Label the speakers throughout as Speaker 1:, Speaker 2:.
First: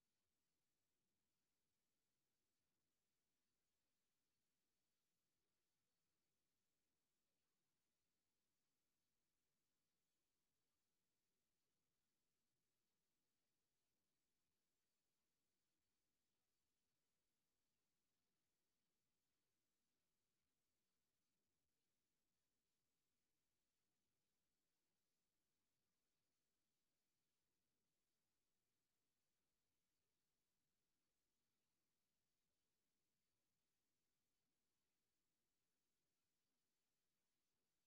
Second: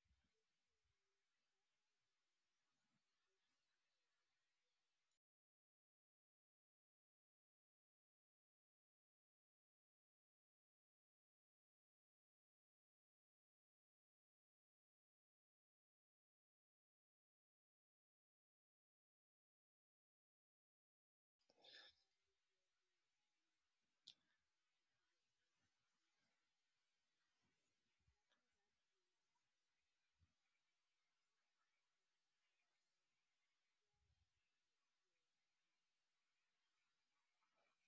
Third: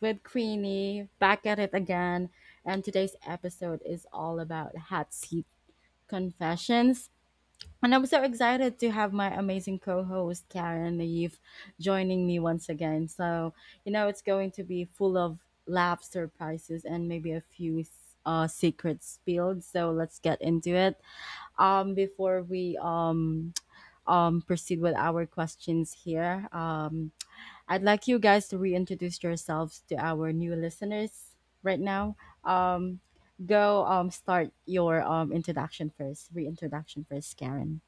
Speaker 1: with Queenie. Back at it again. And today's episode is all about hot seat confessions. And I'm so excited to have my amazing co host, Karen Naive, joining me once again. So, it's going to be full of laughs, surprises, and maybe a few secrets spilled. So let's get into it. Before we proceed with our questions here. I'd like you guys to reintroduce yourselves to our new listeners right now. Um, go start your introduction first, reintroduction first, Karen.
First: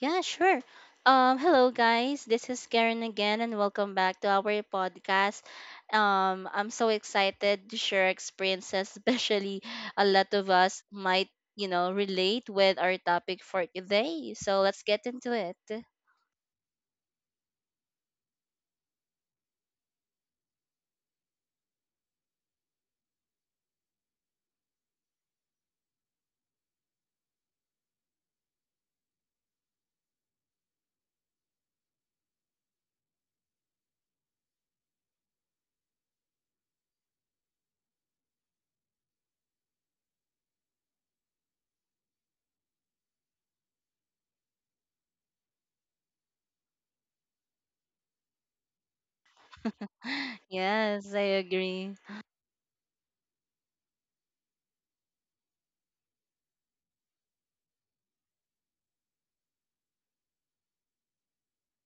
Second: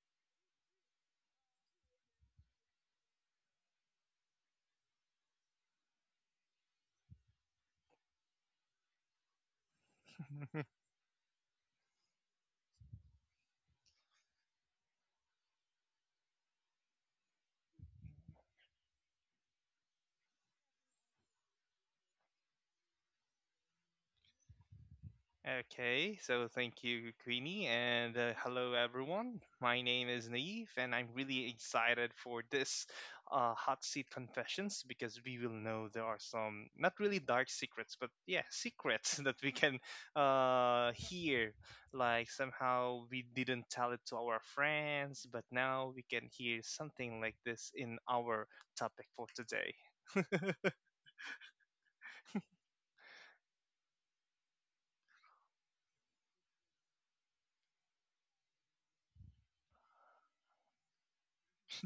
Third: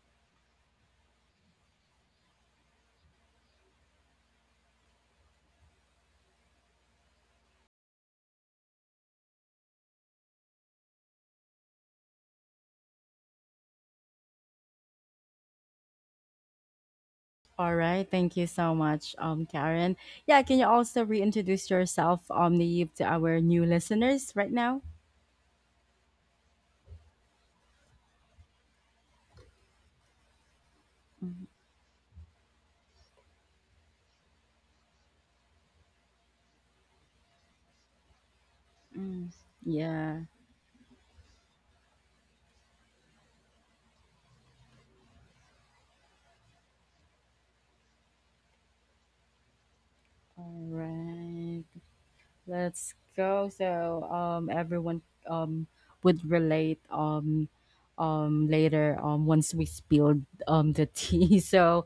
Speaker 2: Yeah, sure. Hello guys, this is Karen again, and welcome back to our podcast. I'm so excited to share experiences, especially a lot of us might, relate with our topic for today. So let's get into it.
Speaker 1: All right, thank you so much, Karen. Yeah, can you also reintroduce yourself, Naive, to our new listeners right now?
Speaker 3: Okay, so thank you, Queenie, and hello, everyone. My name is Naive, and I'm really excited for this hot seat confessions because we will know there are some not really dark secrets, but yeah, secrets
Speaker 1: Mm.
Speaker 3: that we can
Speaker 1: Yeah.
Speaker 3: hear. Like somehow we didn't tell it to our friends, but now we can hear something like this in our topic for today.
Speaker 1: All
Speaker 2: Yes, I
Speaker 1: right.
Speaker 2: agree.
Speaker 1: Let's go. So everyone um would relate later once we spilled the tea. So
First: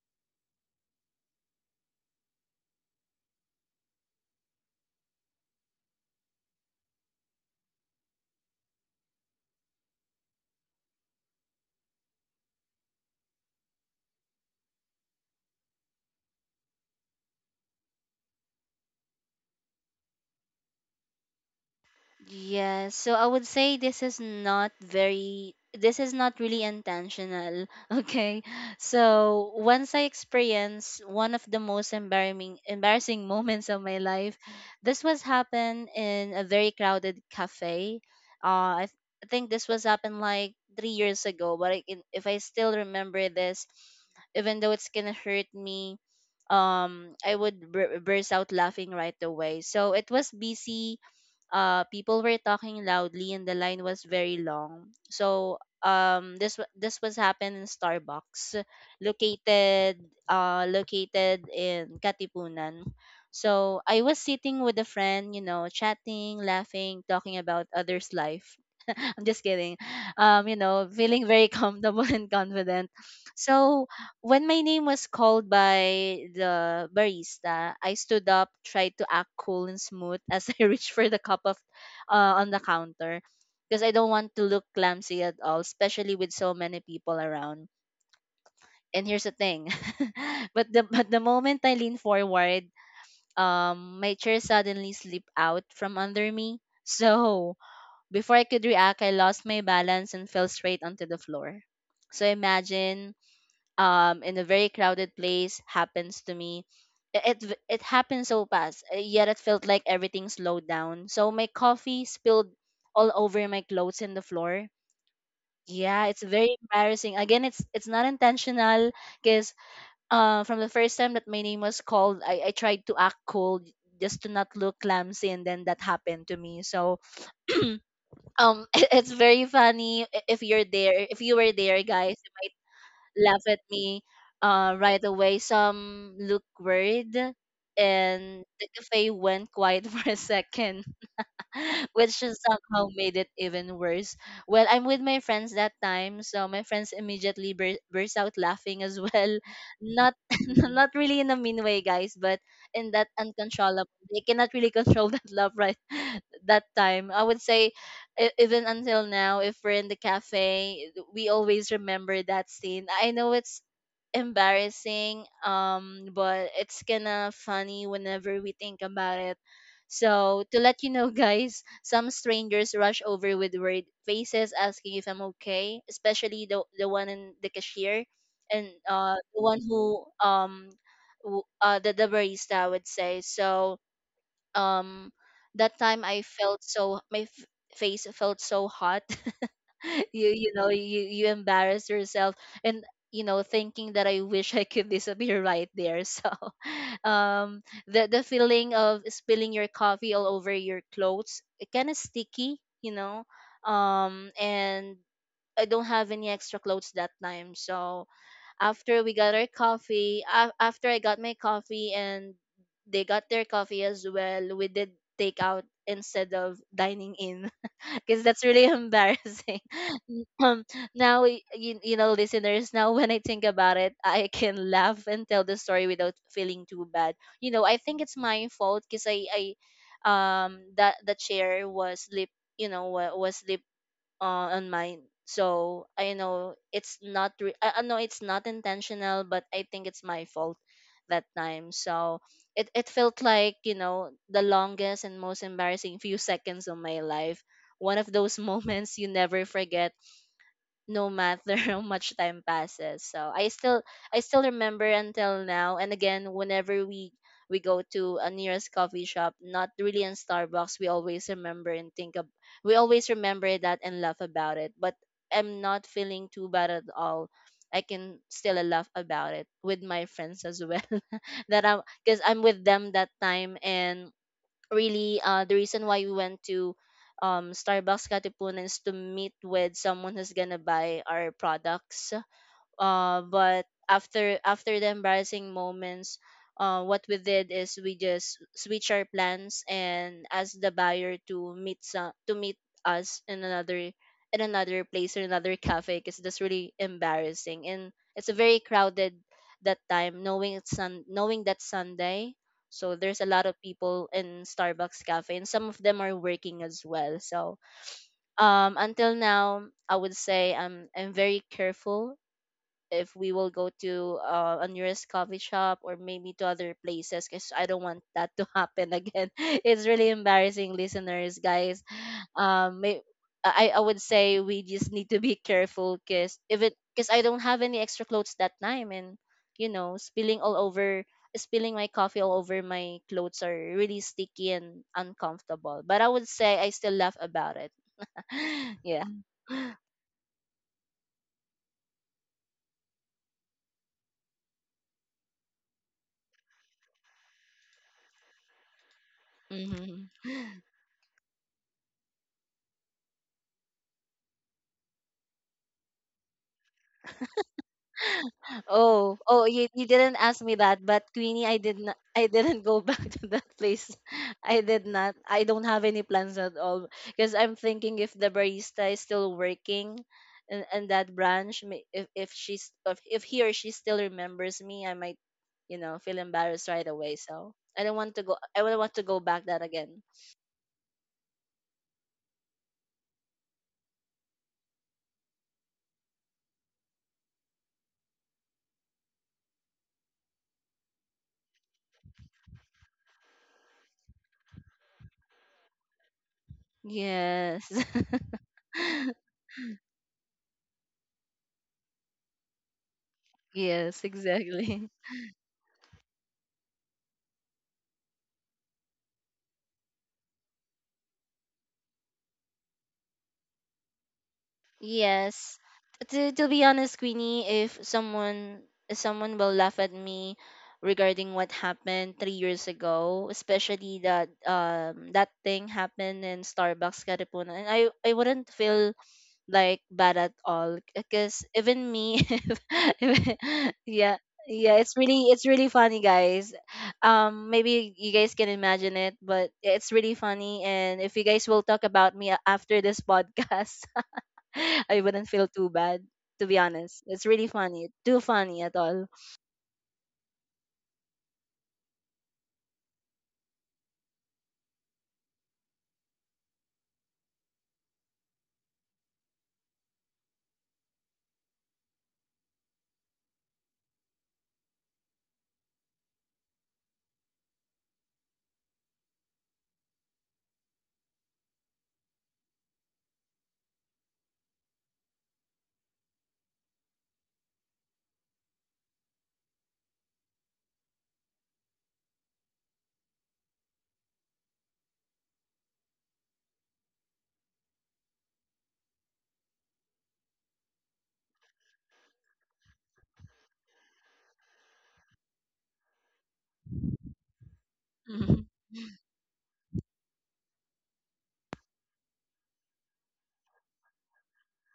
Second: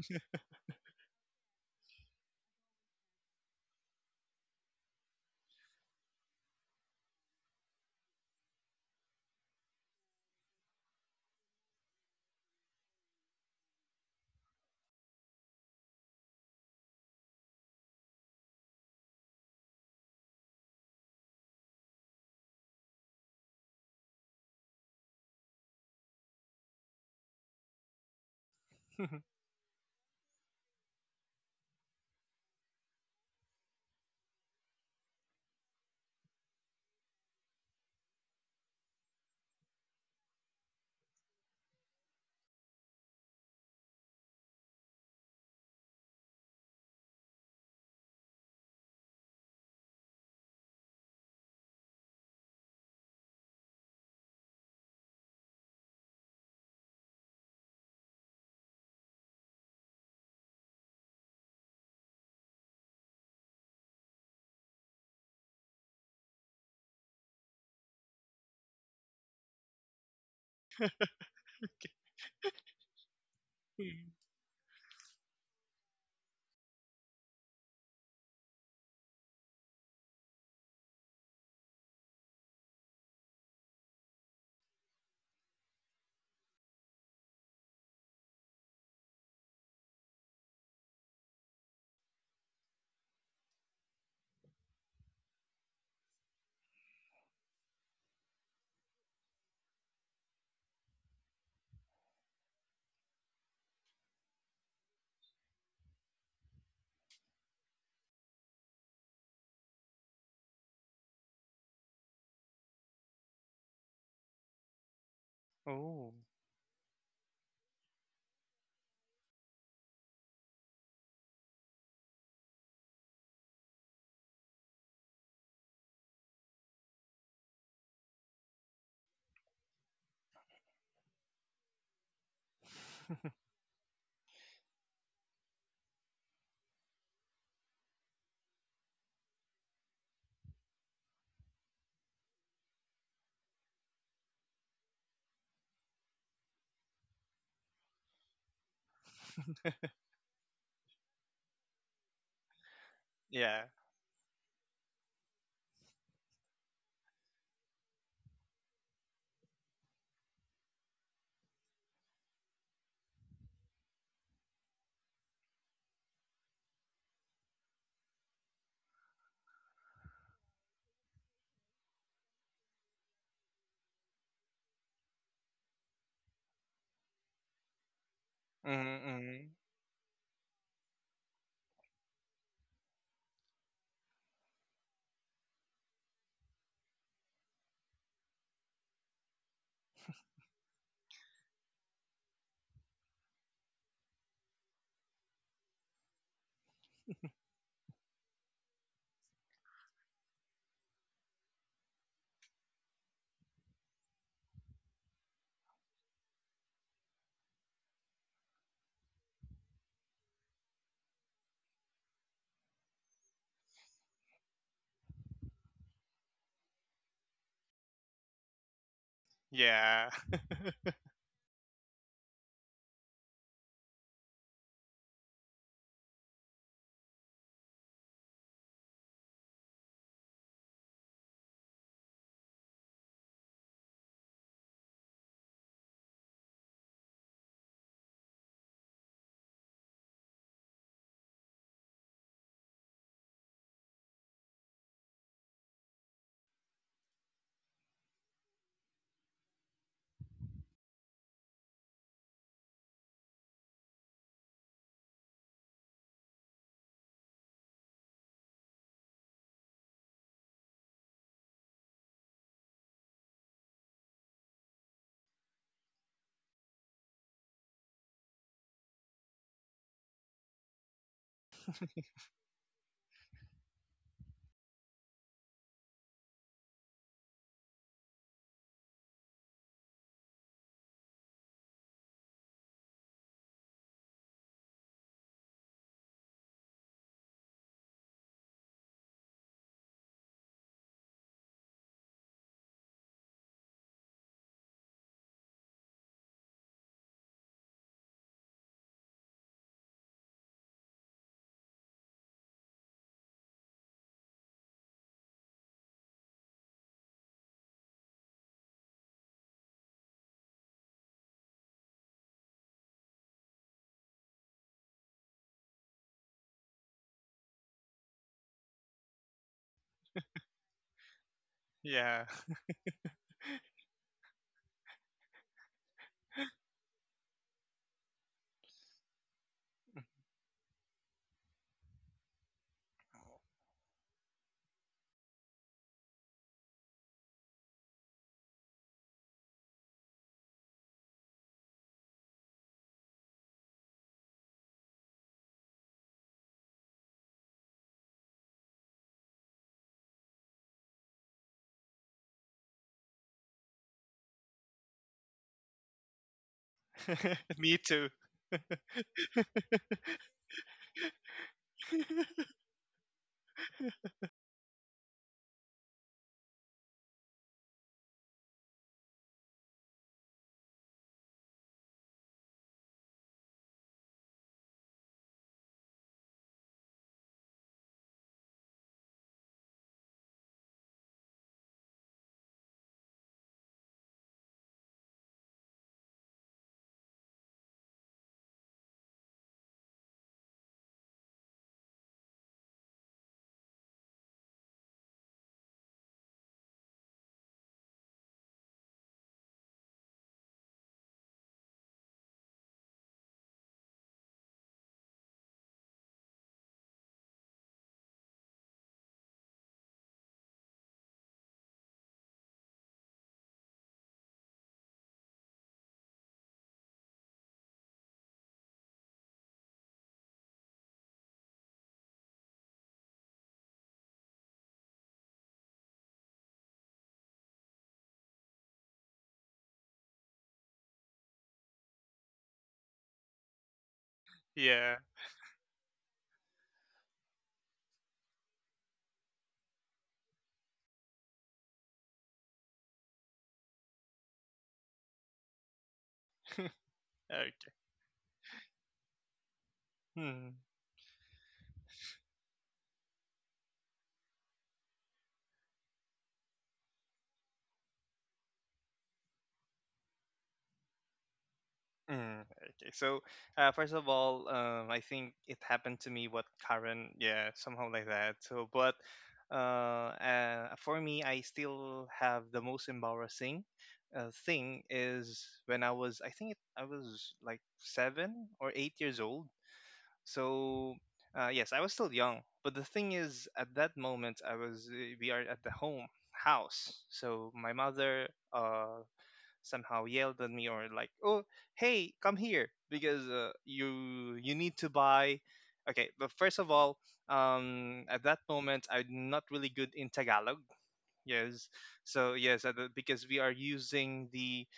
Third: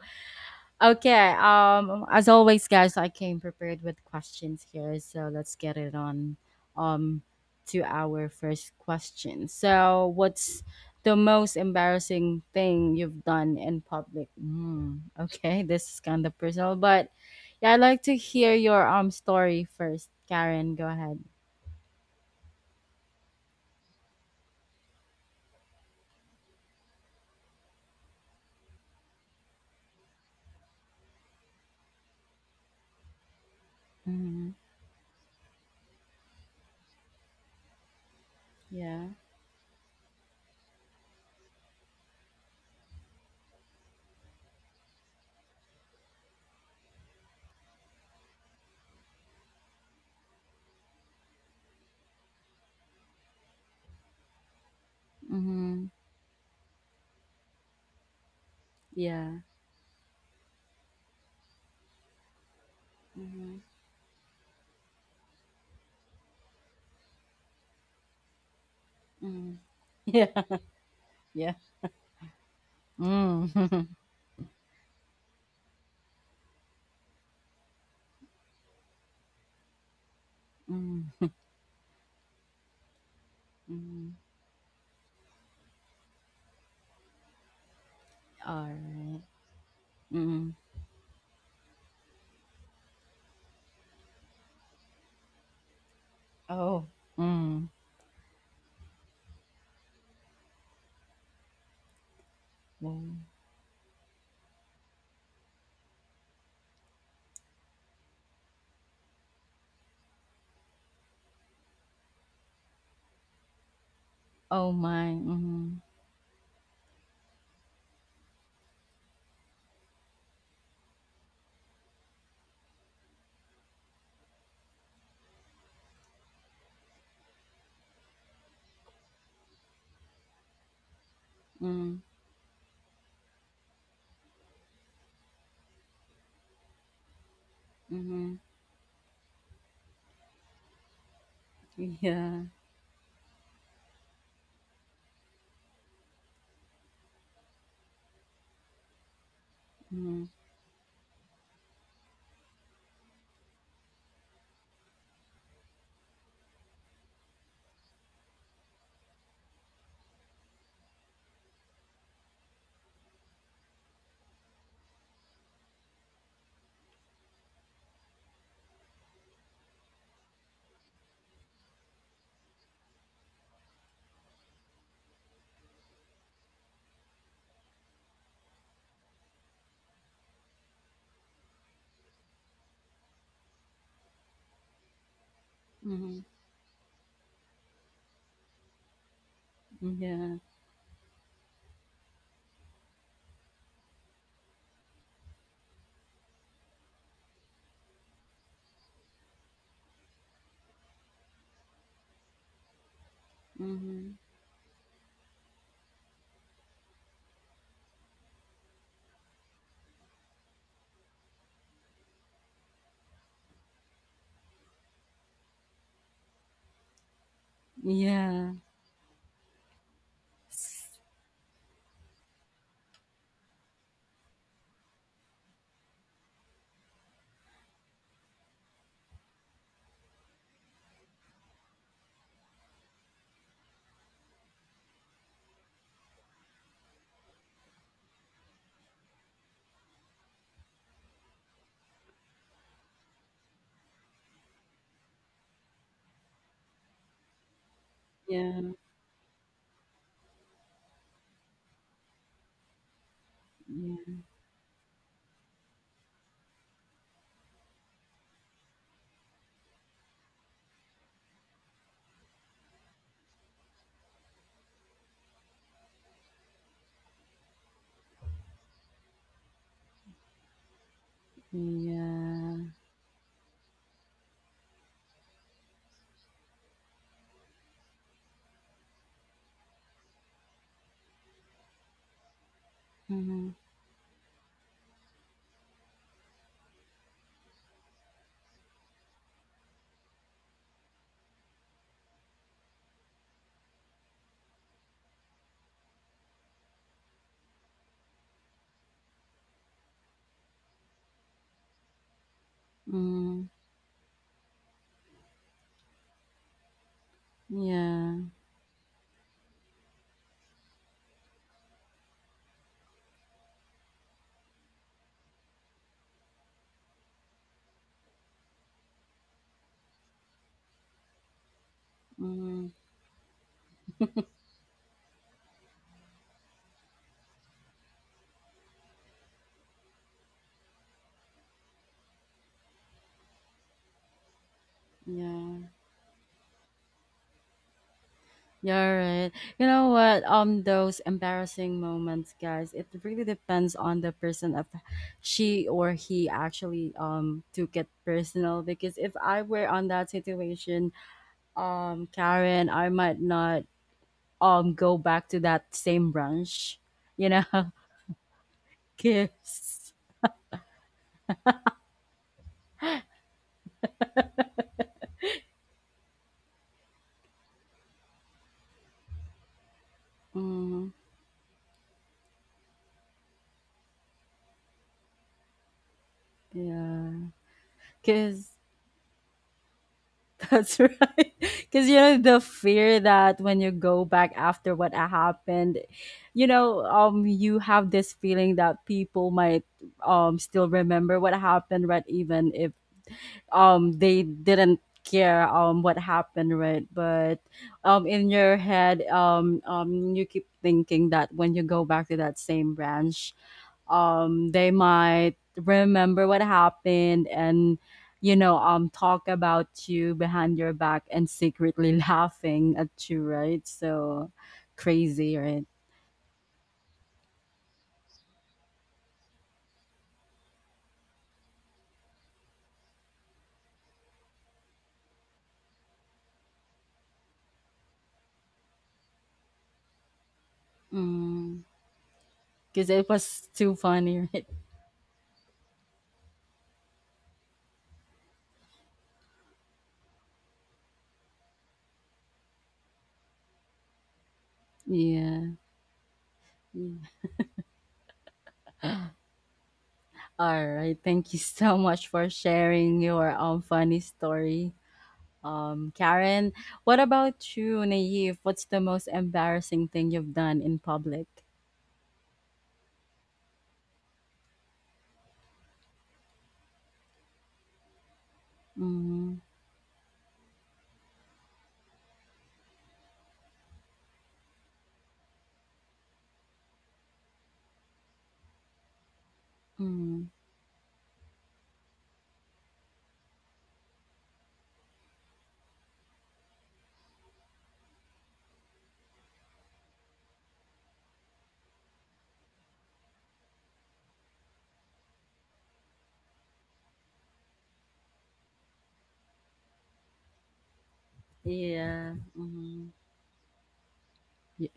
Speaker 1: okay. As always, guys, I came prepared with questions here, so let's get it on. Um, to our first question. So, what's the most embarrassing thing you've done in public? Mm, okay, this is kind of personal, but yeah, I'd like to hear your story first. Karen, go ahead.
Speaker 2: Yes, so I would say this is not really intentional, okay? So once I experienced one of the most embarrassing moments of my life,
Speaker 1: Mm-hmm.
Speaker 2: this was happened in a very crowded cafe. Uh, I, th-
Speaker 1: Yeah.
Speaker 2: I think this was happened like 3 years ago, but I can, if I still remember this, even though it's gonna hurt me, I would burst out laughing right away. So it was busy, people were talking loudly and the line was very long. So
Speaker 1: Mm-hmm.
Speaker 2: this was happened in Starbucks
Speaker 1: Yeah.
Speaker 2: located located in Katipunan.
Speaker 1: Mm-hmm.
Speaker 2: So I was sitting with a friend, chatting, laughing, talking about others' life. I'm just
Speaker 1: Mm-hmm.
Speaker 2: kidding. You
Speaker 1: Yeah.
Speaker 2: know, feeling very
Speaker 1: Yeah.
Speaker 2: comfortable and confident.
Speaker 1: Mm-hmm.
Speaker 2: So when my name was called by the barista, I stood up, tried to act cool and smooth as I reached for the
Speaker 1: Mm-hmm.
Speaker 2: cup of on the counter, because I don't want to look clumsy at all, especially with so many people around.
Speaker 1: All
Speaker 2: And
Speaker 1: right.
Speaker 2: here's the thing,
Speaker 1: Mm.
Speaker 2: but the moment I leaned forward, my chair suddenly slipped out from under me.
Speaker 1: Oh.
Speaker 2: So
Speaker 1: Mm.
Speaker 2: before I could react, I lost my balance and fell straight onto the floor. So imagine,
Speaker 1: Wow.
Speaker 2: in a very crowded place, happens to me. It happened so fast, yet it felt like everything slowed down. So my coffee spilled all over my clothes and the floor.
Speaker 1: Oh my. Mhm.
Speaker 2: Yeah,
Speaker 3: Oh,
Speaker 2: it's very embarrassing. Again, it's not intentional, because from the first time that my name was called, I tried to act cool just to not look clumsy, and then that happened to me. So um it's very funny. If you were there,
Speaker 1: Mm.
Speaker 2: guys, laugh at me right away. Some look worried,
Speaker 1: Mhm.
Speaker 2: and the cafe went quiet for a second, which is
Speaker 1: Yeah.
Speaker 2: somehow made it even worse. Well, I'm with my friends that time, so my friends immediately burst out laughing as well. Not
Speaker 1: Mhm.
Speaker 2: not really in a mean way, guys, but in that
Speaker 3: yeah.
Speaker 2: uncontrollable. They cannot really control that love right that time. I would say even until now, if we're in the cafe, we always remember that scene. I know it's embarrassing, but it's kind of funny whenever we think about it. So, to let you know, guys, some strangers rush over with worried faces asking if I'm okay, especially the one in the cashier, and
Speaker 3: Mm-hmm. Mm-hmm.
Speaker 2: the one who the barista, I would say. So, um, that time I
Speaker 1: Mhm.
Speaker 2: felt so, face felt so hot. you
Speaker 1: Yeah.
Speaker 2: you know you you embarrass yourself, and you know, thinking that I wish I could disappear right there. So um the feeling of spilling your coffee all over your clothes, kind of sticky, you know.
Speaker 1: Mhm.
Speaker 2: And I don't have any extra clothes that time. So after we got our coffee af after I got my coffee, and they got their coffee as well, we did take out instead of dining in, because that's
Speaker 1: Yeah.
Speaker 2: really embarrassing.
Speaker 3: Yeah.
Speaker 2: um
Speaker 1: S-
Speaker 2: Now you, you know, listeners, now when I think about it, I can laugh and tell the story without feeling too bad. You know, I think it's my fault, because I that the chair was slip, you know, was slip on mine. So I know it's not. I know it's not intentional, but I think it's my fault that time. So it felt like, you know, the longest and most embarrassing few seconds of my life. One of those
Speaker 1: Yeah.
Speaker 2: moments you never forget no matter how much time passes. So I
Speaker 1: Yeah.
Speaker 2: still remember until now. And again, whenever we go to a nearest coffee shop, not really in Starbucks, we always remember and think of we always remember that and laugh about it. But I'm not feeling too bad at all. I can still laugh about it with my friends as well. That I'm, because I'm with
Speaker 1: Yeah.
Speaker 2: them that time. And really, the reason why we went to Starbucks Katipunan is to meet with someone who's gonna buy our products,
Speaker 1: Mhm.
Speaker 2: but after the embarrassing moments, what we did is we just switch our plans and ask the buyer to meet us in another place or another cafe, because that's really embarrassing and it's very crowded that time, knowing that Sunday. So there's a lot
Speaker 1: Mm.
Speaker 2: of people in Starbucks cafe and some of them are working as well. So
Speaker 1: Yeah.
Speaker 2: until now, I would say I'm very careful if we will go to a nearest coffee shop or maybe to other places, because I don't want that to happen again. It's really embarrassing, listeners, guys.
Speaker 3: Yeah.
Speaker 1: Mhm.
Speaker 2: Um, may, I would say we just need to be careful, because if it because I don't have any extra clothes that time, and you know, spilling my coffee all over my clothes are really sticky and
Speaker 1: Yeah.
Speaker 2: uncomfortable. But I would say I still laugh about it.
Speaker 1: Yeah,
Speaker 2: Yeah.
Speaker 1: right. You know what? Those embarrassing moments, guys. It really depends on the person of she or he actually took it personal. Because if I were on
Speaker 2: Hmm.
Speaker 1: that situation, Karen, I might not go back to that same branch. You know,
Speaker 3: Me too.
Speaker 2: Oh, oh, you
Speaker 1: kiss.
Speaker 2: didn't ask me that, but Queenie, I did not. I didn't go back to that place. I did not. I don't have any plans at all, because I'm thinking if the barista is still working in
Speaker 1: Mm,
Speaker 2: that branch, if he or she still remembers me, I might, you know, feel embarrassed right
Speaker 1: yeah,
Speaker 2: away. So I don't want to go.
Speaker 1: because
Speaker 2: I don't want to go back that again.
Speaker 1: that's right. Because, you know, the fear that when you go back after what happened, you know, you have this feeling that people might still remember what happened, right? Even if they didn't care what happened, right? But
Speaker 2: Yes.
Speaker 1: in your head, you keep thinking that when you go back to that same branch,
Speaker 2: Yes,
Speaker 1: they
Speaker 2: exactly.
Speaker 1: might remember what happened and talk about you behind your back and secretly laughing at you, right? So crazy,
Speaker 2: Yes.
Speaker 1: right?
Speaker 2: To be honest, Queenie, if someone will laugh at me regarding what happened 3 years ago, especially that that thing happened in Starbucks Caripuna, and I wouldn't feel like bad at all, because
Speaker 1: Mm.
Speaker 2: even me,
Speaker 1: Because it
Speaker 2: if-
Speaker 1: was too
Speaker 2: yeah.
Speaker 1: funny, right?
Speaker 2: Yeah,
Speaker 3: Yeah.
Speaker 2: it's really funny, guys. Maybe you guys can imagine it, but it's really funny. And if you guys will talk about me after this podcast, I wouldn't
Speaker 1: Yeah.
Speaker 2: feel too bad, to be honest.
Speaker 1: Mm.
Speaker 2: It's really
Speaker 3: Okay.
Speaker 2: funny. Too funny at all.
Speaker 3: Hmm.
Speaker 1: All right, thank you so much for sharing your funny story, Karen. What about you, Naive? What's the most embarrassing thing you've done in public?
Speaker 3: Mm. Okay. So, first of all, I think it happened to me. What, Karen? Yeah, somehow like that. So, but
Speaker 1: Mm-hmm.
Speaker 3: for me, I still have the most embarrassing thing is when I was. I was like 7 or 8 years old. So yes, I was still young, but the thing is, at that moment, I was we are at the home house. So my mother uh, somehow yelled at me or like, "Oh, hey, come here because you need to buy." Okay, but first of all, at that
Speaker 2: Mhm.
Speaker 3: moment, I'm not really good in Tagalog. Yes,
Speaker 1: Yeah,
Speaker 3: so yes,
Speaker 1: mhm.
Speaker 3: because we are using the
Speaker 1: Y-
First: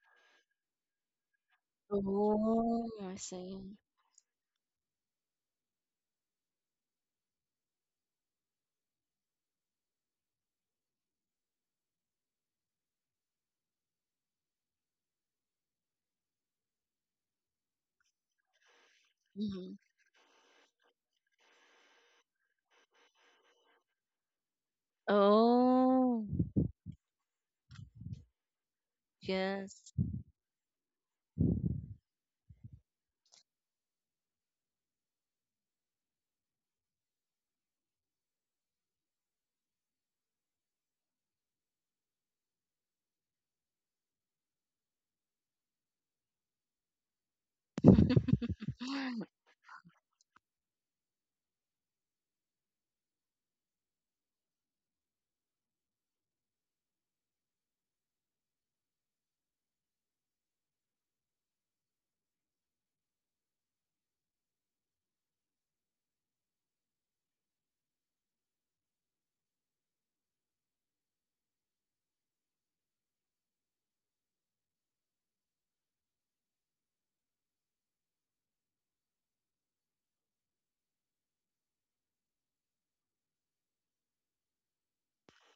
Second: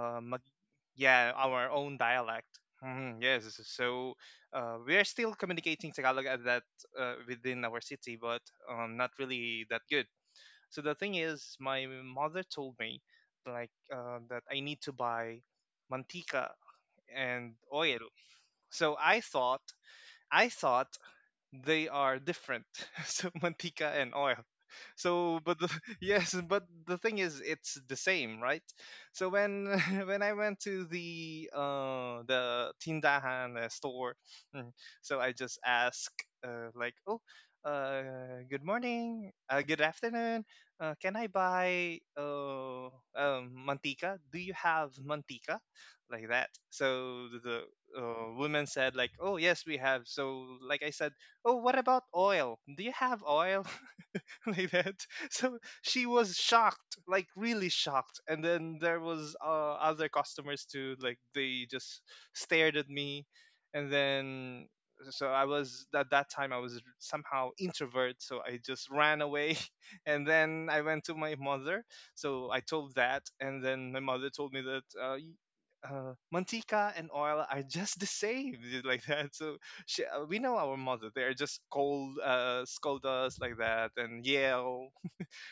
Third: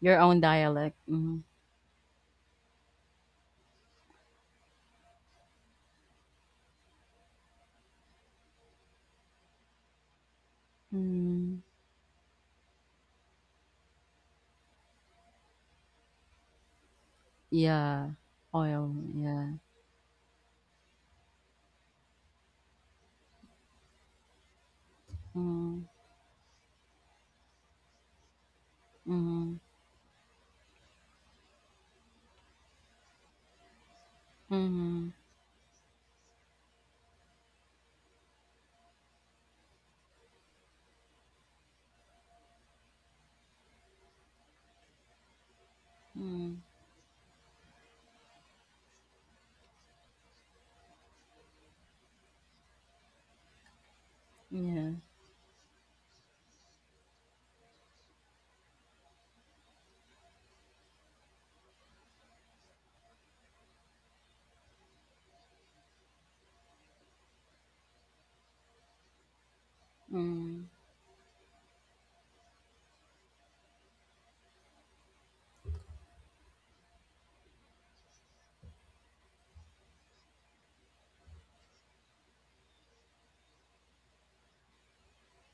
Speaker 1: your own dialect,
Speaker 3: yeah,
Speaker 1: mhm.
Speaker 3: our own dialect.
Speaker 2: Oh, I
Speaker 3: Yes,
Speaker 2: see.
Speaker 3: so we are still communicating Tagalog at that within our city, but not really that good. So the thing is,
Speaker 1: Mm.
Speaker 3: my mother told me like, that I need to buy mantika and oil.
Speaker 1: Yeah, oil,
Speaker 3: So i
Speaker 1: yeah.
Speaker 3: thought
Speaker 2: Mhm.
Speaker 3: i thought they are different. So mantika and oil. So,
Speaker 1: Mhm,
Speaker 2: Oh,
Speaker 3: yes, but the thing is, it's the same, right? So
Speaker 1: mhm,
Speaker 3: when
Speaker 2: yes.
Speaker 3: when I went to the tindahan, store, mm,
Speaker 1: mhm,
Speaker 3: so I just ask, like, "Oh, good morning, good afternoon, can I buy, mantika? Do you have mantika?" Like that.
Speaker 1: mm,
Speaker 3: So the woman said like, "Oh, yes, we have." So like I said, "Oh, what about oil? Do you have oil?" Like
Speaker 1: yeah,
Speaker 3: that. So she was shocked, like really shocked. And then there was, other customers too, like they just stared at me. And then so I was at that time I was somehow introvert, so I just ran away. And
Speaker 1: mm,
Speaker 3: then I went to my mother, so I told that, and then my mother told me that. Mantika and oil are just the same. Like that. So we know our mother. They're just scold us like that and yell.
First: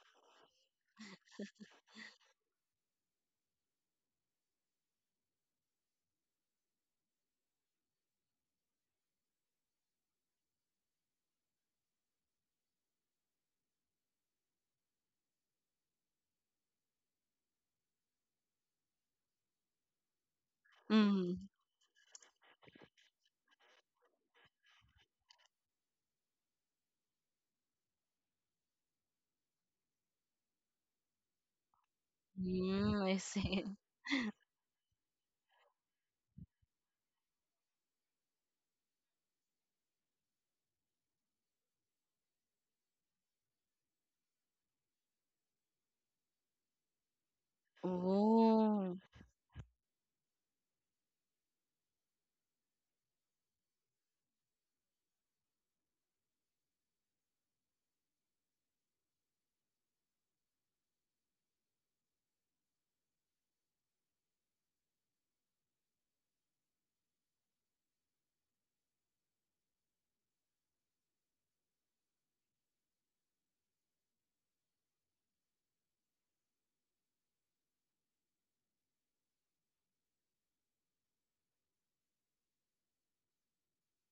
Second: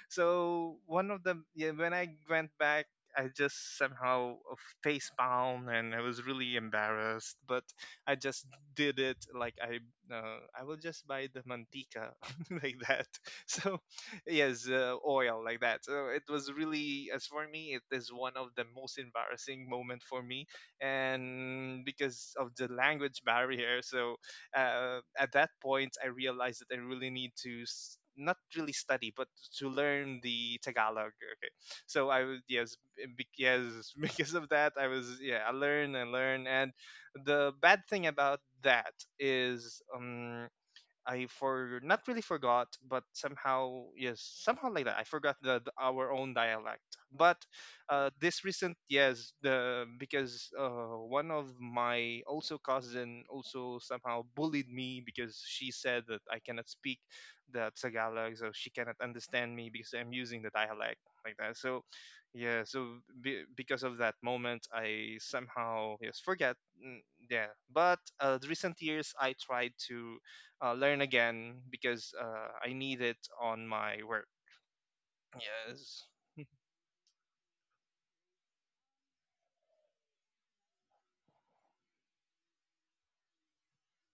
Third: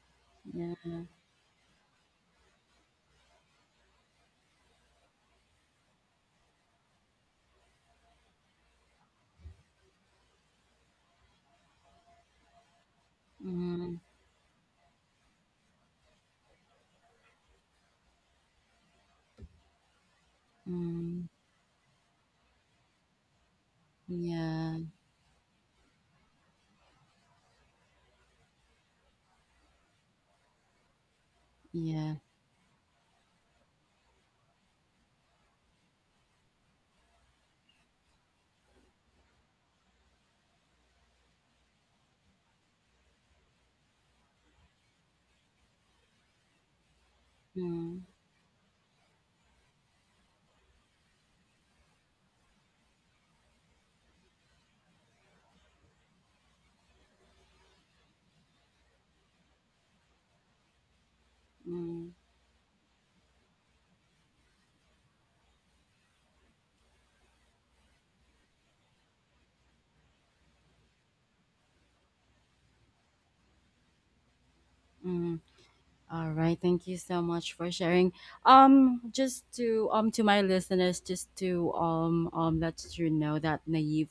Speaker 3: So
Speaker 1: yeah,
Speaker 3: one of the yeah, when I went back, I just somehow, face bound, and I was really embarrassed. But I just did it like, I will just buy the mantika. Like that. So
Speaker 1: mhm,
Speaker 3: yes, oil, like that. So it was really as for me, it is one of the most embarrassing moment for me,
Speaker 1: mm,
Speaker 2: Mm.
Speaker 3: and because of the language barrier. So
Speaker 1: yeah,
Speaker 3: at that point, I realized that I really need to, not really study, but to learn the Tagalog. Okay, so,
Speaker 1: yeah,
Speaker 3: I was yes,
Speaker 2: Mm, I see.
Speaker 3: yes, because of that, I was yeah, I learn and learn. And the bad thing about that is, I for not really forgot, but somehow yes, somehow like that. I forgot our own dialect. But
Speaker 1: mm,
Speaker 3: this recent,
Speaker 2: Oh,
Speaker 3: yes, the because one of my also cousin also somehow bullied me because she said that I cannot speak the Tagalog, so she cannot understand me because I'm using the dialect like that. So
Speaker 1: mm,
Speaker 3: yeah, because of that moment, I somehow, yes, forget. mm, Yeah, but the recent years I tried to learn again because I need it on my work.
Speaker 1: mm.
Speaker 3: Yes.
Speaker 1: All right, thank you so much for sharing. Just to my listeners, just to let you know that Naive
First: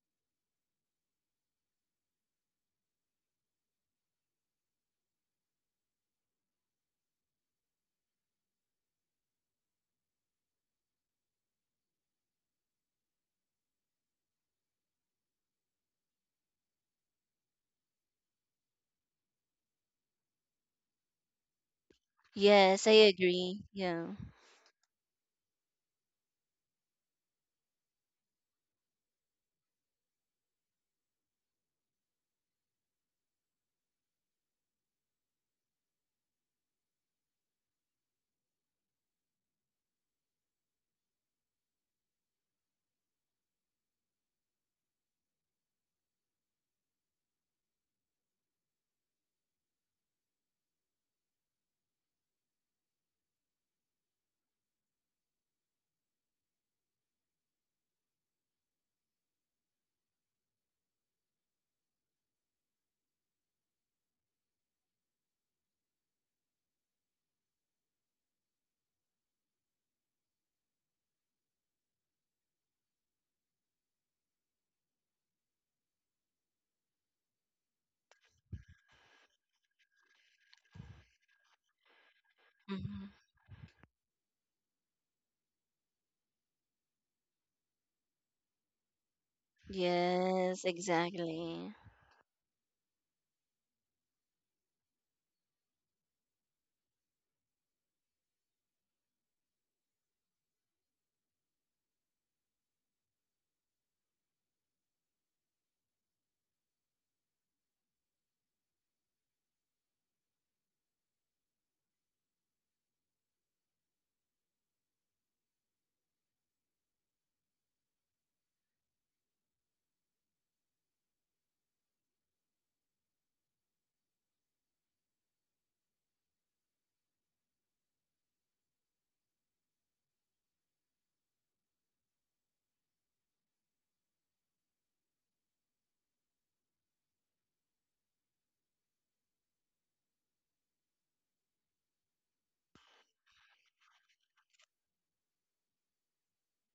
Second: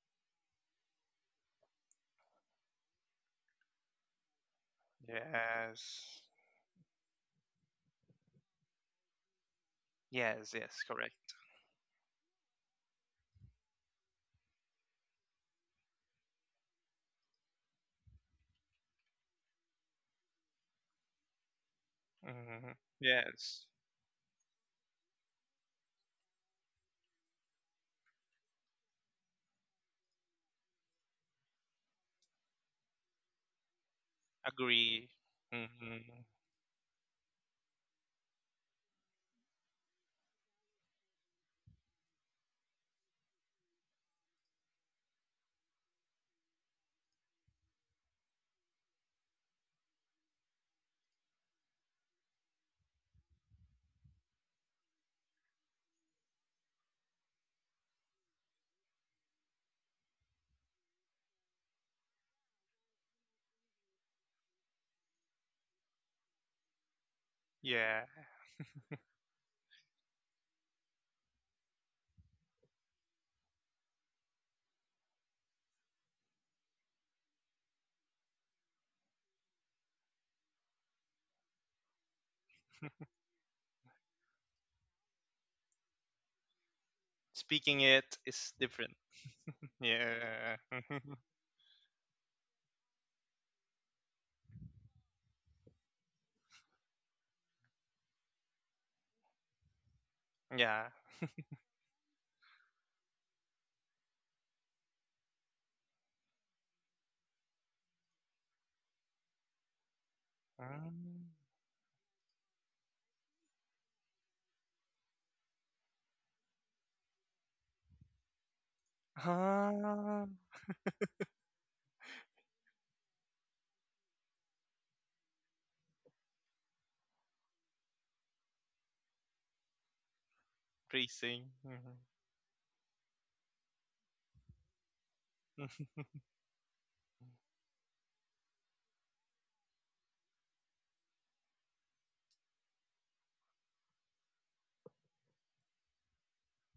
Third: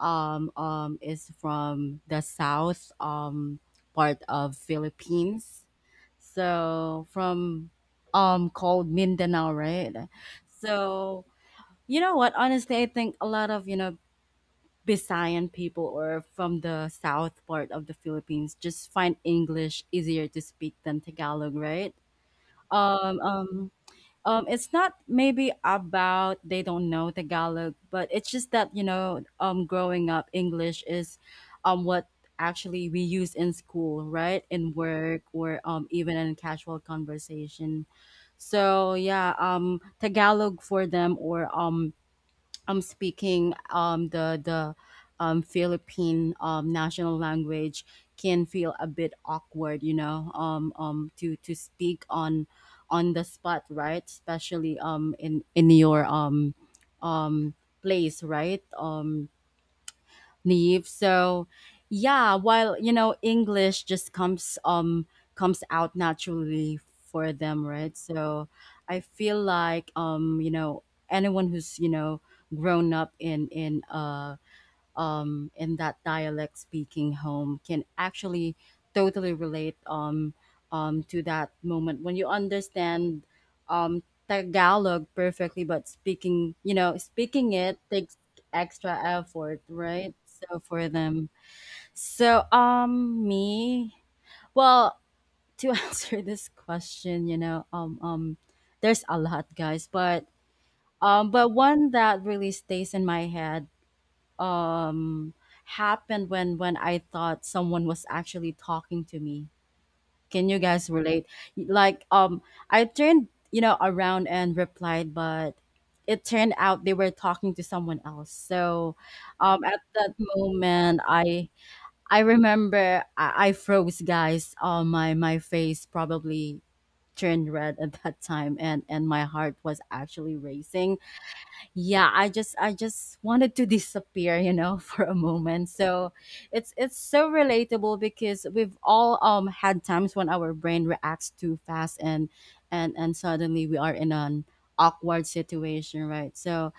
Speaker 1: is from the south part of Philippines.
Speaker 3: Yes.
Speaker 1: So from called Mindanao, right?
Speaker 3: Yes, yes,
Speaker 1: So
Speaker 3: correct.
Speaker 1: you know what? Honestly, I think a lot of you know Bisayan people or from the south part of the Philippines just find English easier to speak than Tagalog, right?
Speaker 3: Hmm.
Speaker 2: yes, I
Speaker 1: Um,
Speaker 2: agree.
Speaker 3: Yes,
Speaker 1: um,
Speaker 2: Yeah.
Speaker 1: it's not maybe about they don't know Tagalog, but it's just that you know, growing up, English is, what actually we use in school, right? In
Speaker 3: agree.
Speaker 1: work or even
Speaker 3: Hmm.
Speaker 1: in casual conversation. So yeah, Tagalog for them or I'm speaking the Philippine national language can feel a bit awkward, you know, to speak on the spot, right? Especially in your um, place, right? Neve. So yeah, while you know English just comes comes out naturally for them, right?
Speaker 3: Yeah,
Speaker 1: So I feel like you know anyone who's you know grown up in in that dialect speaking home can actually totally relate to that moment when you
Speaker 2: Mhm.
Speaker 1: understand um, Tagalog perfectly, but speaking, you know, speaking it
Speaker 3: speaking
Speaker 1: takes
Speaker 3: it is
Speaker 1: extra
Speaker 3: different.
Speaker 1: effort, right?
Speaker 3: Yeah.
Speaker 1: So
Speaker 2: Yes,
Speaker 1: for them,
Speaker 2: exactly.
Speaker 1: so me, well, to answer this question, you know, there's a lot, guys,
Speaker 3: Yeah.
Speaker 1: but one that really stays in my head um happened when I thought someone was actually talking to me. Can you guys relate?
Speaker 3: Um,
Speaker 1: Like I turned, you know, around and replied, but it turned out they were talking to someone else. So
Speaker 3: ah,
Speaker 1: at that moment I remember I froze, guys. My face probably turned red at that time and my heart was actually racing.
Speaker 3: Racing. Hmm.
Speaker 1: Yeah, I just wanted to disappear, you know, for a moment. So it's so relatable because we've all had times when our brain reacts too fast and and suddenly we are in an awkward situation, right? So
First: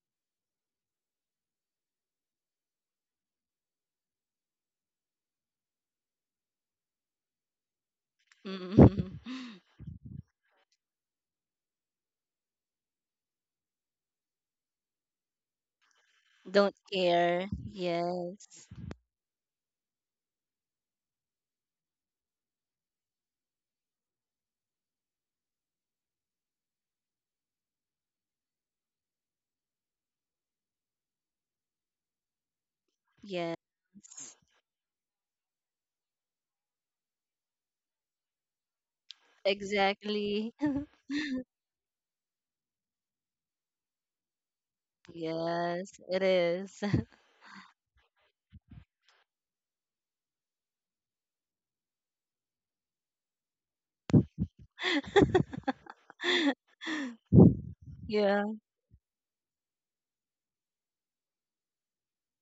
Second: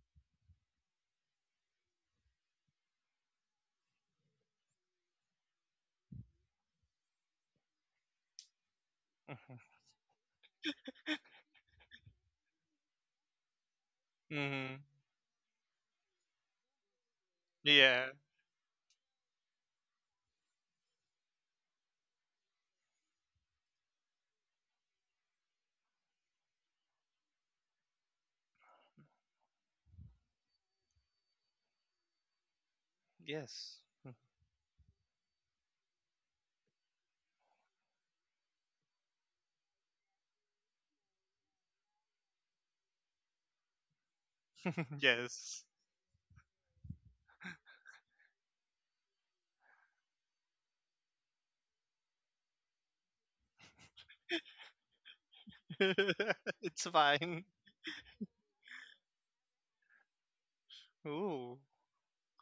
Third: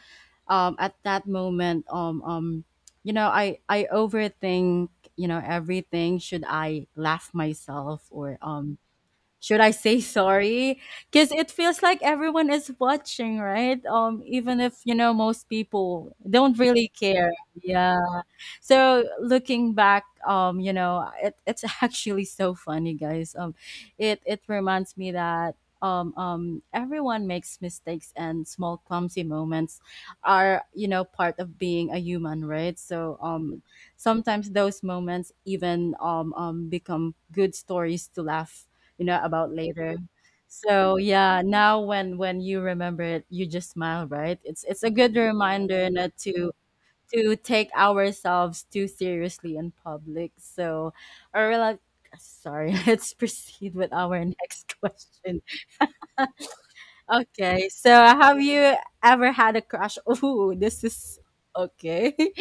Speaker 1: at that moment you know I overthink you know everything. Should I laugh myself or
Speaker 2: Mhm.
Speaker 3: Hmm.
Speaker 1: should I say sorry? Because it feels like everyone is watching, right? Even if
Speaker 3: Hmm.
Speaker 1: you know most people don't
Speaker 2: Don't
Speaker 1: really care.
Speaker 2: care.
Speaker 1: Yeah.
Speaker 3: Yeah.
Speaker 2: Yes.
Speaker 1: So looking back, you know, it's actually so funny, guys. It it reminds me that. Everyone makes mistakes and small clumsy moments are you know part of being a human, right? So
Speaker 2: Yes.
Speaker 3: Yes.
Speaker 1: sometimes those moments even become good stories to laugh you know about later.
Speaker 2: Exactly.
Speaker 1: So yeah, now when you remember it, you just smile, right? It's a good
Speaker 3: Yes.
Speaker 1: reminder
Speaker 2: Yes,
Speaker 1: not
Speaker 2: it
Speaker 1: to
Speaker 2: is.
Speaker 1: take ourselves too seriously in public. So, or like, sorry, let's proceed with our next question.
Speaker 3: It's fine.
Speaker 1: Okay, so have
Speaker 2: Yeah.
Speaker 1: you ever had a crush? Oh, this is
Speaker 3: Ooh.
Speaker 1: okay.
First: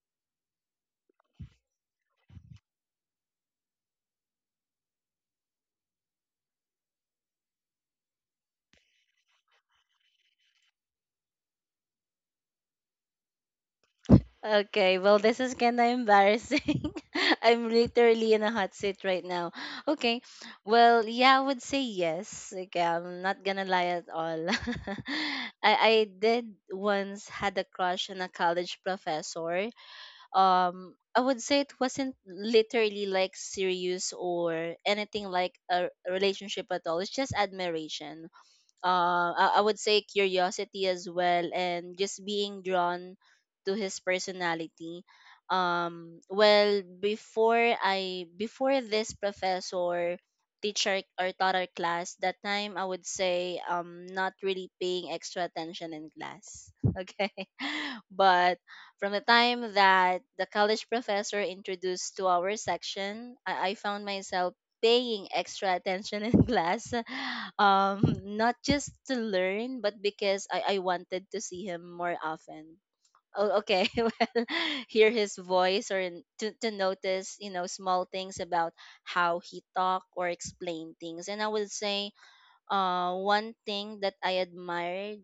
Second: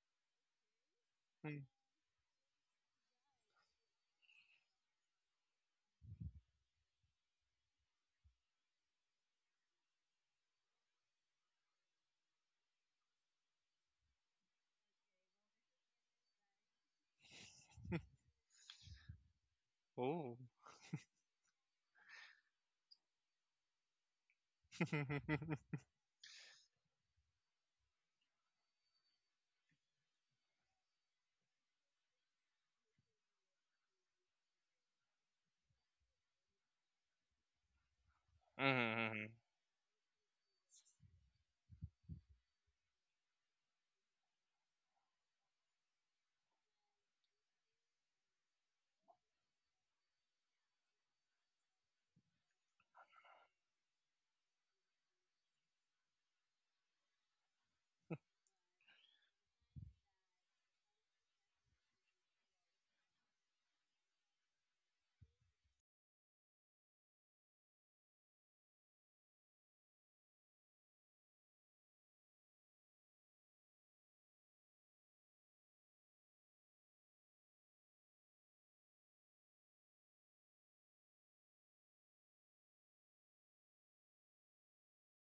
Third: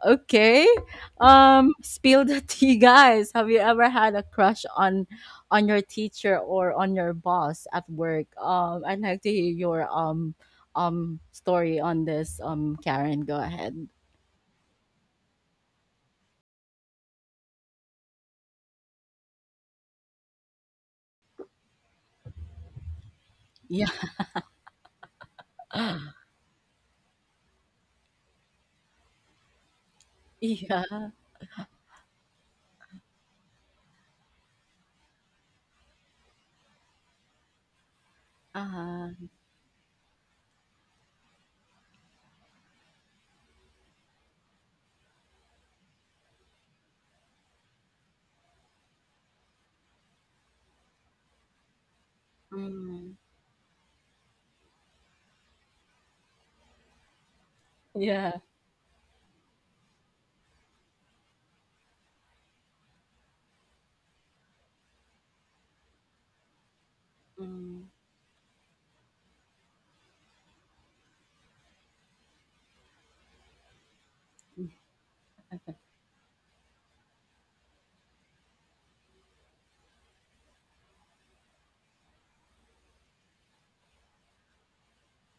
Speaker 1: Okay.
Speaker 3: Mm.
Speaker 1: Spill the tea, guys. Have you ever had a crush on your teacher or on your boss at work? I'd like to hear your story on this. Karen, go ahead.
Speaker 2: Okay. Well, this is kind of embarrassing. I'm literally in a hot seat right now. Okay.
Speaker 3: Ooh.
Speaker 2: Well, yeah, I would say yes. Okay, I'm not gonna
Speaker 1: Yeah.
Speaker 2: lie at all. I I did once had a crush on a college professor.
Speaker 1: Yeah.
Speaker 2: I would say it wasn't literally like serious or anything like a relationship at all. It's just admiration,
Speaker 1: Uh-huh.
Speaker 3: Mhm.
Speaker 2: I would say curiosity as well, and just being drawn to his personality. Well, before this professor teacher or taught our class that time, I would
Speaker 1: Mm.
Speaker 2: say not really paying extra attention in class, okay,
Speaker 1: Yeah.
Speaker 2: but from the time that the college professor introduced to our section, I found myself paying extra attention in class,
Speaker 1: Mm.
Speaker 2: not just to learn, but because I wanted to see him more often. Oh, okay. Well, hear his voice, to notice, you know, small things about how he talk or explain things. And I would say one thing that I admired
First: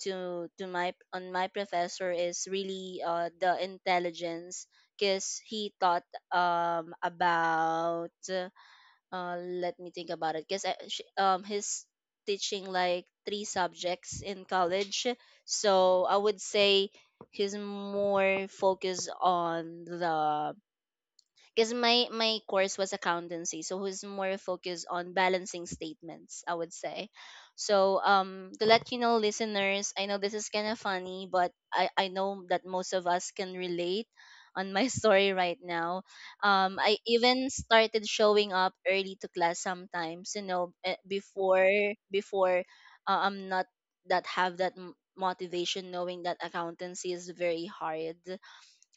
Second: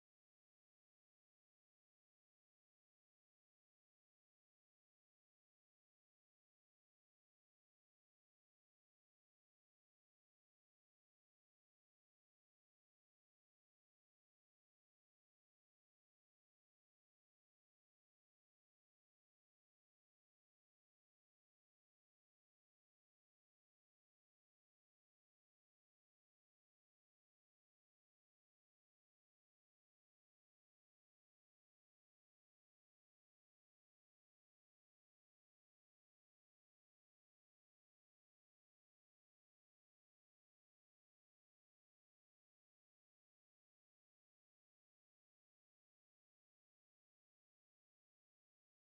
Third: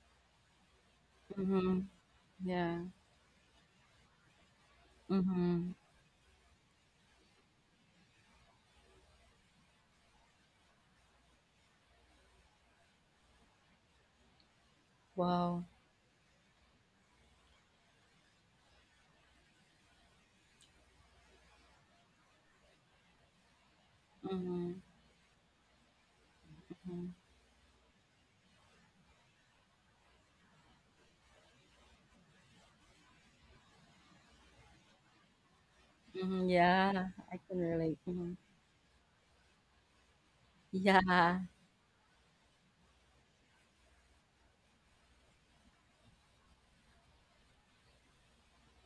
Speaker 2: to my on my
Speaker 1: Mm-hmm.
Speaker 2: professor is
Speaker 1: Yeah.
Speaker 2: really the intelligence, because he
Speaker 1: Mm-hmm.
Speaker 2: taught about, let me think about it. Because he's teaching like three subjects in college.
Speaker 1: Wow.
Speaker 2: So I would say he's more focused on the, because my course was accountancy, so who's more
Speaker 1: Mm-hmm.
Speaker 2: focused on balancing statements, I would say. So, to let you know listeners, I know this is kind of funny, but I know that most of us can relate on my story right now.
Speaker 1: Mhm,
Speaker 2: I
Speaker 1: yeah, I
Speaker 2: even
Speaker 1: can relate.
Speaker 2: started
Speaker 1: Mhm.
Speaker 2: showing up early to class sometimes, you know,
Speaker 1: Yeah.
Speaker 2: before I'm not— that have that motivation, knowing that accountancy is very hard.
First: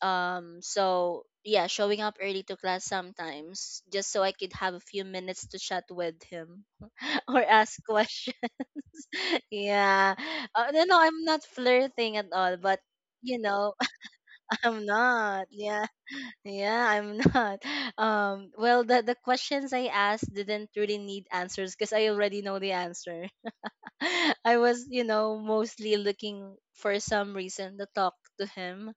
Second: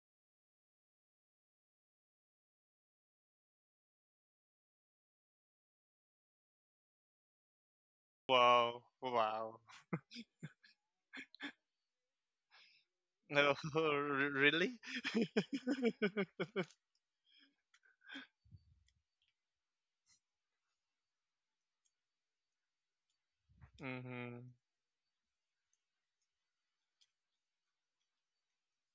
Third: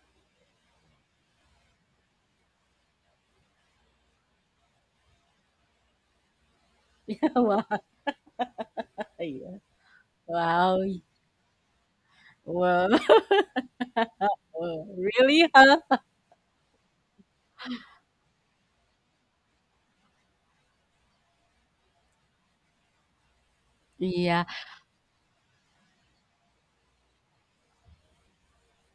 Speaker 2: So yeah, showing up early to class sometimes just so I could have a few minutes to chat with him
Speaker 1: Yeah,
Speaker 2: or
Speaker 1: wow,
Speaker 2: ask questions.
Speaker 3: Wow,
Speaker 1: yeah.
Speaker 3: wow.
Speaker 2: Yeah,
Speaker 1: Wow,
Speaker 2: no, no, I'm not flirting at all, but
Speaker 1: wow.
Speaker 2: you
Speaker 3: No,
Speaker 2: know,
Speaker 3: really?
Speaker 2: I'm
Speaker 1: Wow,
Speaker 2: not,
Speaker 1: really, huh?
Speaker 2: yeah, yeah, I'm not. Well, the questions I asked didn't really need answers because I already know the answer.
Speaker 1: Yeah.
Speaker 3: Hmm.
Speaker 2: I was mostly looking for some reason to talk to him,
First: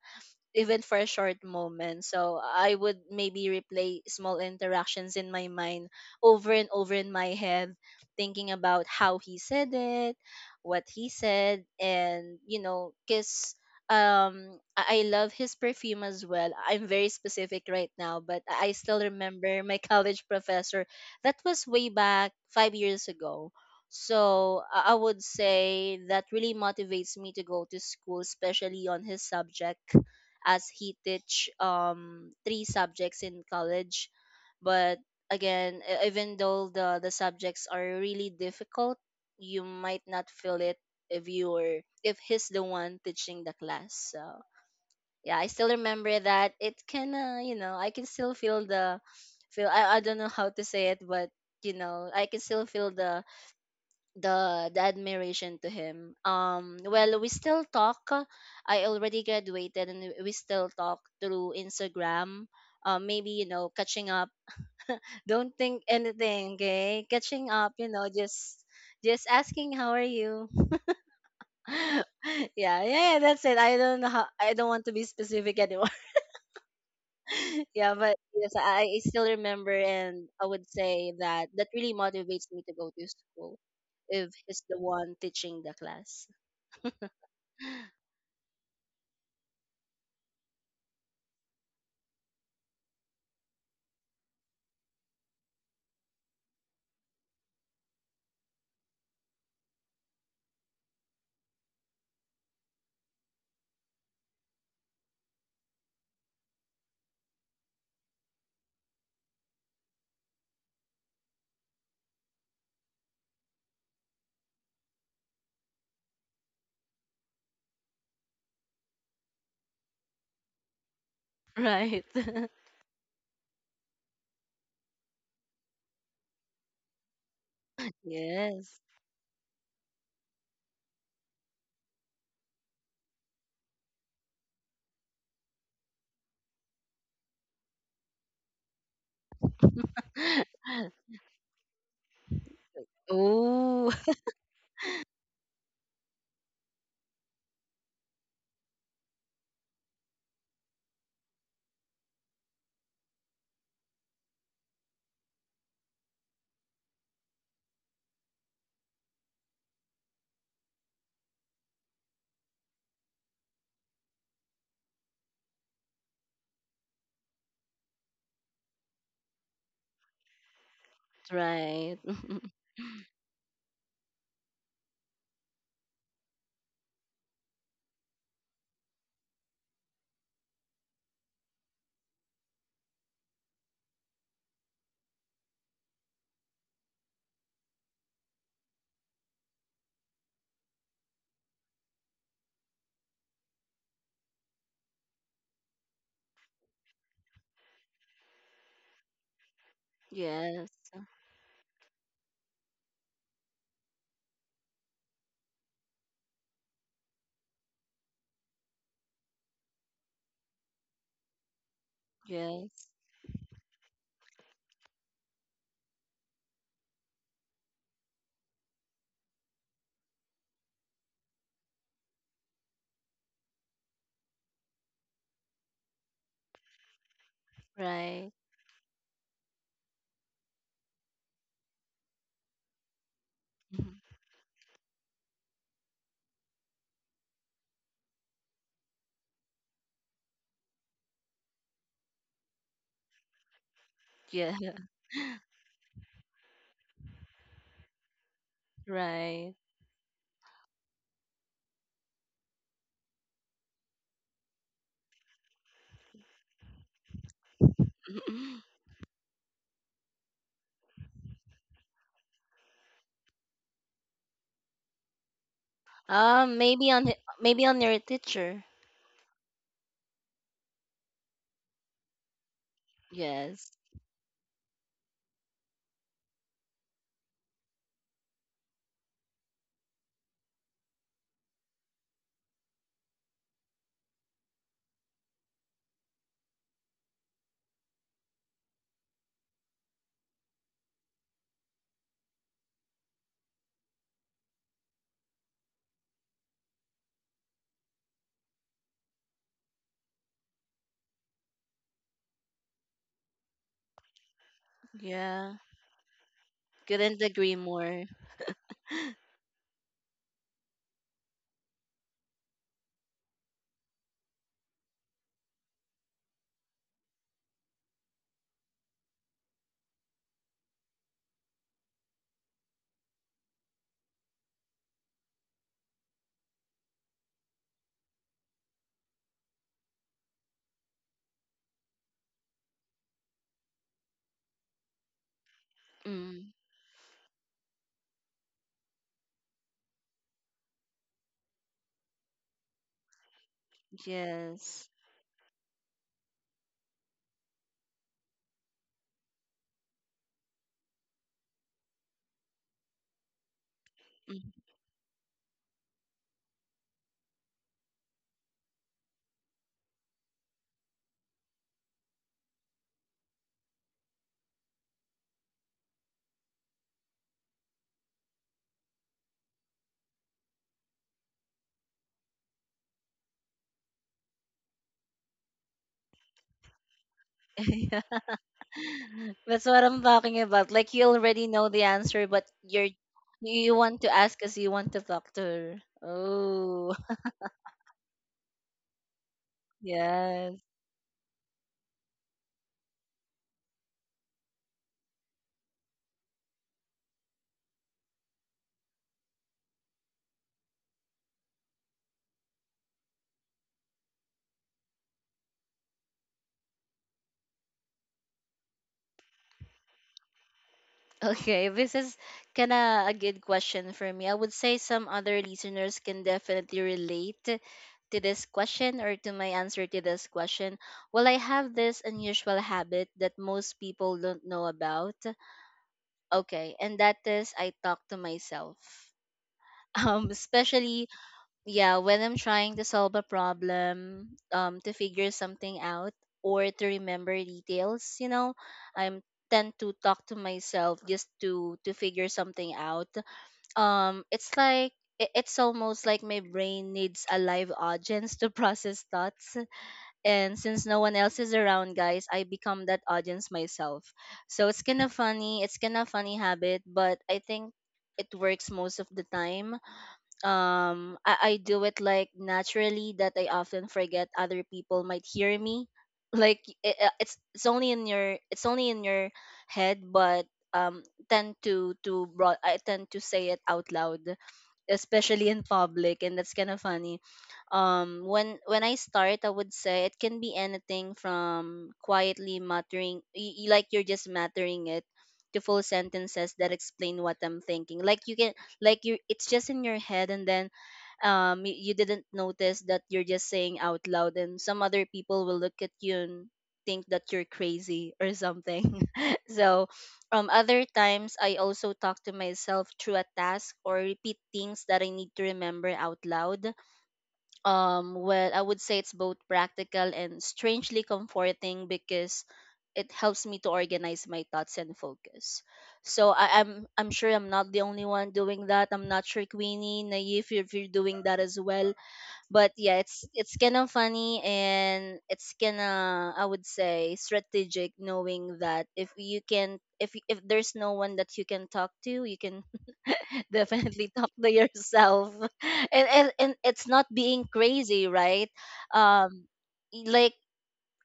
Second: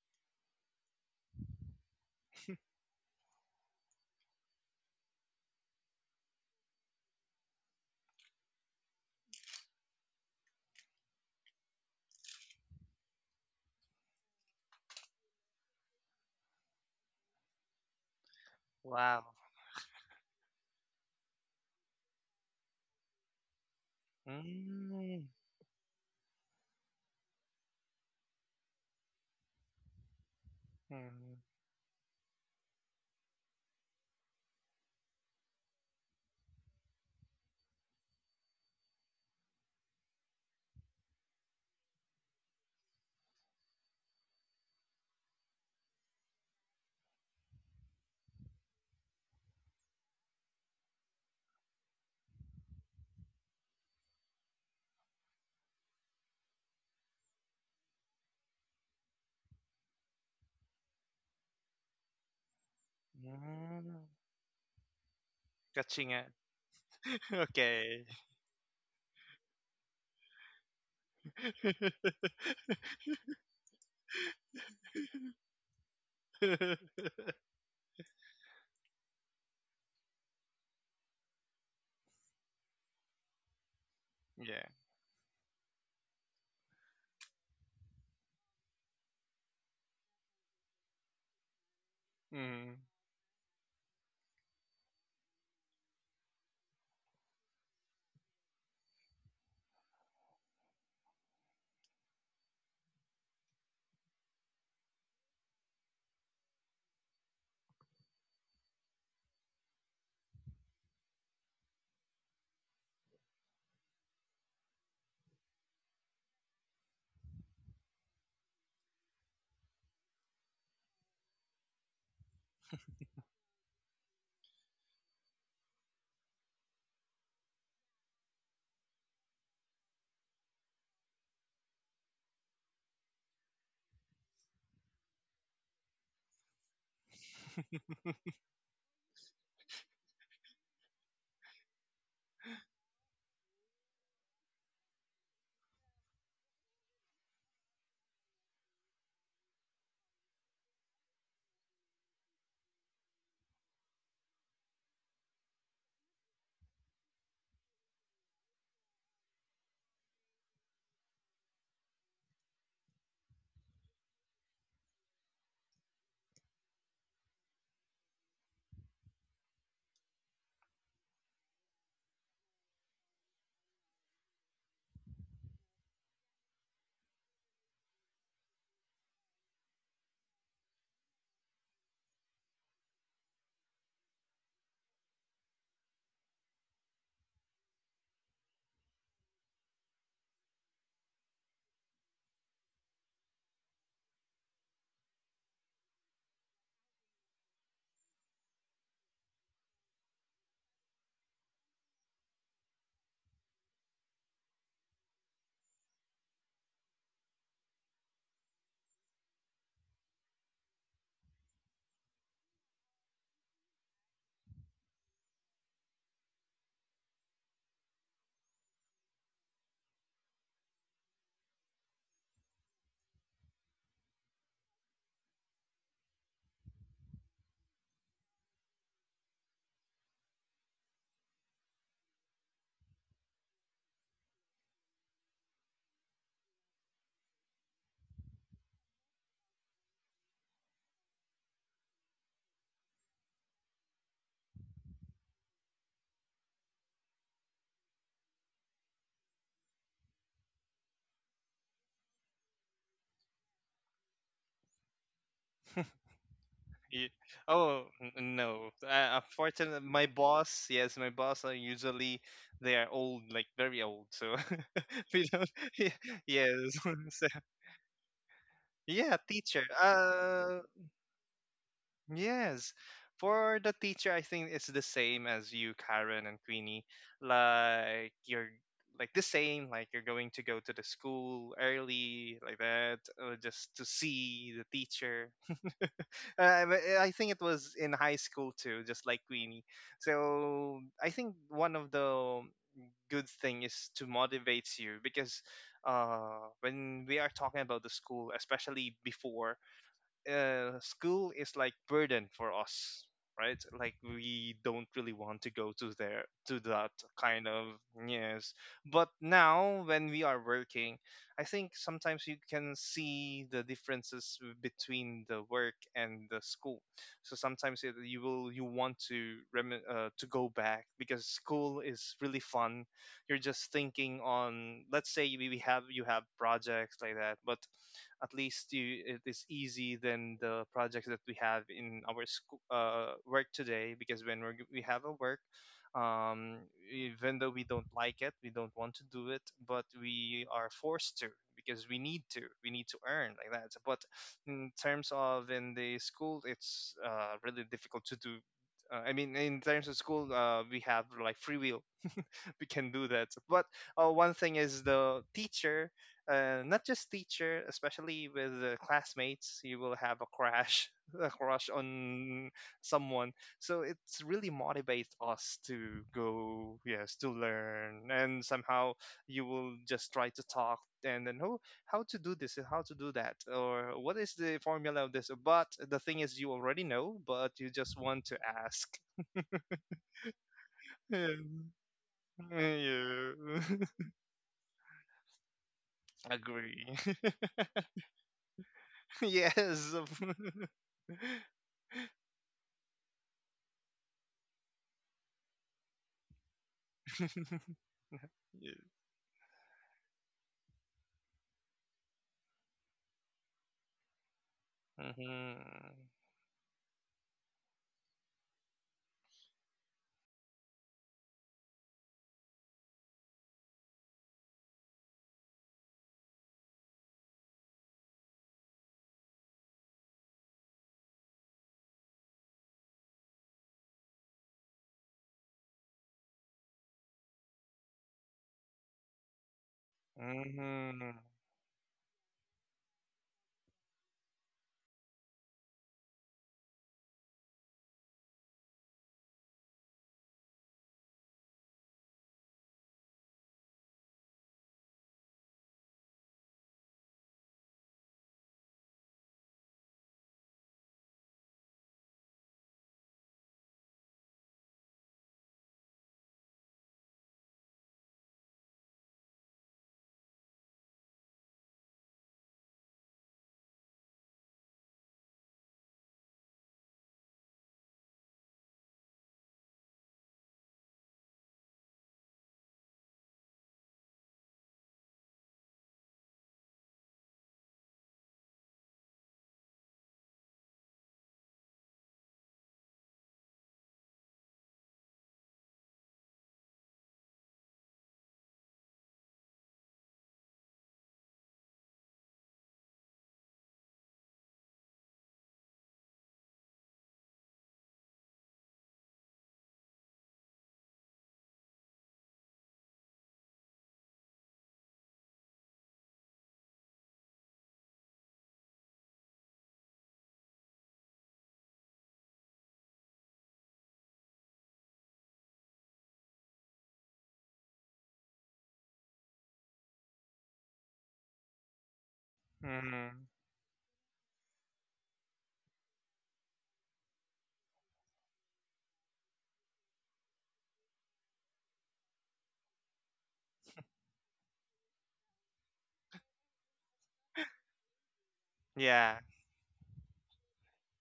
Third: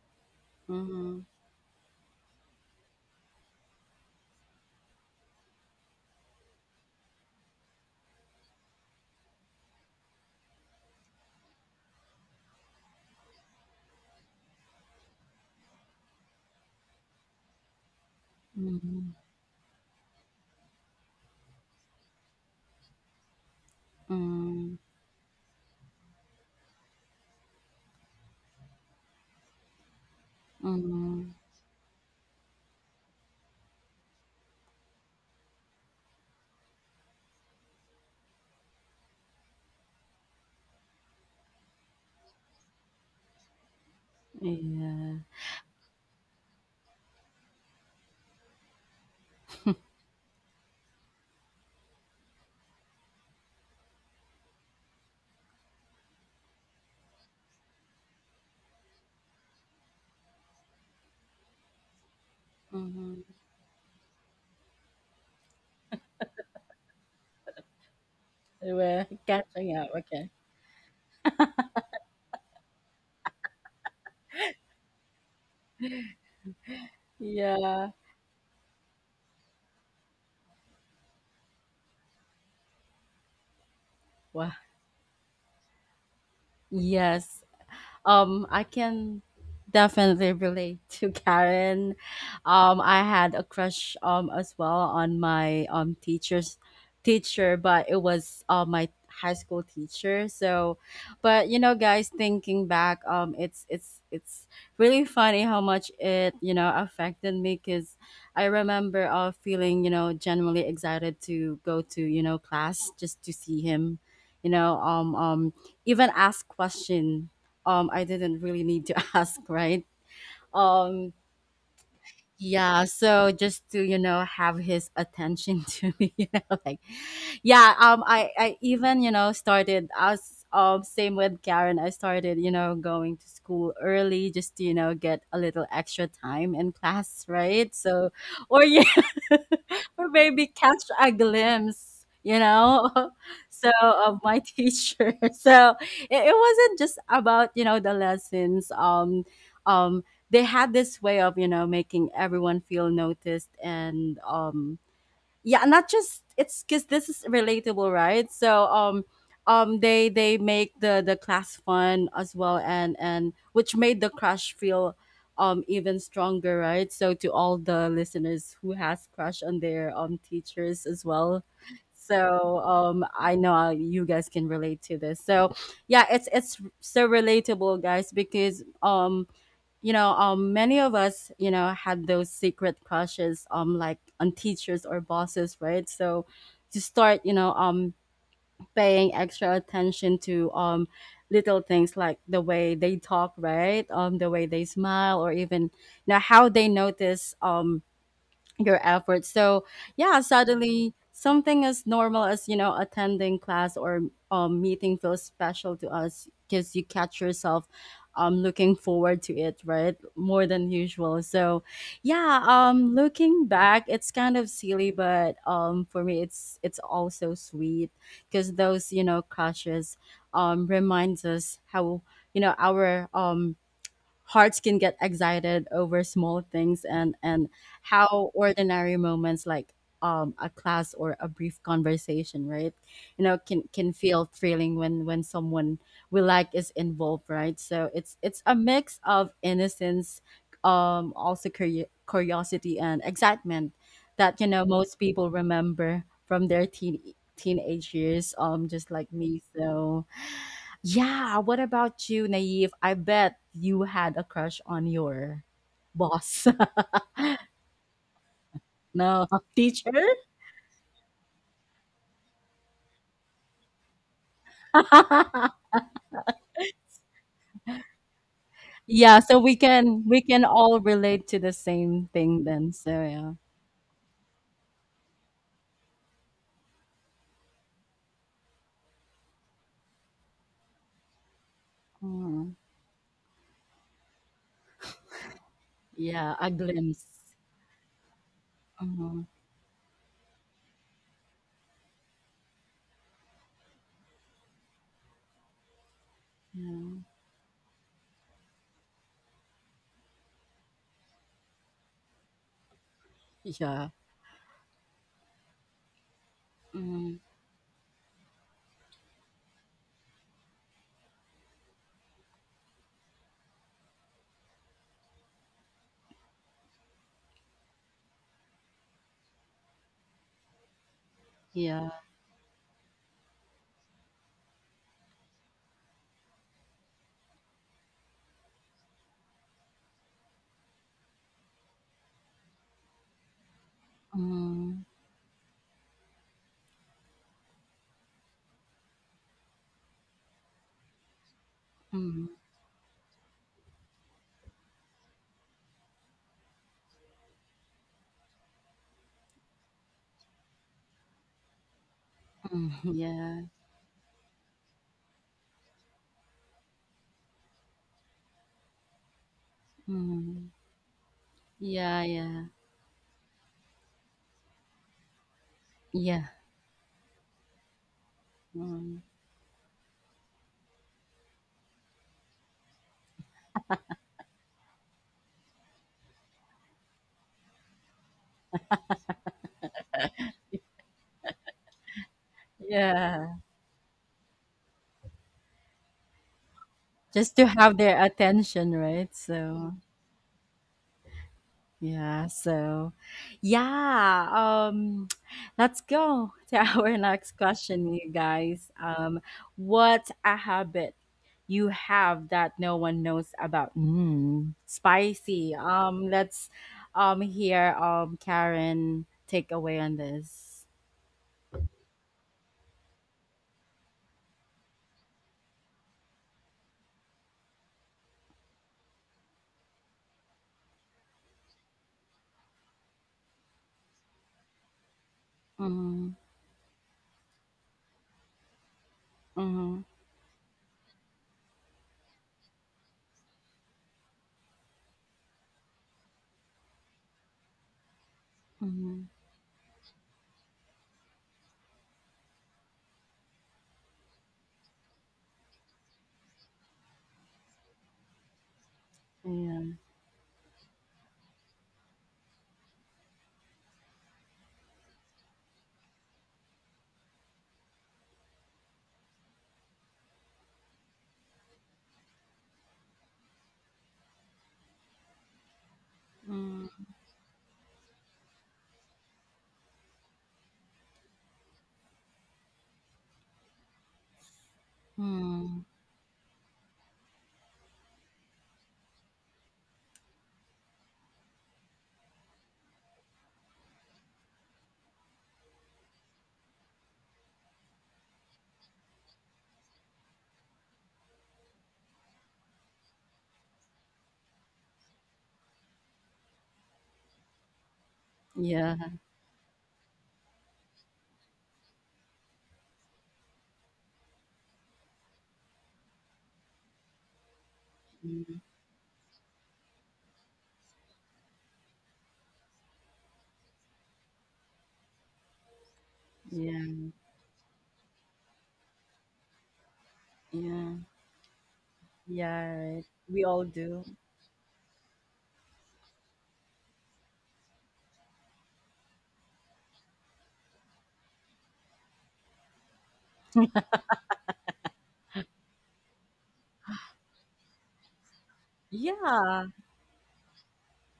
Speaker 2: even for a
Speaker 1: Mm-hmm.
Speaker 2: short moment. So I would maybe replay small interactions in my mind over and over in my head, thinking about how he said it, what he said, and you know, because I love his perfume as well. I'm very specific right now, but I still
Speaker 1: Mm-hmm.
Speaker 3: Wow.
Speaker 2: remember my college professor. That was way back 5 years ago. So
Speaker 1: Mm-hmm.
Speaker 2: I would
Speaker 3: Mm-hmm.
Speaker 2: say that really motivates me to go to school, especially on his subject, as he
Speaker 1: Mm-hmm.
Speaker 2: teach three subjects in college. But again, even though the subjects are really difficult, you might not feel it if you are— if he's the one teaching the class. So
Speaker 1: Yeah.
Speaker 2: yeah, I still remember that. It can you know, I can still feel the feel— I don't know how to say it, but you know, I can still feel the the admiration to him. Well, we still talk. I already graduated, and we still talk through Instagram.
Speaker 1: Mm-hmm.
Speaker 2: Maybe you know,
Speaker 3: Mm-hmm.
Speaker 2: catching up. Don't think
Speaker 3: Catching it.
Speaker 2: anything, okay? Catching up, you
Speaker 3: Okay.
Speaker 2: know,
Speaker 1: We're
Speaker 2: just asking
Speaker 1: catching up.
Speaker 2: how are
Speaker 1: Okay.
Speaker 2: you. Yeah, yeah, yeah, that's it. I don't know how. I don't want to be specific anymore.
Speaker 1: Yeah.
Speaker 2: Yeah, but yes, I still remember, and I would say that that really motivates me to go to school if
Speaker 1: Wow.
Speaker 2: he's
Speaker 3: Yeah.
Speaker 2: the one teaching the class.
Speaker 1: Yes. I can definitely relate to Karen.
Speaker 3: Mm.
Speaker 1: I had a crush as well on my teacher, but it was my high school teacher. So, but you know, guys, thinking back, it's really funny how much it you know affected me because I remember feeling you know genuinely excited to go to you know class just to see him. You know, even ask question I didn't really need to ask, right? Um,
Speaker 2: Right.
Speaker 1: yeah, so just to, you know, have his attention to me, you know, like yeah, I
Speaker 2: Yes.
Speaker 1: even, you know, started as same with Karen, I started, you know, going to school early just to, you know, get a little extra time in class, right? So or yeah, or maybe catch a glimpse, you know, so
Speaker 2: Oh,
Speaker 1: of my teacher. So it wasn't just about, you know, the lessons um they had this way of you know making everyone feel noticed, and yeah, not just it's because this is relatable, right? So they they make the class fun as well and which made the crush feel even stronger, right? So to all the listeners who has crush on their teachers as well,
Speaker 2: right.
Speaker 1: so I know you guys can relate to this. So yeah, it's so relatable, guys, because you know, many of us, you know, had those secret crushes, like on teachers or bosses, right? So to start, you know, paying extra attention to little things like the way they talk, right? The way they smile, or even you know how they notice, your efforts. So yeah, suddenly
Speaker 2: Yes.
Speaker 1: something as normal as you know attending class or meeting feels special to us because you catch yourself looking forward to it, right? More than usual. So yeah,
Speaker 2: Yes.
Speaker 1: looking back, it's kind of silly, but for me, it's also sweet because those you know crushes reminds us how you know our hearts can get excited over small things, and how
Speaker 2: Right.
Speaker 1: ordinary moments like a class or a brief conversation, right? You know can
Speaker 2: Mhm.
Speaker 1: feel thrilling when someone we like is involved, right? So it's a mix of innocence, also curiosity and excitement that you
Speaker 2: Yeah.
Speaker 1: know most people remember from their teenage years, just like me.
Speaker 2: Right.
Speaker 1: So yeah, what about you, Naive? I bet you had a crush on your boss.
Speaker 3: Ye- Oh, no!
Speaker 1: No,
Speaker 3: Unfortunately,
Speaker 1: teacher?
Speaker 3: my boss, yes, my boss are usually, they are old, like very old. So we don't. Yes,
Speaker 2: Maybe on
Speaker 3: so,
Speaker 2: maybe on your teacher.
Speaker 3: yeah,
Speaker 1: Yeah, so
Speaker 3: teacher.
Speaker 1: we can all relate to the same thing then.
Speaker 3: Yes.
Speaker 1: So yeah.
Speaker 3: For
Speaker 2: Yes.
Speaker 3: the teacher, I think it's the same as you, Karen and Queenie. Like, you're, like the same, like you're going to go to the school early,
Speaker 1: Mm.
Speaker 3: like that, or just to see the teacher.
Speaker 1: Yeah, a
Speaker 3: But,
Speaker 1: glimpse.
Speaker 3: I think it was in high school too, just like
Speaker 1: Mhm.
Speaker 3: Queenie. So I think one of the good thing is to motivate you because when we are talking about the school, especially before, school is like burden for us,
Speaker 1: Yeah.
Speaker 3: right?
Speaker 1: Yeah.
Speaker 3: Like, we don't really want to
Speaker 2: Yeah.
Speaker 3: go to there, to that
Speaker 1: Mm.
Speaker 2: Couldn't
Speaker 3: kind
Speaker 2: agree
Speaker 3: of,
Speaker 2: more.
Speaker 3: yes. But now when we are working, I think sometimes you can see the differences between the work and the school. So sometimes you will, you want to, to go back because school
Speaker 1: Yeah.
Speaker 3: is really fun. You're just thinking on, let's say, we have you have projects like that, but it is easy than the projects that we have in our school, work today, because we
Speaker 1: Mm.
Speaker 3: have a work.
Speaker 2: Mm,
Speaker 3: um, Even though we don't like it, we don't want to do it, but we are forced to, because we need
Speaker 1: Mm.
Speaker 3: to we need to earn, like that. But in
Speaker 2: yes.
Speaker 3: terms of in the school, it's really difficult to do. I mean, in terms of school, we have like free will, we
Speaker 1: Mm.
Speaker 3: can do that.
Speaker 1: Yeah.
Speaker 3: But one
Speaker 2: Mm.
Speaker 3: thing is the teacher, not just teacher, especially with the classmates, you will have a
Speaker 1: Mm.
Speaker 3: crush, a crush
Speaker 1: Yeah, yeah.
Speaker 3: on someone. So it's really motivates us to
Speaker 1: Yeah.
Speaker 3: go, yes, to learn, and somehow
Speaker 1: Mm.
Speaker 3: you will just try to talk and then, "Oh, how to do this and how to do that, or what is the formula of this?" But the thing is, you already know, but you just
Speaker 2: Yeah.
Speaker 3: want to ask.
Speaker 2: That's what I'm talking about. Like, you
Speaker 3: Yeah.
Speaker 2: already know the answer, but you're—
Speaker 3: Yeah.
Speaker 1: Yeah.
Speaker 2: you want to ask because you want to talk to her.
Speaker 3: Agree.
Speaker 2: Oh.
Speaker 1: Just to have their attention, right? So
Speaker 3: Yes.
Speaker 2: Yes.
Speaker 1: Yeah, so yeah, um let's go to our next question, you guys. What's a habit you have that no one knows about? Mm, spicy.
Speaker 3: Mm-hmm.
Speaker 1: Let's hear Karen take away on this.
Speaker 2: Okay, this is kind of a good question for me. I would say some other listeners can definitely relate to this question or to my answer to this question. Well, I have this unusual habit that most people don't know about.
Speaker 1: Mm-hmm.
Speaker 2: Okay, and that is, I talk to myself.
Speaker 1: Mm-hmm.
Speaker 3: Hmm.
Speaker 2: Especially yeah, when I'm trying to solve a problem, to figure something out or to remember details, you know,
Speaker 1: Mm-hmm.
Speaker 2: I'm— tend to talk to myself just to figure something out. It's like— it's almost like my brain needs a live audience to process thoughts,
Speaker 1: Yeah.
Speaker 2: and since no one else is around, guys, I become that audience myself. So it's kind of funny, it's kind of funny habit, but I think it works most of the time. I do it like naturally that I often forget other people might hear me. Like
Speaker 1: Mm-hmm.
Speaker 2: it, it's— it's only in your— it's only in your head, but tend to broad— I tend to say it out loud, especially in public, and that's kind of funny. When I start, I would say it can be anything from quietly muttering like you're just muttering it, to full sentences that explain what I'm thinking. Like, you can— like you— it's just in your head, and then you didn't notice that you're just saying out loud, and some other people will look at you and think that you're crazy or
Speaker 1: Yeah.
Speaker 2: something. So other times I also talk to myself through a task or repeat things that I need to remember out loud.
Speaker 1: mm,
Speaker 2: Well, I would say it's both practical and strangely comforting because it helps me to organize my thoughts and focus. So
Speaker 1: Yeah.
Speaker 2: I'm— I'm sure I'm not the only one doing that. I'm not sure, Queenie, Naive, if
Speaker 1: Yeah.
Speaker 2: you're doing that as well.
Speaker 1: Yeah,
Speaker 2: But
Speaker 1: right.
Speaker 2: yeah,
Speaker 1: We
Speaker 3: Hmm.
Speaker 1: all
Speaker 2: it's kind
Speaker 1: do.
Speaker 2: of funny, and it's kind of— I would say strategic, knowing that if you can— if there's no one that you can talk to, you can definitely talk to yourself, and it's not being crazy, right?
Speaker 3: Yeah.
Speaker 2: um
Speaker 1: Yeah.
Speaker 2: like,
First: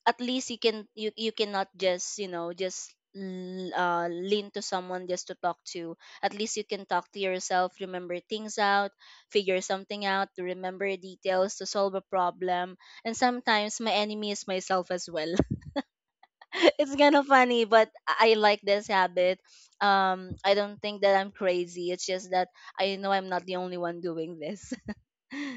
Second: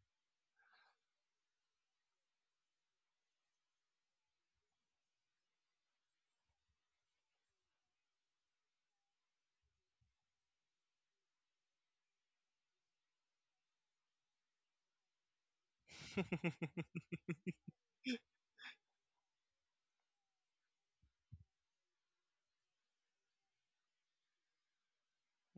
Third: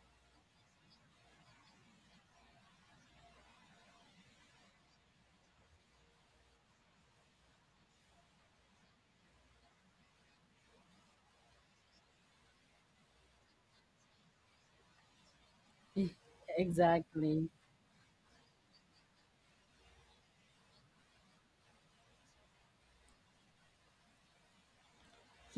Speaker 2: at least you can— you— you cannot just, you know, just lean to someone just to talk to. At least you can talk to yourself, remember things out, figure something out, to remember details, to solve a problem. And sometimes my enemy is myself as well.
Speaker 1: E-
Speaker 2: It's kind of
Speaker 1: Exactly.
Speaker 2: funny, but I like this habit. I don't think that I'm crazy. It's just that I know I'm not the only one doing this.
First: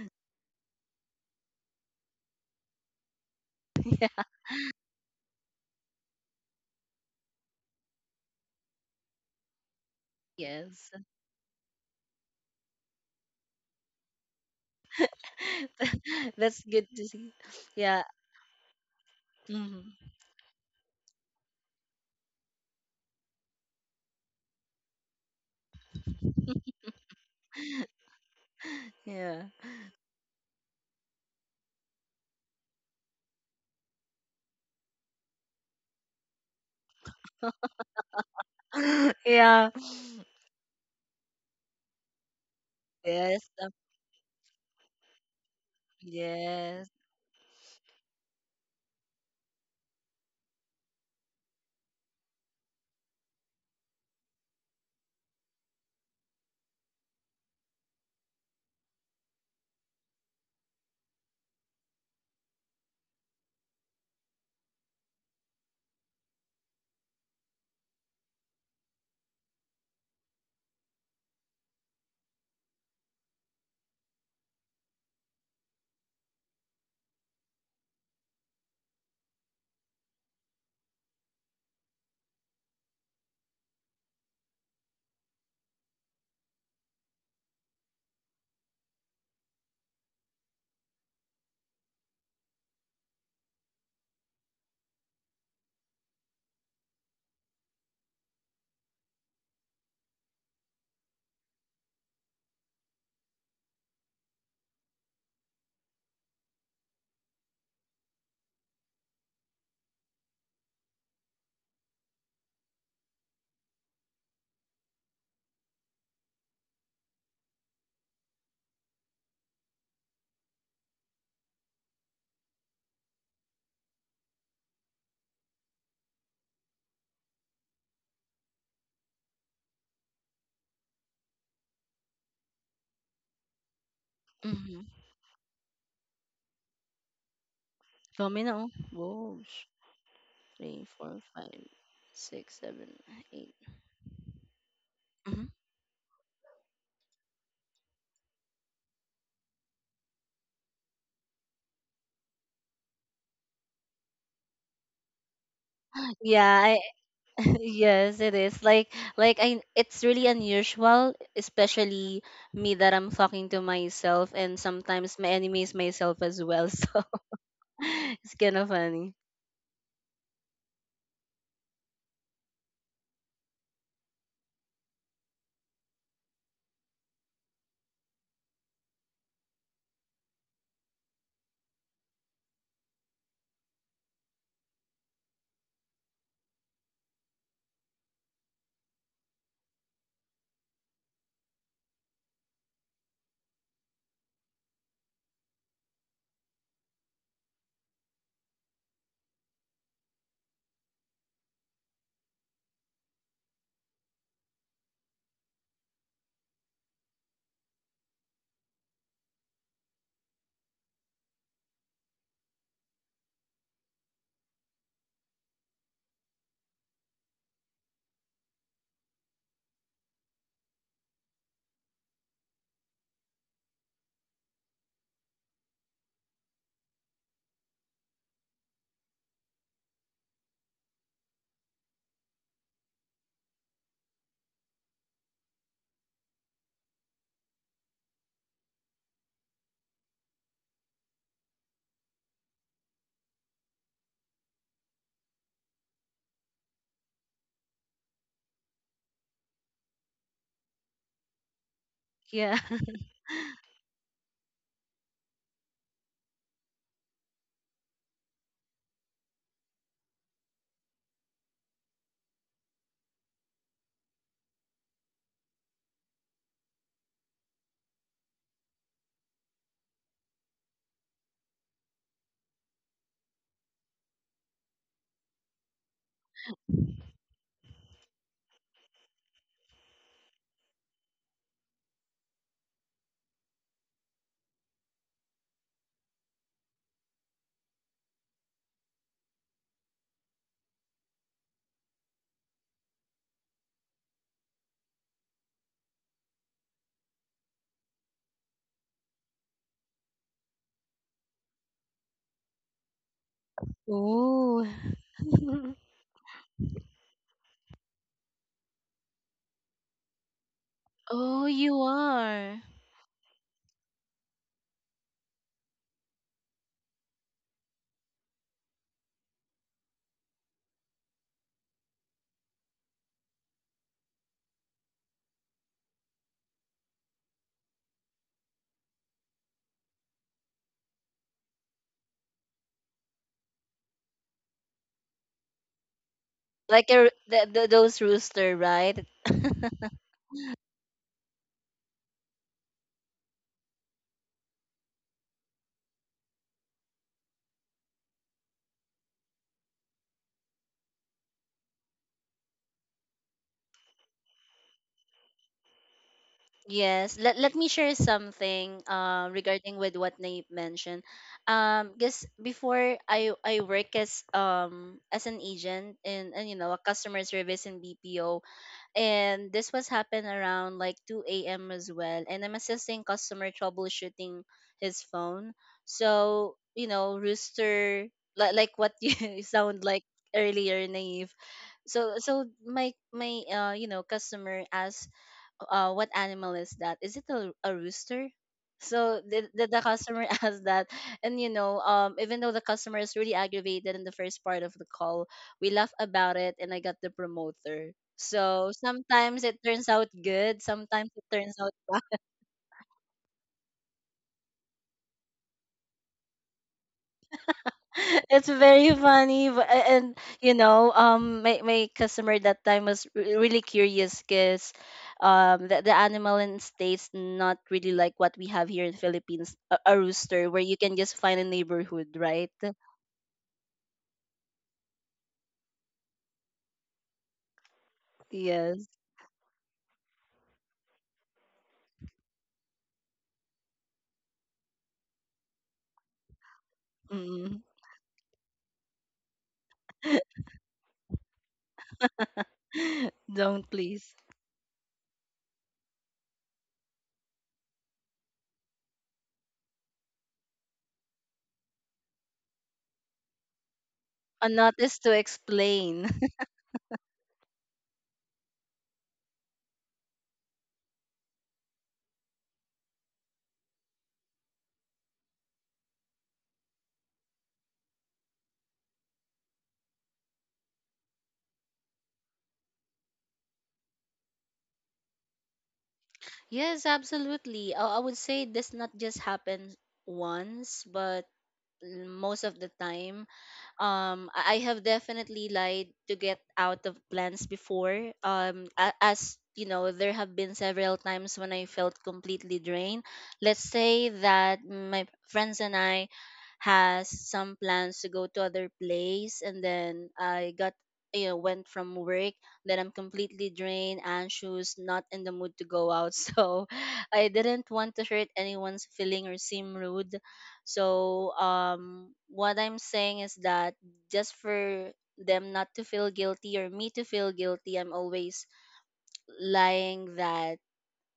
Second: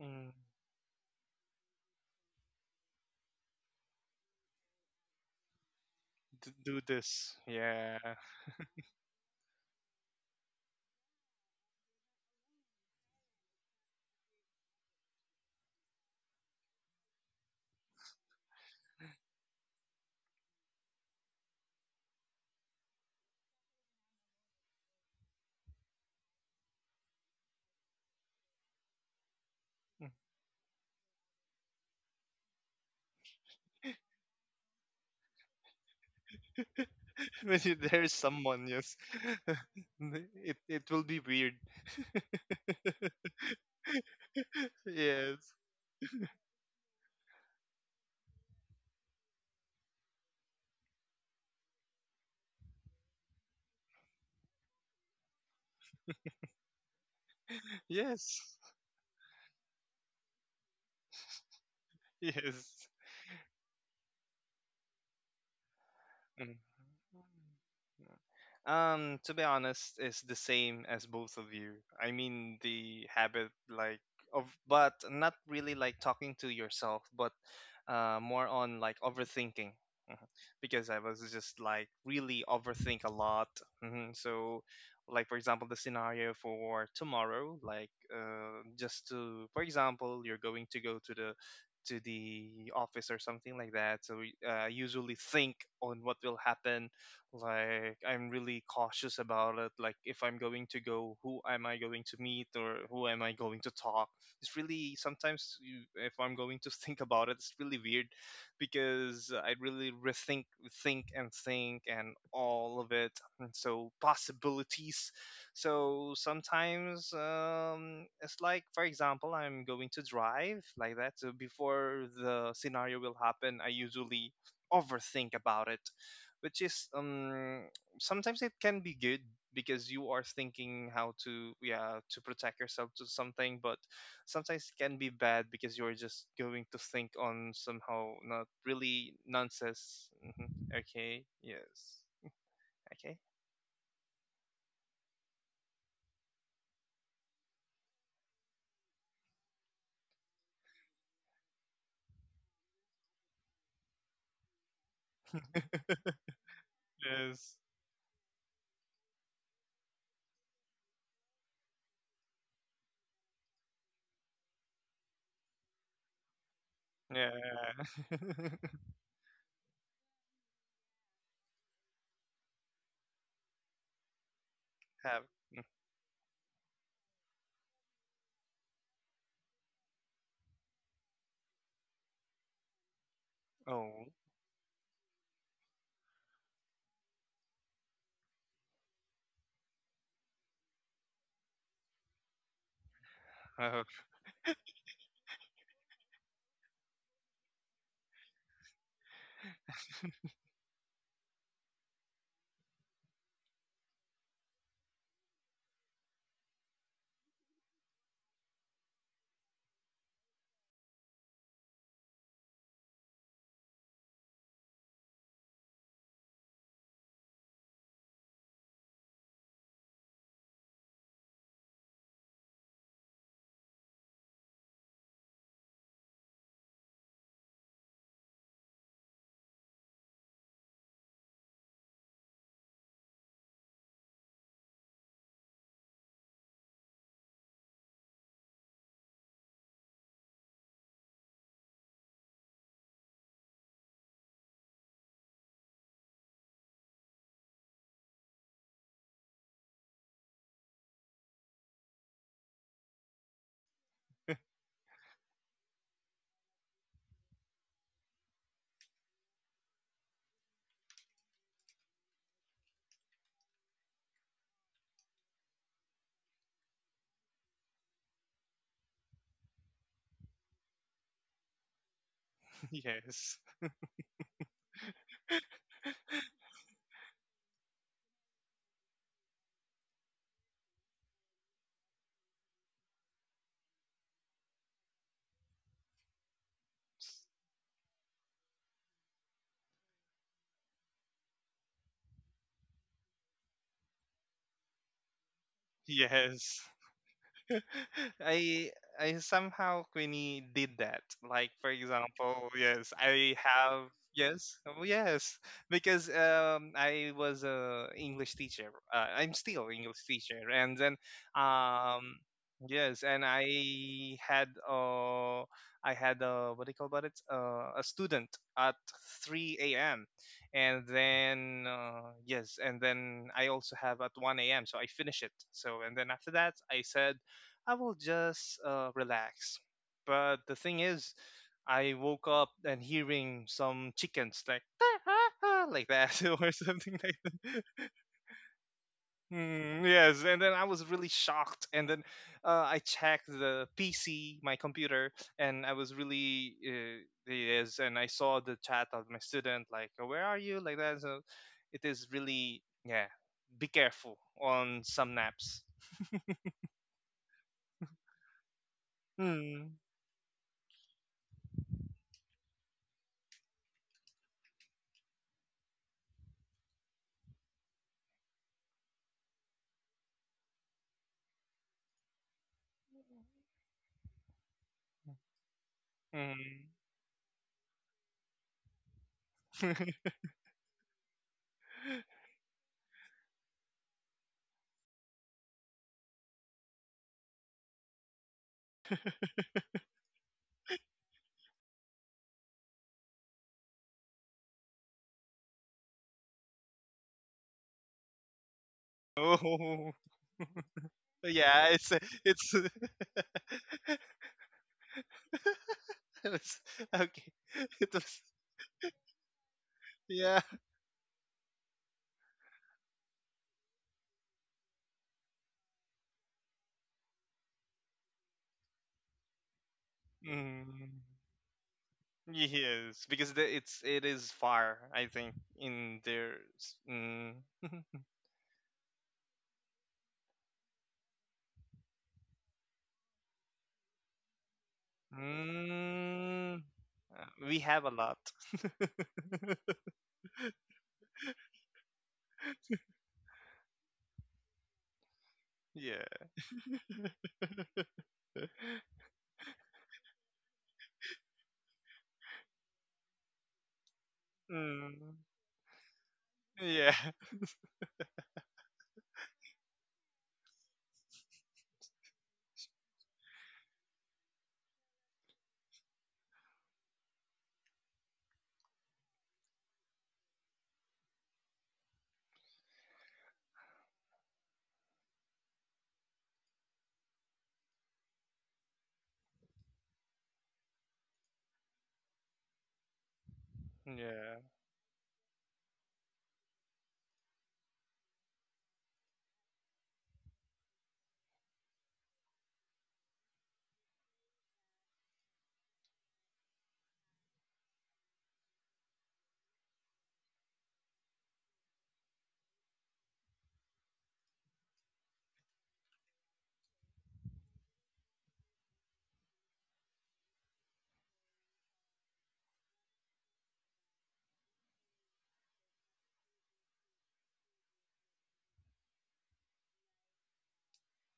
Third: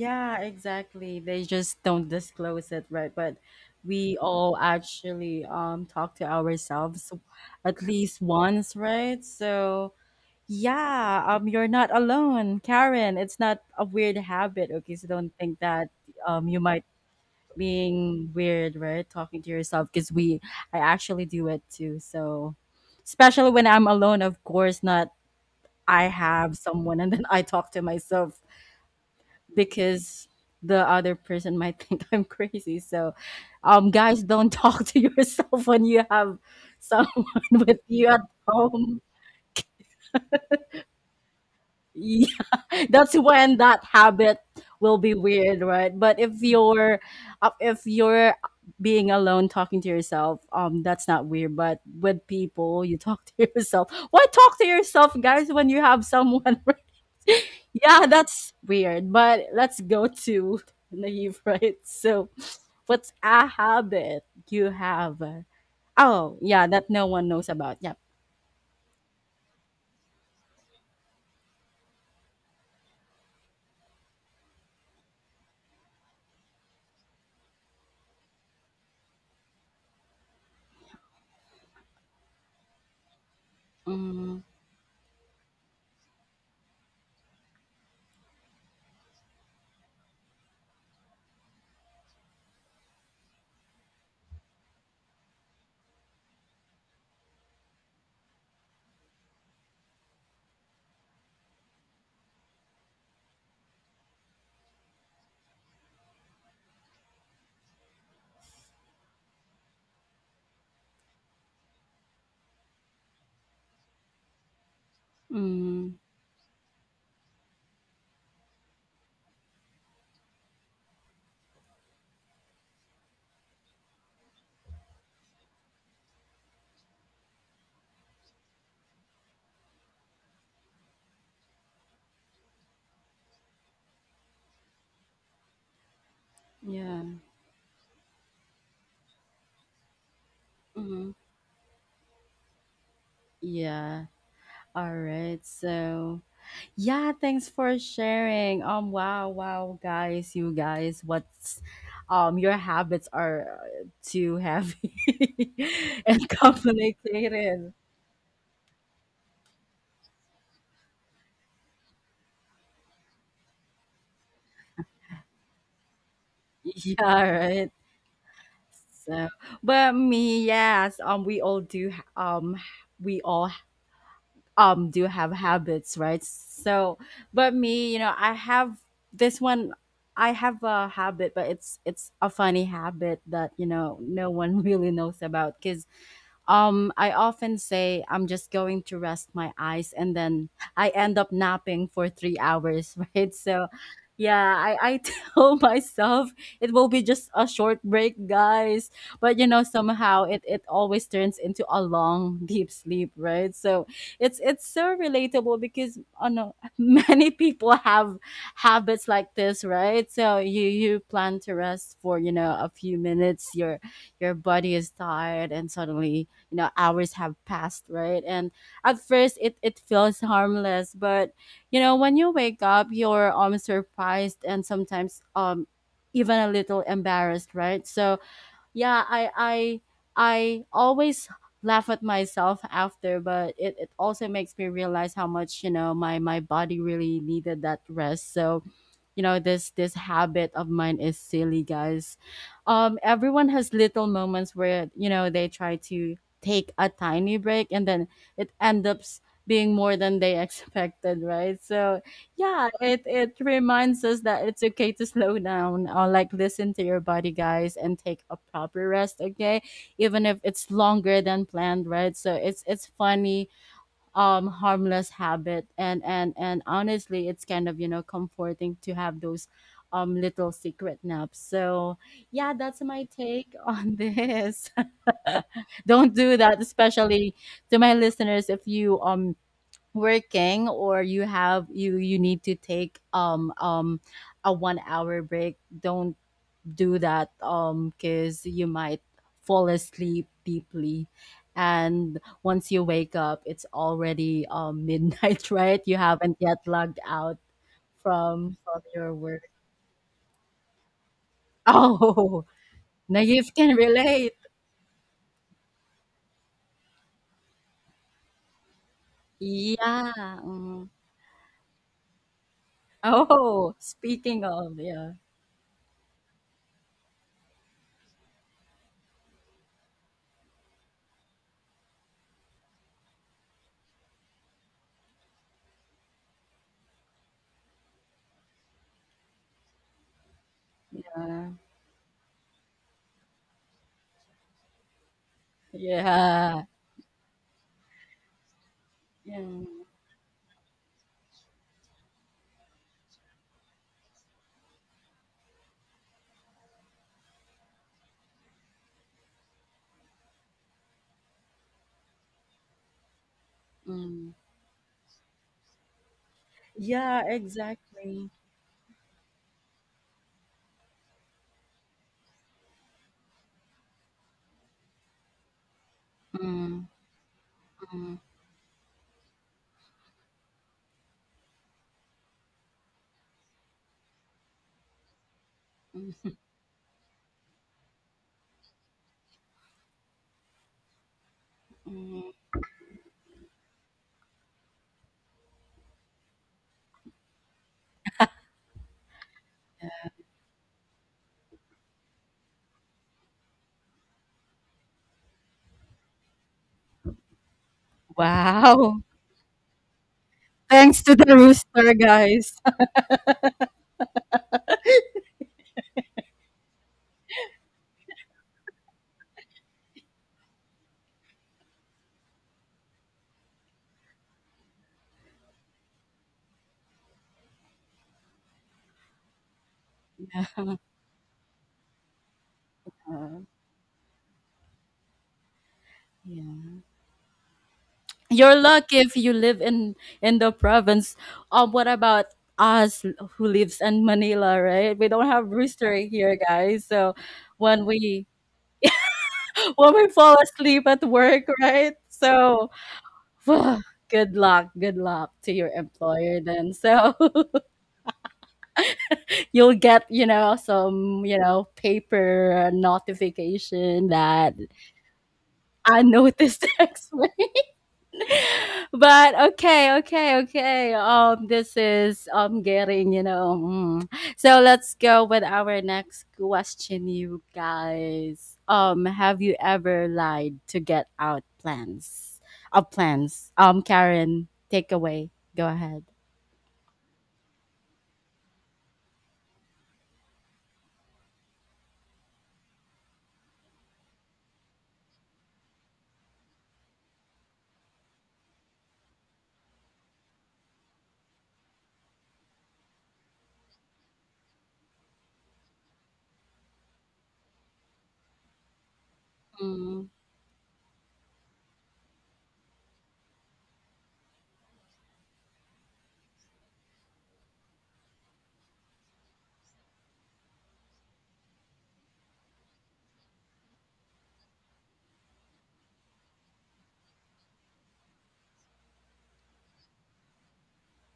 Speaker 3: Mm.
Speaker 1: exactly. They just don't disclose it, right? But we
Speaker 2: Yeah.
Speaker 1: all actually talk to
Speaker 3: Do
Speaker 1: ourselves
Speaker 3: this.
Speaker 1: at
Speaker 3: Yeah.
Speaker 1: least once, right? So
Speaker 2: Yes.
Speaker 1: yeah, you're not alone, Karen. It's not a weird habit, okay? So don't think that you
Speaker 2: That's
Speaker 1: might
Speaker 2: good to see. Yeah.
Speaker 1: being weird, right? Talking to yourself
Speaker 2: Hmm.
Speaker 1: because we I actually do it too. So especially when I'm alone, of course, not I have someone and then I talk to myself
Speaker 2: Yeah.
Speaker 1: because the other person might think I'm crazy. So, guys, don't talk to yourself when you have someone
Speaker 3: When
Speaker 1: with you
Speaker 3: there's
Speaker 1: at
Speaker 3: someone, yes.
Speaker 1: home.
Speaker 2: Yeah.
Speaker 3: It will be weird.
Speaker 1: Yeah, that's
Speaker 2: Yes.
Speaker 1: when
Speaker 2: Um,
Speaker 1: that habit will be
Speaker 3: Yes.
Speaker 1: weird, right? But
Speaker 2: yes.
Speaker 1: if you're being alone talking to yourself, that's not weird, but with people you talk to yourself. Why talk to yourself, guys, when you have someone? Right? Yeah,
Speaker 3: Yes.
Speaker 1: that's weird. But let's go to naive, right? So,
Speaker 3: Yes.
Speaker 1: what's a habit you have? Oh,
Speaker 3: Mhm.
Speaker 1: yeah, that no one knows about. Yeah.
Speaker 3: To be honest, it's the same as both of you. I mean, the habit like of, but not really like talking to yourself, but more on like overthinking. Mhm. Because I was just like really overthink a lot. Hmm.
Speaker 1: Mm,
Speaker 3: So, like, for example, the scenario for tomorrow, like, for example, you're going to go to the office or something like that. So I usually think on what will happen. Like, I'm really cautious about it. Like, if I'm going to go, who am I going to meet or who am I going to talk? It's really, if I'm going to think about it, it's really weird, because I really rethink, think and all of it. And so possibilities.
Speaker 1: mm,
Speaker 3: So sometimes, it's like, for example, I'm going to drive like that. So before the scenario will happen, I usually overthink about it, which is, sometimes it can be good because you are thinking how to protect yourself to something. But sometimes it
Speaker 2: Mm-hmm.
Speaker 3: can be bad because you're just going to
Speaker 1: yeah.
Speaker 3: think on, somehow,
Speaker 2: Count me
Speaker 3: not
Speaker 2: now.
Speaker 3: really
Speaker 2: Whoa.
Speaker 3: nonsense. Mhm.
Speaker 2: Three,
Speaker 1: Mm,
Speaker 2: four,
Speaker 3: Okay, yes.
Speaker 2: five, six, seven,
Speaker 3: Okay,
Speaker 2: eight.
Speaker 1: yeah. All right.
Speaker 2: Mhm.
Speaker 1: So, yeah, thanks for sharing. Wow, wow guys, you guys, what's your habits are too heavy and
Speaker 2: Yeah, I,
Speaker 3: yes,
Speaker 1: complicated.
Speaker 2: yes, it is. Like I, it's really unusual, especially me that I'm talking to myself, and sometimes my enemy is myself as well. So
Speaker 3: yeah.
Speaker 1: Yeah, right.
Speaker 2: it's kind of funny.
Speaker 1: So, but me, yes, we all do we all do
Speaker 3: Have.
Speaker 1: have habits, right? So but me, you know, I have this one. I have a habit, but it's a funny habit that, you know,
Speaker 3: Oh,
Speaker 1: no one really knows about, cause I often say I'm just going to rest my eyes, and then I end up napping for 3 hours, right? So,
Speaker 3: uh,
Speaker 1: yeah, I tell myself it will be just a short break, guys. But you know, somehow it always turns into a long, deep sleep, right? So it's so relatable because oh no, many people have habits like this, right? So you plan to rest for you know a few minutes, your body is tired, and suddenly you know hours have passed, right? And at first it feels harmless, but you know when you wake up you're surprised and sometimes even a little embarrassed, right? So yeah, I always laugh at myself after, but it also makes me realize how much, you know, my body really needed that rest. So you know this this habit of mine is silly, guys. Everyone has little moments where you know they try to take a tiny break and then it ends up being more than they expected, right? So
Speaker 2: Yeah.
Speaker 1: yeah, it reminds us that it's okay to slow down or like listen to your body, guys, and take a proper rest, okay? Even if it's longer than planned, right? So it's funny, harmless habit, and honestly it's kind of, you know, comforting to have those little secret naps. So yeah, that's my
Speaker 3: yes,
Speaker 1: take on this. Don't do that, especially to my listeners, if you working or you have you need to take a 1 hour break. Don't do that because you might fall asleep deeply, and once you wake up it's already midnight, right? You haven't
Speaker 3: yes.
Speaker 1: yet logged out from
Speaker 3: I
Speaker 1: from
Speaker 3: I
Speaker 1: your work.
Speaker 3: somehow, Queenie, did that. Like, for
Speaker 1: Oh,
Speaker 3: example, yes, I
Speaker 1: naive can
Speaker 3: have,
Speaker 1: relate.
Speaker 3: yes,
Speaker 2: Ooh.
Speaker 3: oh yes, because I was a English teacher. I'm still English
Speaker 1: Yeah.
Speaker 3: teacher, and
Speaker 1: Mm.
Speaker 3: then
Speaker 2: Oh, you
Speaker 3: um
Speaker 2: are
Speaker 3: yes, and
Speaker 1: Oh,
Speaker 3: I
Speaker 1: speaking
Speaker 3: had,
Speaker 1: of, yeah.
Speaker 3: what do you call about it, a student at 3 a.m., and then yes, and then I also have at 1 a.m. So I finish it. So, and then after that, I said, I will just relax. But the thing is,
Speaker 1: Yeah.
Speaker 3: I woke up and hearing some chickens like like that, or
Speaker 1: Yeah.
Speaker 2: like
Speaker 3: something
Speaker 2: a,
Speaker 3: like that.
Speaker 2: the, those rooster, right?
Speaker 1: Yeah.
Speaker 3: Mm, yes, and then I was really shocked. And then I checked the PC, my computer, and I was really, yes, and I saw the chat of my student like, "Where are you?" Like that. So it is really, yeah. Be careful
Speaker 1: Mm.
Speaker 3: on some naps.
Speaker 2: Yes,
Speaker 1: Yeah,
Speaker 2: let, let me share
Speaker 1: exactly.
Speaker 2: something
Speaker 3: Mm,
Speaker 2: regarding with what Nate mentioned. Because before I work as an agent in— and you know, a
Speaker 1: Mm,
Speaker 2: customer service in
Speaker 1: mm,
Speaker 2: BPO, and this was happen around like 2 a.m. as well, and I'm assisting customer troubleshooting his phone.
Speaker 1: mm,
Speaker 2: So
Speaker 3: mm.
Speaker 2: you know, rooster, like what you sound like earlier, Naive. So
Speaker 1: mm.
Speaker 2: so my you know, customer asked, what animal is that? Is it a rooster? So the customer asked that. And, you know, even though the customer is really aggravated in the first part of the call, we laughed about it and I got the promoter. So
Speaker 1: Wow.
Speaker 2: sometimes it turns
Speaker 3: Oh,
Speaker 2: out good,
Speaker 1: Thanks
Speaker 2: sometimes
Speaker 1: to
Speaker 2: it
Speaker 1: the
Speaker 2: turns
Speaker 3: yeah,
Speaker 2: out—
Speaker 1: rooster,
Speaker 3: it's,
Speaker 1: guys.
Speaker 3: it was- okay. It was,
Speaker 2: it's very funny, but, and
Speaker 3: yeah.
Speaker 2: you know, my, my customer that time was really curious because the animal in states not really like what we have here in Philippines, a rooster where you can
Speaker 3: Mm,
Speaker 2: just find a neighborhood, right?
Speaker 3: yes, because it is far. I think in their, s-
Speaker 1: Yeah.
Speaker 3: mm,
Speaker 1: You're
Speaker 2: Yes.
Speaker 1: lucky if you live in the province. What about us who lives in Manila, right? We don't have rooster here,
Speaker 3: mm,
Speaker 1: guys. So
Speaker 3: uh, we
Speaker 2: Mm.
Speaker 3: have
Speaker 1: when
Speaker 3: a lot.
Speaker 1: we when we fall asleep at work, right? So
Speaker 2: Don't please—
Speaker 1: good luck to your
Speaker 3: Yeah.
Speaker 1: employer then. So you'll get, you know, some, you know, paper notification
Speaker 2: a
Speaker 1: that
Speaker 2: not is to
Speaker 3: Mm,
Speaker 1: I
Speaker 2: explain.
Speaker 1: noticed
Speaker 3: yeah.
Speaker 1: X. But okay, okay, okay. This is getting, you know. Mm. So let's go with our next question, you guys. Have you ever lied to get out plans? Of plans. Karen, take away. Go ahead.
Speaker 2: Yes, absolutely, I would say this not just happens once but most of the time.
Speaker 3: Yeah.
Speaker 2: I have definitely lied to get out of plans before. Um, as you know, there have been several times when I felt completely drained. Let's say that my friends and I has some plans to go to other place, and
Speaker 1: Mm,
Speaker 2: then I got, you know, went from work, then I'm completely drained, anxious, not in the mood to go out. So I didn't want to hurt anyone's feeling or seem rude. So what I'm saying is that just for them not to feel guilty or me to feel guilty, I'm always lying that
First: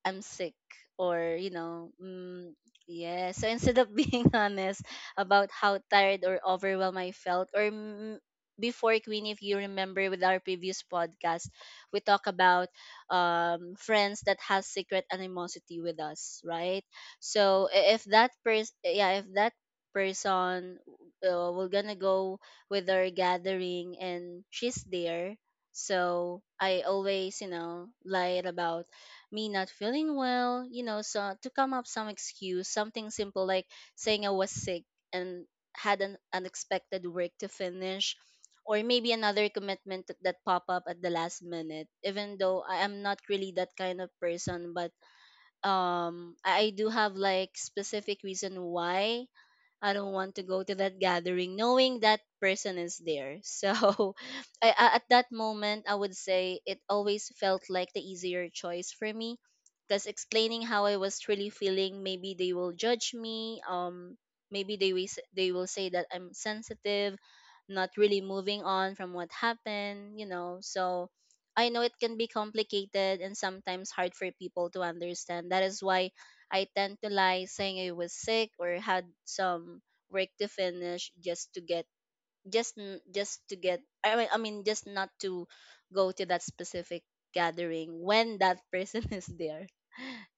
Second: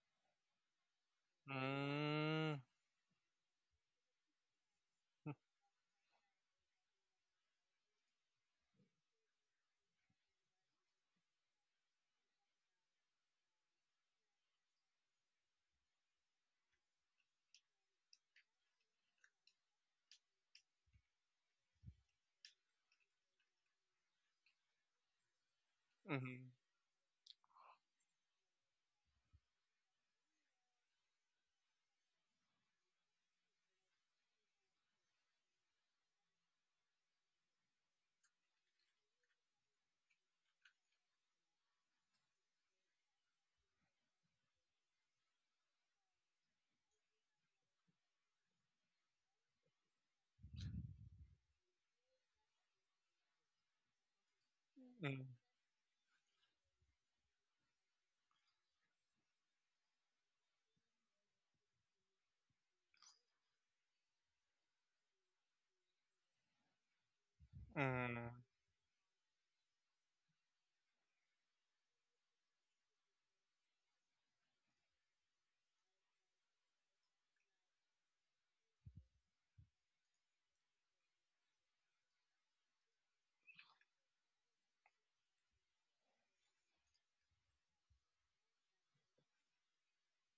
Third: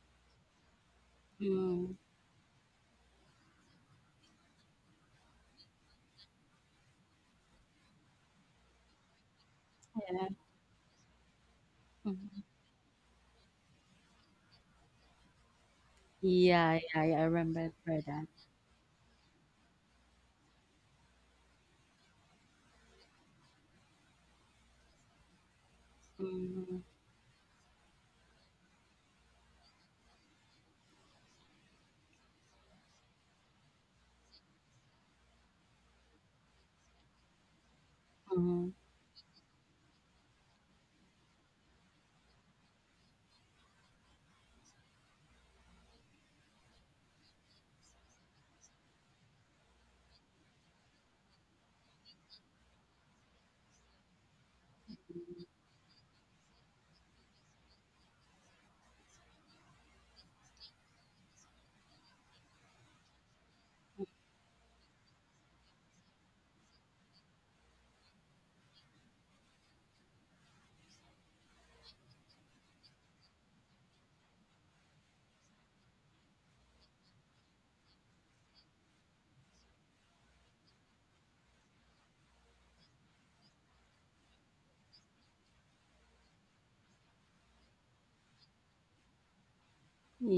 Speaker 2: I'm sick or you know,
Speaker 1: mm,
Speaker 2: mm,
Speaker 3: Mm,
Speaker 2: yeah, so instead of being honest about how tired or overwhelmed I felt or— mm, before, Queen, if you remember with
Speaker 1: yeah.
Speaker 2: our previous podcast, we talk
Speaker 1: Mhm.
Speaker 2: about friends that has secret animosity with us,
Speaker 1: Yeah,
Speaker 2: right?
Speaker 1: yeah, yeah, I
Speaker 2: So
Speaker 1: remember
Speaker 2: if
Speaker 1: that.
Speaker 2: that person— yeah, if that person, we're gonna go with our gathering and she's there, so
Speaker 3: mhm,
Speaker 2: I
Speaker 1: Mm,
Speaker 2: always, you know, lied about me not feeling well, you know, so to come up some excuse, something simple like saying I was sick and had an unexpected work to finish,
Speaker 1: mhm.
Speaker 2: or maybe another commitment that, that pop up at the last minute, even though I am not really that kind of person. But I do have like specific reason why I don't want to go to that gathering, knowing that person is there. So I— at
Speaker 3: mm,
Speaker 2: that moment, I would say it always felt like the easier choice for me, because explaining how I was really feeling, maybe they will judge me. Maybe they will, they will say that I'm sensitive, not
Speaker 3: mm,
Speaker 2: really moving on from what happened, you know. So I know it can be complicated and sometimes hard for people to understand. That is why I tend to lie saying I was sick or had some work to finish just to get, just just to get— I mean, I mean, just not to go to that specific gathering when that person is there.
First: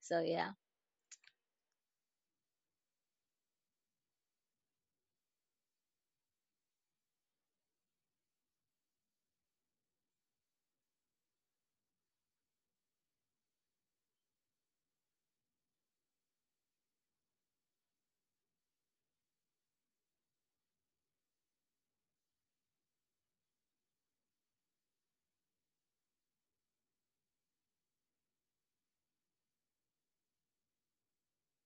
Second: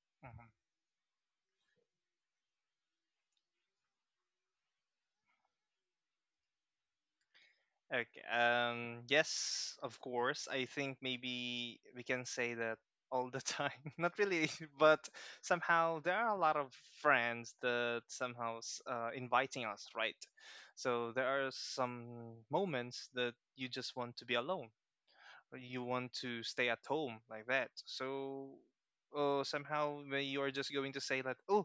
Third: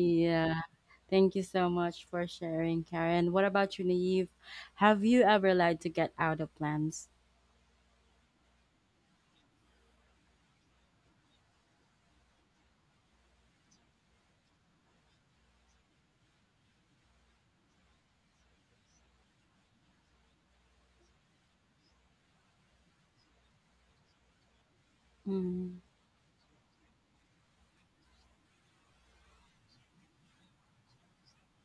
Speaker 2: So yeah.
Speaker 3: mhm.
Speaker 1: Thank you so much for sharing, Karen. What about you, Naive? Have you ever lied to get out of plans?
Speaker 3: Okay. Yes, of course. I think maybe we can say that all the time. Not really, but somehow there are a lot of friends that somehow, inviting us, right? So there are some moments that you just want to be alone. Or
Speaker 1: Mm,
Speaker 3: you want to stay at home like that. Somehow when you are just going to say that oh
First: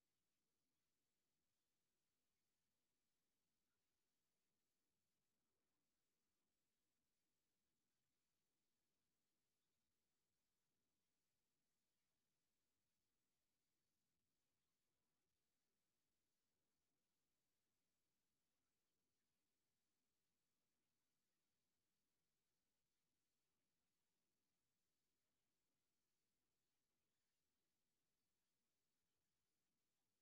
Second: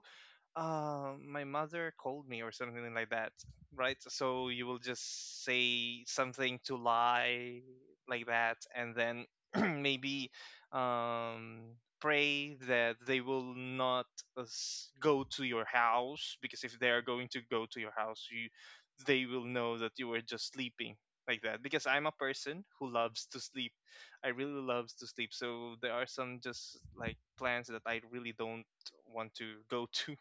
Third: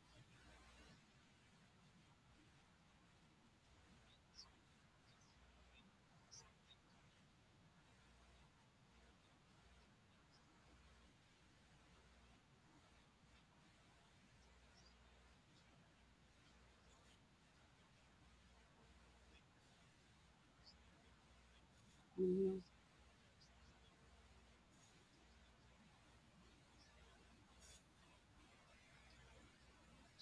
Speaker 3: uh, my mother called me or something like that, right? So you will just say something to lie like that, and then maybe pray that they will not go to your house because if they are going to go to your house, you they will know that you were just sleeping like that because I'm a
Speaker 1: mm,
Speaker 3: person who loves to sleep. I really loves to sleep, so there are some just like plans that I really don't want to go to.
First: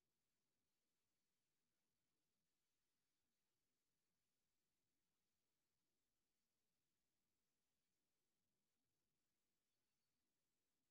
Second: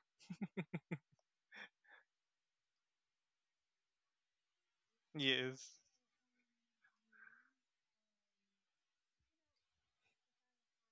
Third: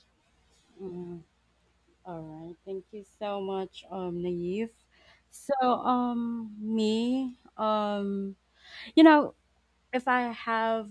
Speaker 1: mm. All right. Thank you so much, Naive. So,
Speaker 3: Yes.
Speaker 1: me, you know, if I have,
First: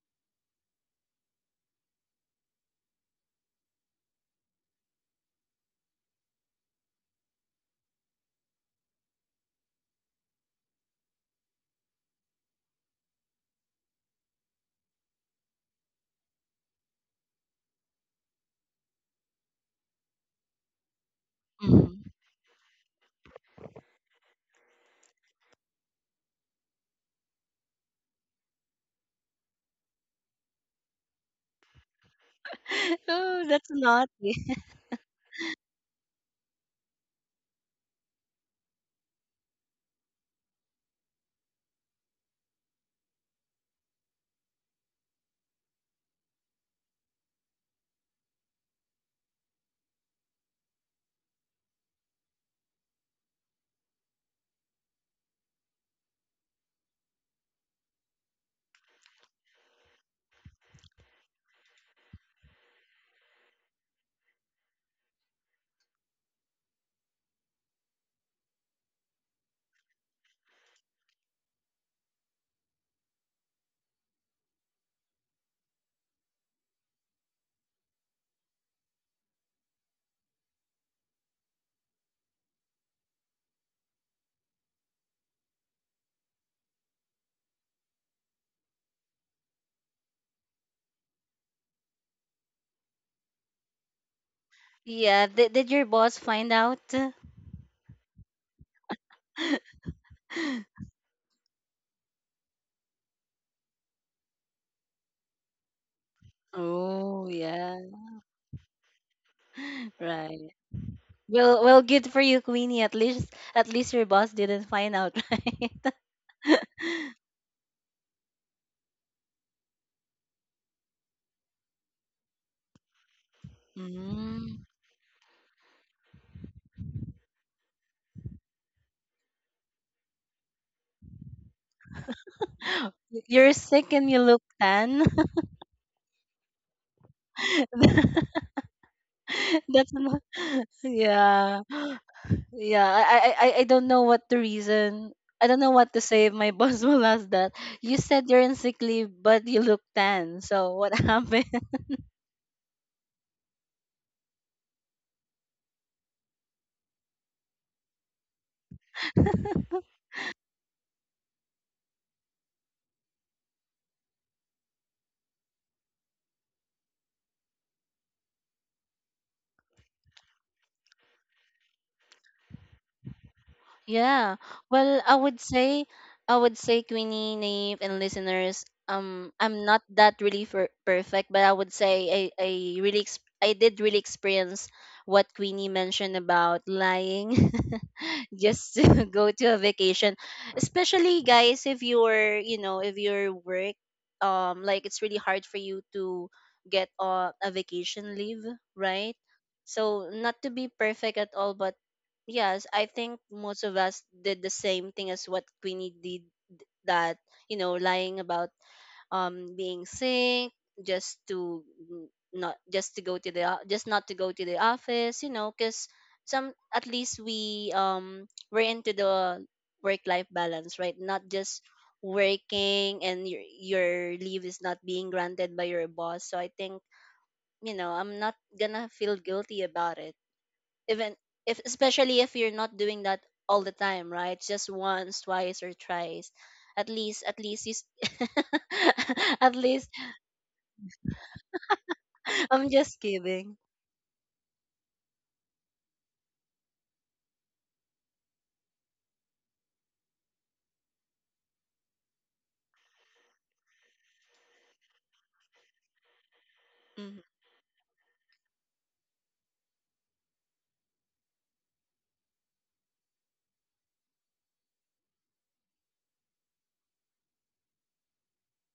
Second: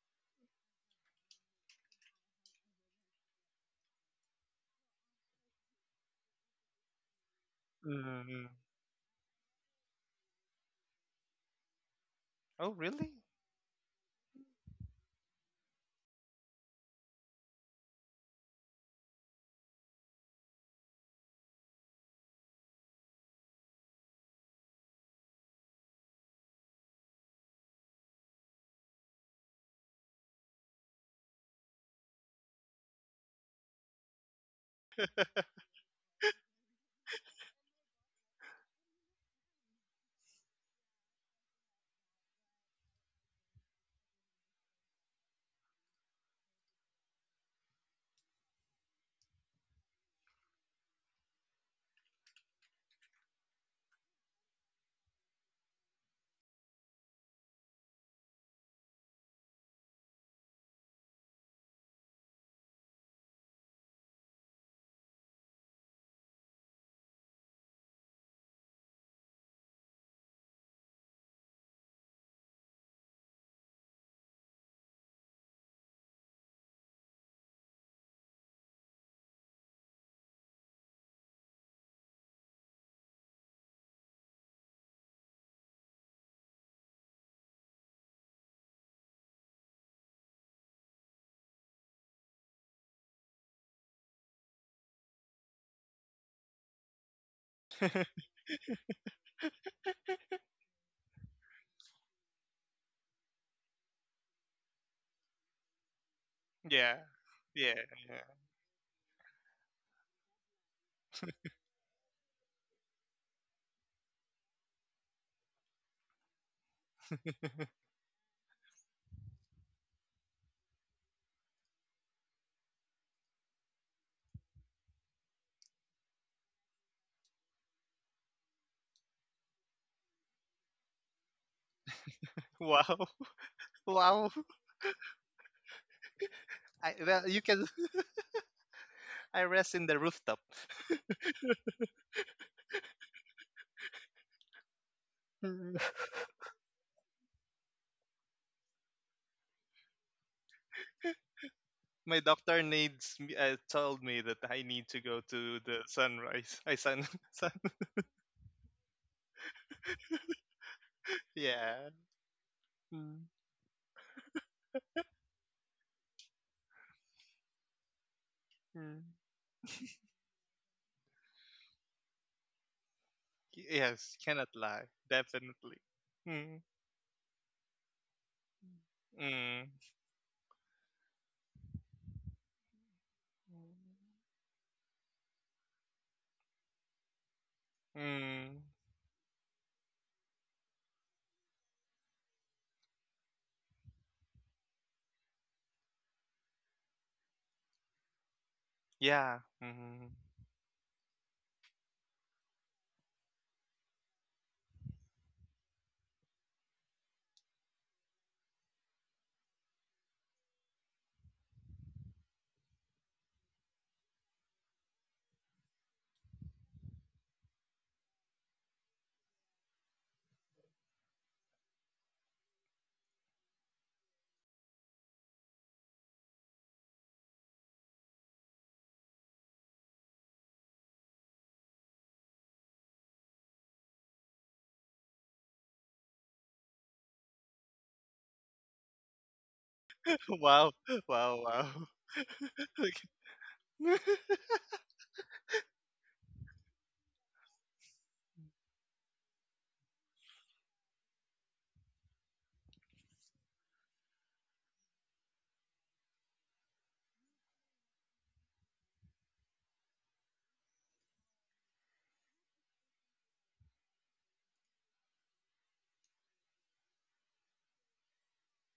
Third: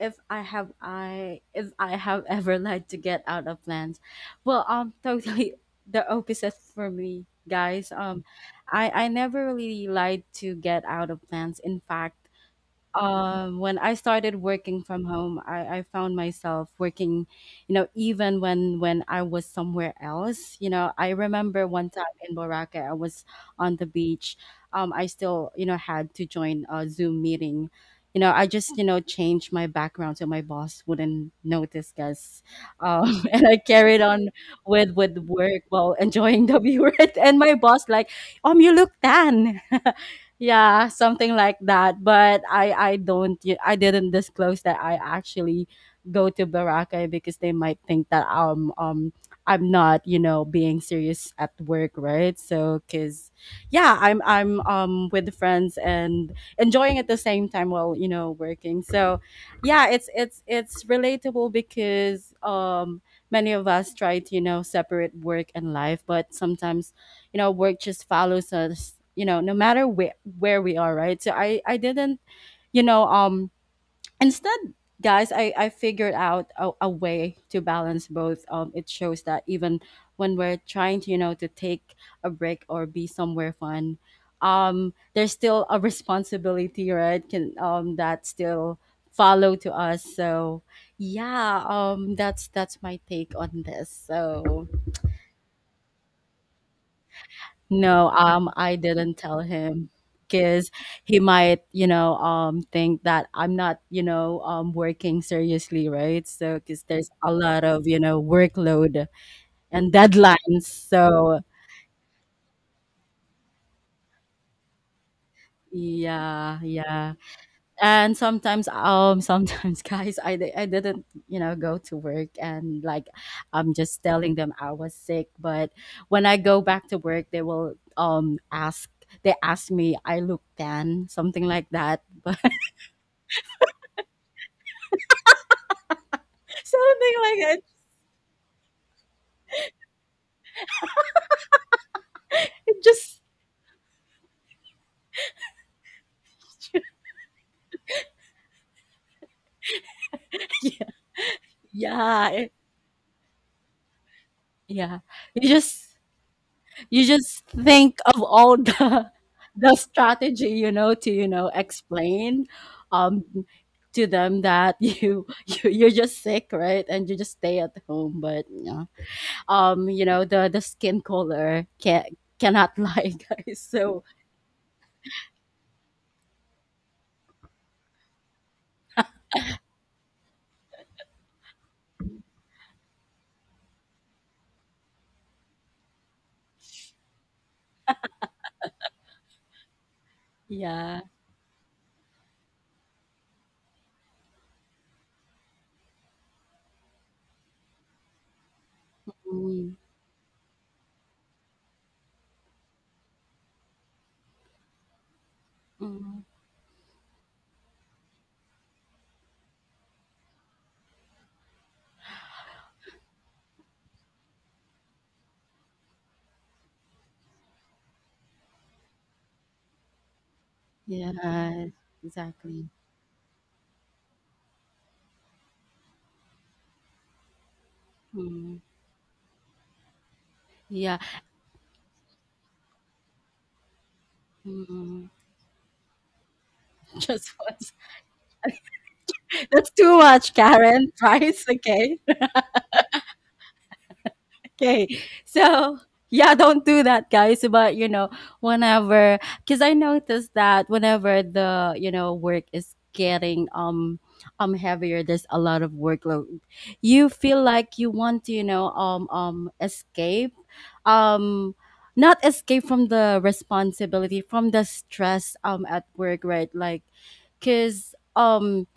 Speaker 1: if I have ever lied to get out of plans, well, totally the opposite for me, guys.
Speaker 3: Hmm.
Speaker 1: I never really lied to get out of plans. In fact,
Speaker 3: Oh, really?
Speaker 1: when I started working from home, I found myself working, you know, even when I was somewhere else. You know, I remember one time
Speaker 2: Mhm.
Speaker 1: in Boracay, I was on the beach. I still, you know, had to join a Zoom meeting. You know, I just, you know, changed my background so my boss wouldn't notice, guys.
Speaker 2: Oh,
Speaker 1: And I
Speaker 2: that's
Speaker 1: carried on
Speaker 2: naughty.
Speaker 1: with work while enjoying the view. And my boss like, you look tan. Yeah, something like that, but I don't y- I didn't disclose that I actually go to baraka because they might think that I'm not, you know, being serious at work, right? So because yeah, I'm with friends and enjoying at the same time while, you know, working. So yeah, it's it's relatable because many of us try to, you know, separate work and life, but sometimes you know work just follows us, you know, no matter where we are, right? So I didn't, you know, instead, guys, I figured out a way to balance both. It shows that even when we're trying to, you know, to take a break or be somewhere fun, there's still a responsibility, right? can that still follow to us. So yeah, that's my take on this. So
Speaker 2: Yeah, did your boss find out?
Speaker 1: no, I didn't tell him because he might, you know, think that I'm not, you know, working seriously, right? So, because
Speaker 3: Yeah.
Speaker 1: there's
Speaker 2: Oh,
Speaker 1: a lot
Speaker 3: Yeah.
Speaker 2: yeah.
Speaker 1: of, you
Speaker 3: Yeah.
Speaker 1: know, workload and
Speaker 2: Right.
Speaker 1: deadlines. So,
Speaker 2: Well, well, good for you, Queenie. At least your boss didn't find out, right?
Speaker 1: yeah, yeah. And sometimes, guys, I didn't, you know, go to work and like I'm just telling them
Speaker 2: Mm.
Speaker 1: I was sick. But when I go back to work, they will, they ask me, I look tan, something like that.
Speaker 3: Wow.
Speaker 2: You're sick and you
Speaker 3: Wow.
Speaker 2: look tan.
Speaker 3: I
Speaker 1: Something
Speaker 3: well,
Speaker 1: like
Speaker 3: you
Speaker 1: that.
Speaker 3: can. I rest in
Speaker 2: That's
Speaker 3: the
Speaker 2: not,
Speaker 3: rooftop.
Speaker 2: yeah.
Speaker 1: It
Speaker 2: Yeah,
Speaker 1: just
Speaker 2: I don't know what the reason. I don't know
Speaker 3: Mm.
Speaker 2: what to say if my boss will ask that. You said you're in sick leave, but you look tan. So
Speaker 1: yeah,
Speaker 2: what happened?
Speaker 3: My
Speaker 1: yeah, it,
Speaker 3: doctor told me that I need
Speaker 1: yeah.
Speaker 3: to go
Speaker 1: You
Speaker 3: to the
Speaker 1: just
Speaker 3: sunrise. I
Speaker 1: you
Speaker 3: sun
Speaker 1: just
Speaker 3: sun.
Speaker 1: think of all the the strategy, you know, to you know
Speaker 3: Yeah.
Speaker 1: explain um
Speaker 3: Mm,
Speaker 1: to them that you, you you're just sick, right? And you just stay at home, but yeah.
Speaker 3: mm.
Speaker 1: You know, the skin color cannot lie, guys. So,
Speaker 3: Yes.
Speaker 2: Yeah.
Speaker 3: Cannot lie.
Speaker 2: Well, I would
Speaker 3: Definitely.
Speaker 2: say, I would
Speaker 3: Mm.
Speaker 2: say, Queenie, Naive, and listeners,
Speaker 3: Mm.
Speaker 2: I'm not that really for perfect, but I would say I really, I did really experience what Queenie mentioned about lying,
Speaker 3: Mm.
Speaker 2: just to go to a vacation,
Speaker 1: yeah.
Speaker 2: especially guys, if if your work, like it's really hard for you to get a vacation leave, right?
Speaker 3: Yeah.
Speaker 1: Mm,
Speaker 3: Mm.
Speaker 2: So not to be perfect at all, but yes, I think most of us did the same thing as what Queenie
Speaker 1: mm,
Speaker 2: did that, you know, lying about being sick just to not just to go to the just not to go to the office, you know, cuz some at least we we're into the work life balance, right? Not just
Speaker 1: yeah, exactly.
Speaker 2: working and your leave is not being granted by your boss. So I think, you know, I'm not
Speaker 1: Mm,
Speaker 2: gonna feel guilty about it
Speaker 1: yeah.
Speaker 2: even if, especially if you're not doing that all the time, right? Just
Speaker 1: Mm,
Speaker 2: once, twice, or thrice. At least,
Speaker 1: just one.
Speaker 2: at
Speaker 1: That's
Speaker 2: least
Speaker 1: too much,
Speaker 3: Wow.
Speaker 1: Karen.
Speaker 3: Wow.
Speaker 1: Price,
Speaker 3: Wow.
Speaker 1: okay,
Speaker 2: I'm just
Speaker 3: Okay.
Speaker 2: kidding.
Speaker 1: okay. So yeah, don't do that, guys. But you know, whenever, because I noticed that whenever the, you know, work is getting heavier, there's a lot of workload. You
Speaker 2: Mhm.
Speaker 1: feel like you want to you know escape, um not escape from the responsibility, from the stress at work, right? Like, cause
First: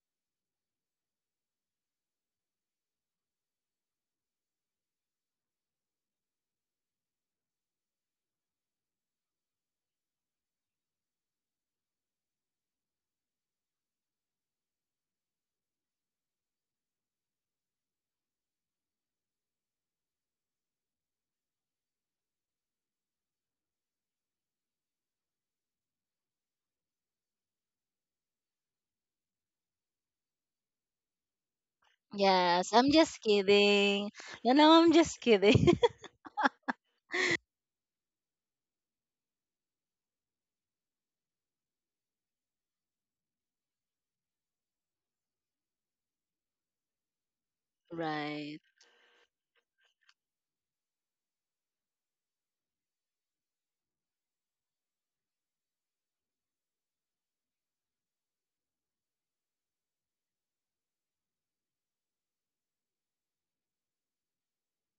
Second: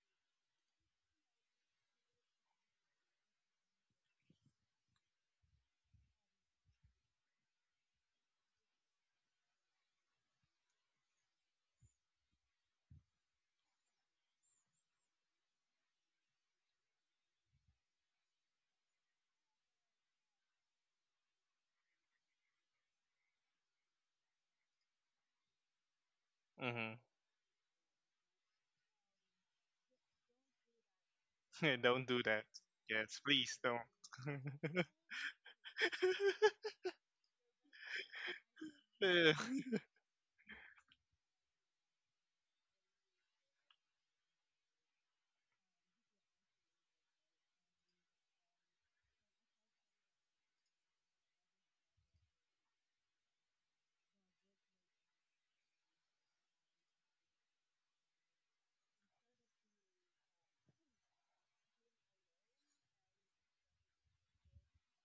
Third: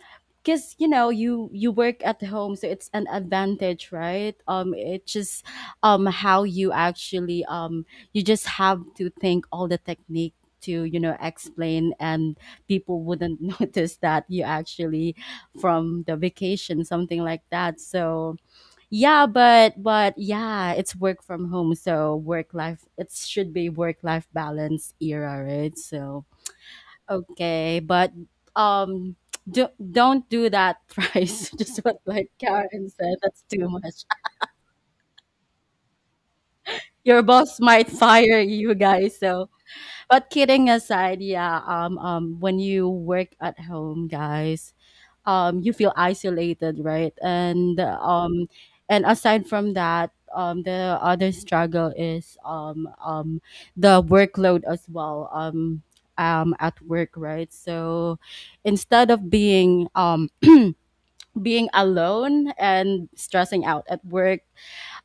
Speaker 1: because you know you work at home so it's an advantage, right? It's just how you actually you just have to think all the technique to you know explain and people wouldn't notice that you actually from the vacation something like that. So yeah, but yeah, it's work from home, so work life, it should be work life balance era, right? So
Speaker 3: Hmm.
Speaker 1: okay, but um, don't do that thrice. Just what
Speaker 3: Don't do
Speaker 1: like
Speaker 3: that.
Speaker 2: Yes,
Speaker 1: Karen
Speaker 2: I'm
Speaker 1: said,
Speaker 3: Yes,
Speaker 2: just
Speaker 1: that's
Speaker 3: please
Speaker 1: too much.
Speaker 3: don't.
Speaker 2: kidding. You know, I'm just kidding.
Speaker 1: Your boss might fire you, guys.
Speaker 3: Yeah.
Speaker 1: So, but kidding aside, yeah. When you work at home, guys, you feel isolated, right?
Speaker 2: Right.
Speaker 1: And aside from that, the other struggle is the workload as well. At work, right? So instead of being being alone and stressing out at work,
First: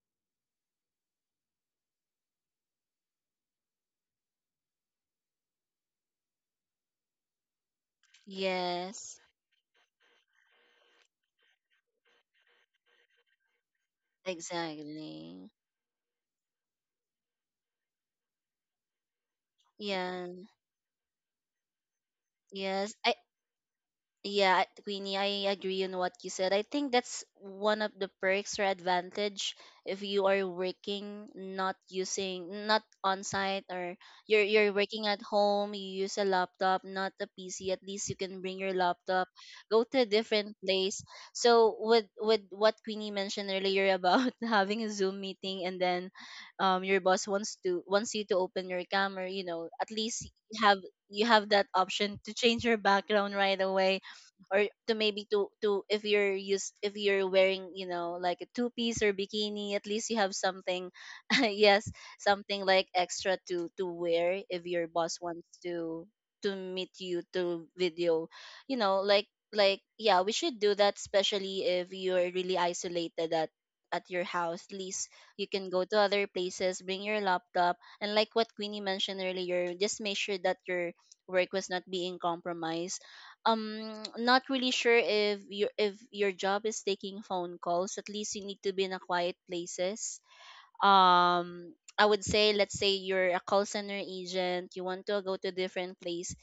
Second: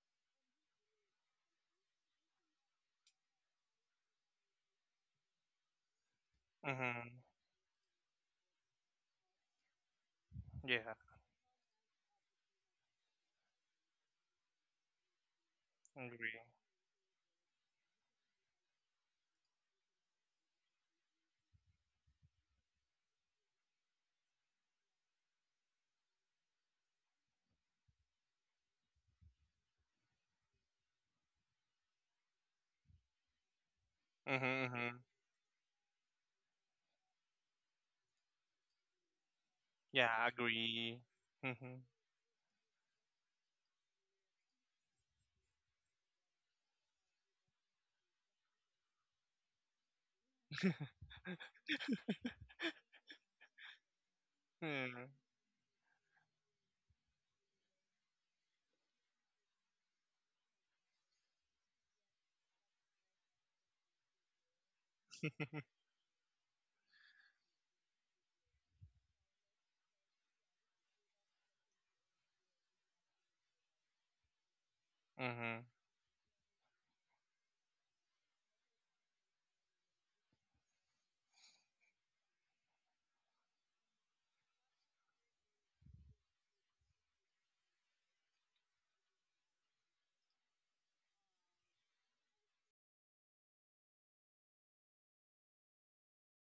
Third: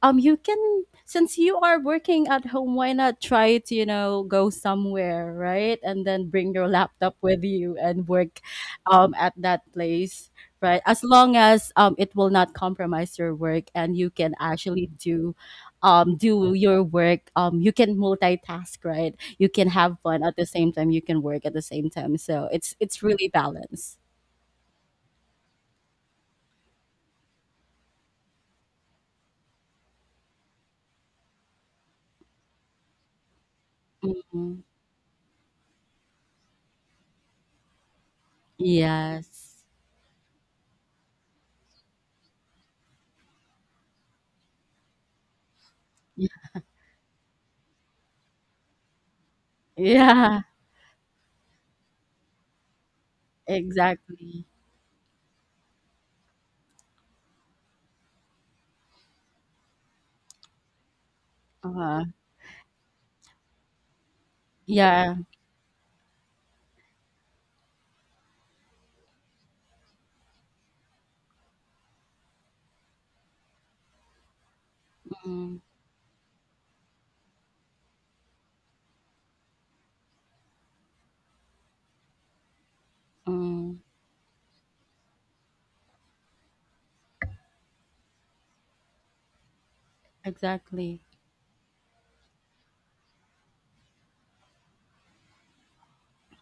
Speaker 1: you can since you are working at home why not try to you know go somewhere, right? And then bring your laptop
Speaker 3: Hmm.
Speaker 1: with you and work
Speaker 2: Yes.
Speaker 1: at that place, right?
Speaker 3: Yeah,
Speaker 1: As long as it will not compromise your work and you can actually do
Speaker 2: Exactly.
Speaker 3: agree.
Speaker 1: do your work. You can multitask, right? You can have fun
Speaker 2: Yeah.
Speaker 1: at the same time, you can work at the same time, so
Speaker 2: yes
Speaker 1: it's
Speaker 2: I
Speaker 1: really balanced.
Speaker 2: Yeah, Queenie, I agree on what you said. I think that's one of the perks or advantage if you are working not on site, or you're
Speaker 1: Mhm.
Speaker 3: Mm-hmm,
Speaker 2: you're
Speaker 3: hmm.
Speaker 2: working at home, you use a laptop, not a PC. At least you can bring your laptop,
Speaker 1: Yes.
Speaker 2: go to
Speaker 3: Yeah,
Speaker 2: a different
Speaker 3: agree.
Speaker 2: place.
Speaker 3: Mm-hmm.
Speaker 2: So with what Queenie mentioned earlier about having a Zoom meeting and then your boss wants you to open your camera, you know, at least
Speaker 1: Yeah,
Speaker 2: have you have that option to change your background right away,
Speaker 1: exactly.
Speaker 2: or to
Speaker 3: Mm-hmm.
Speaker 2: maybe to if you're used if you're wearing, you know, like a two piece or bikini, at least you have something,
Speaker 1: Uh
Speaker 2: yes,
Speaker 1: huh.
Speaker 2: something like extra to wear if your
Speaker 1: Yeah,
Speaker 2: boss wants to meet you, to video, you know, like, yeah, we should do that especially if you're really isolated at your house. At least you
Speaker 1: mm,
Speaker 3: Mm-hmm.
Speaker 2: can go to other places, bring your laptop, and like what Queenie mentioned earlier, just make sure that your work was not being compromised.
Speaker 1: mm,
Speaker 2: um Not really sure if your job is taking phone calls, at least you need to be in a quiet places.
Speaker 1: exactly.
Speaker 2: um I would say let's say you're a call center agent, you want to go to different place,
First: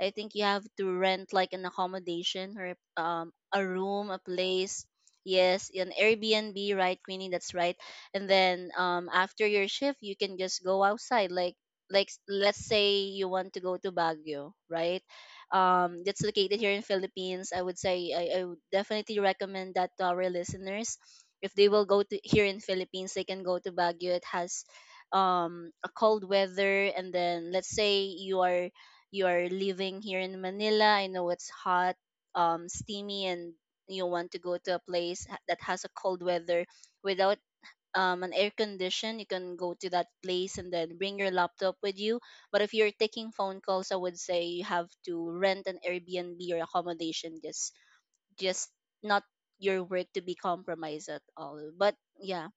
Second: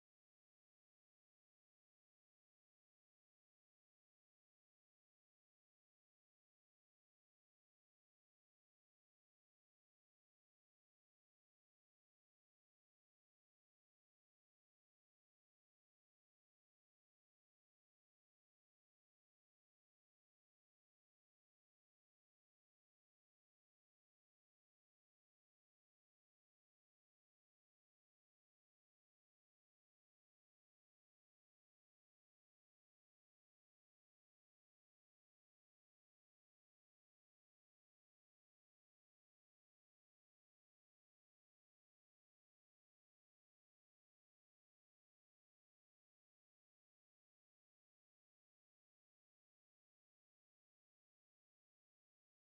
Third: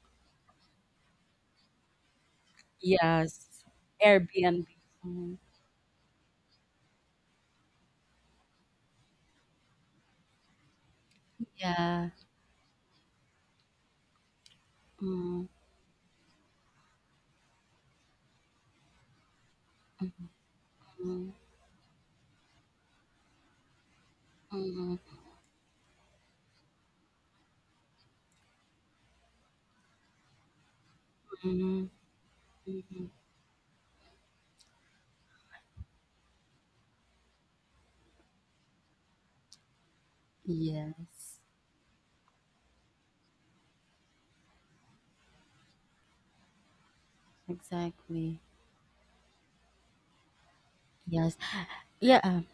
Speaker 2: I think you have to rent like an accommodation, or a
Speaker 1: Yes,
Speaker 2: room, a
Speaker 1: Airbnb.
Speaker 2: place.
Speaker 1: Mm,
Speaker 2: Yes, an Airbnb, right, Queenie? That's right. And then after your shift, you can just go outside, like
Speaker 1: yeah.
Speaker 2: let's say you want to go to Baguio, right?
Speaker 1: Mm,
Speaker 2: That's located here in Philippines. I would say I would definitely recommend that to our listeners.
Speaker 1: mm,
Speaker 2: If they will go to here in Philippines, they can go to Baguio. It has
Speaker 1: mm,
Speaker 2: a cold weather, and then let's say you are living here in Manila. I know it's
Speaker 1: mm,
Speaker 2: hot,
Speaker 1: mm.
Speaker 2: steamy, and you want to go to a place that has a cold weather without an air condition. You can go to that place and then bring your
Speaker 1: Yes,
Speaker 2: laptop with you. But if you're taking phone calls, I would say you have to rent an Airbnb or accommodation, just
Speaker 1: exactly.
Speaker 2: just not your work to be compromised at
Speaker 1: Yes.
Speaker 2: all. But
Speaker 1: Yeah.
Speaker 2: yeah.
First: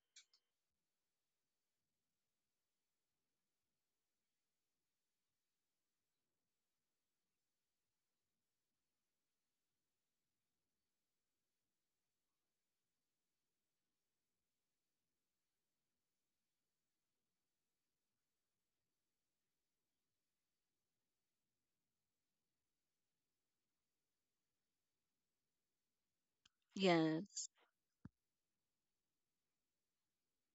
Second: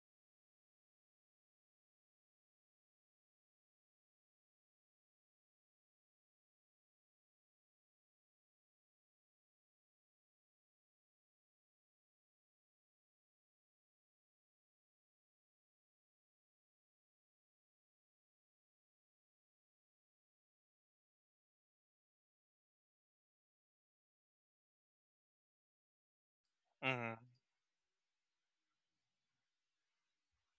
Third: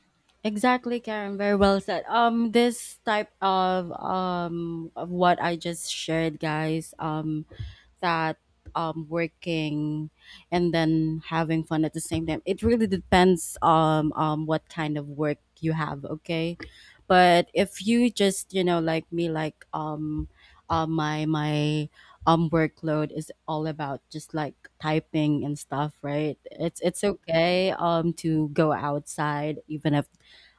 Speaker 1: Exactly, Karen. Very well said. This type of what I just shared, guys. That working and then having fun at the same time. It really depends what kind of work you have. Okay, but if you just, you know, like me, like my my workload is all about just like typing and stuff, right? It's
Speaker 2: Yes,
Speaker 1: okay to go outside, even if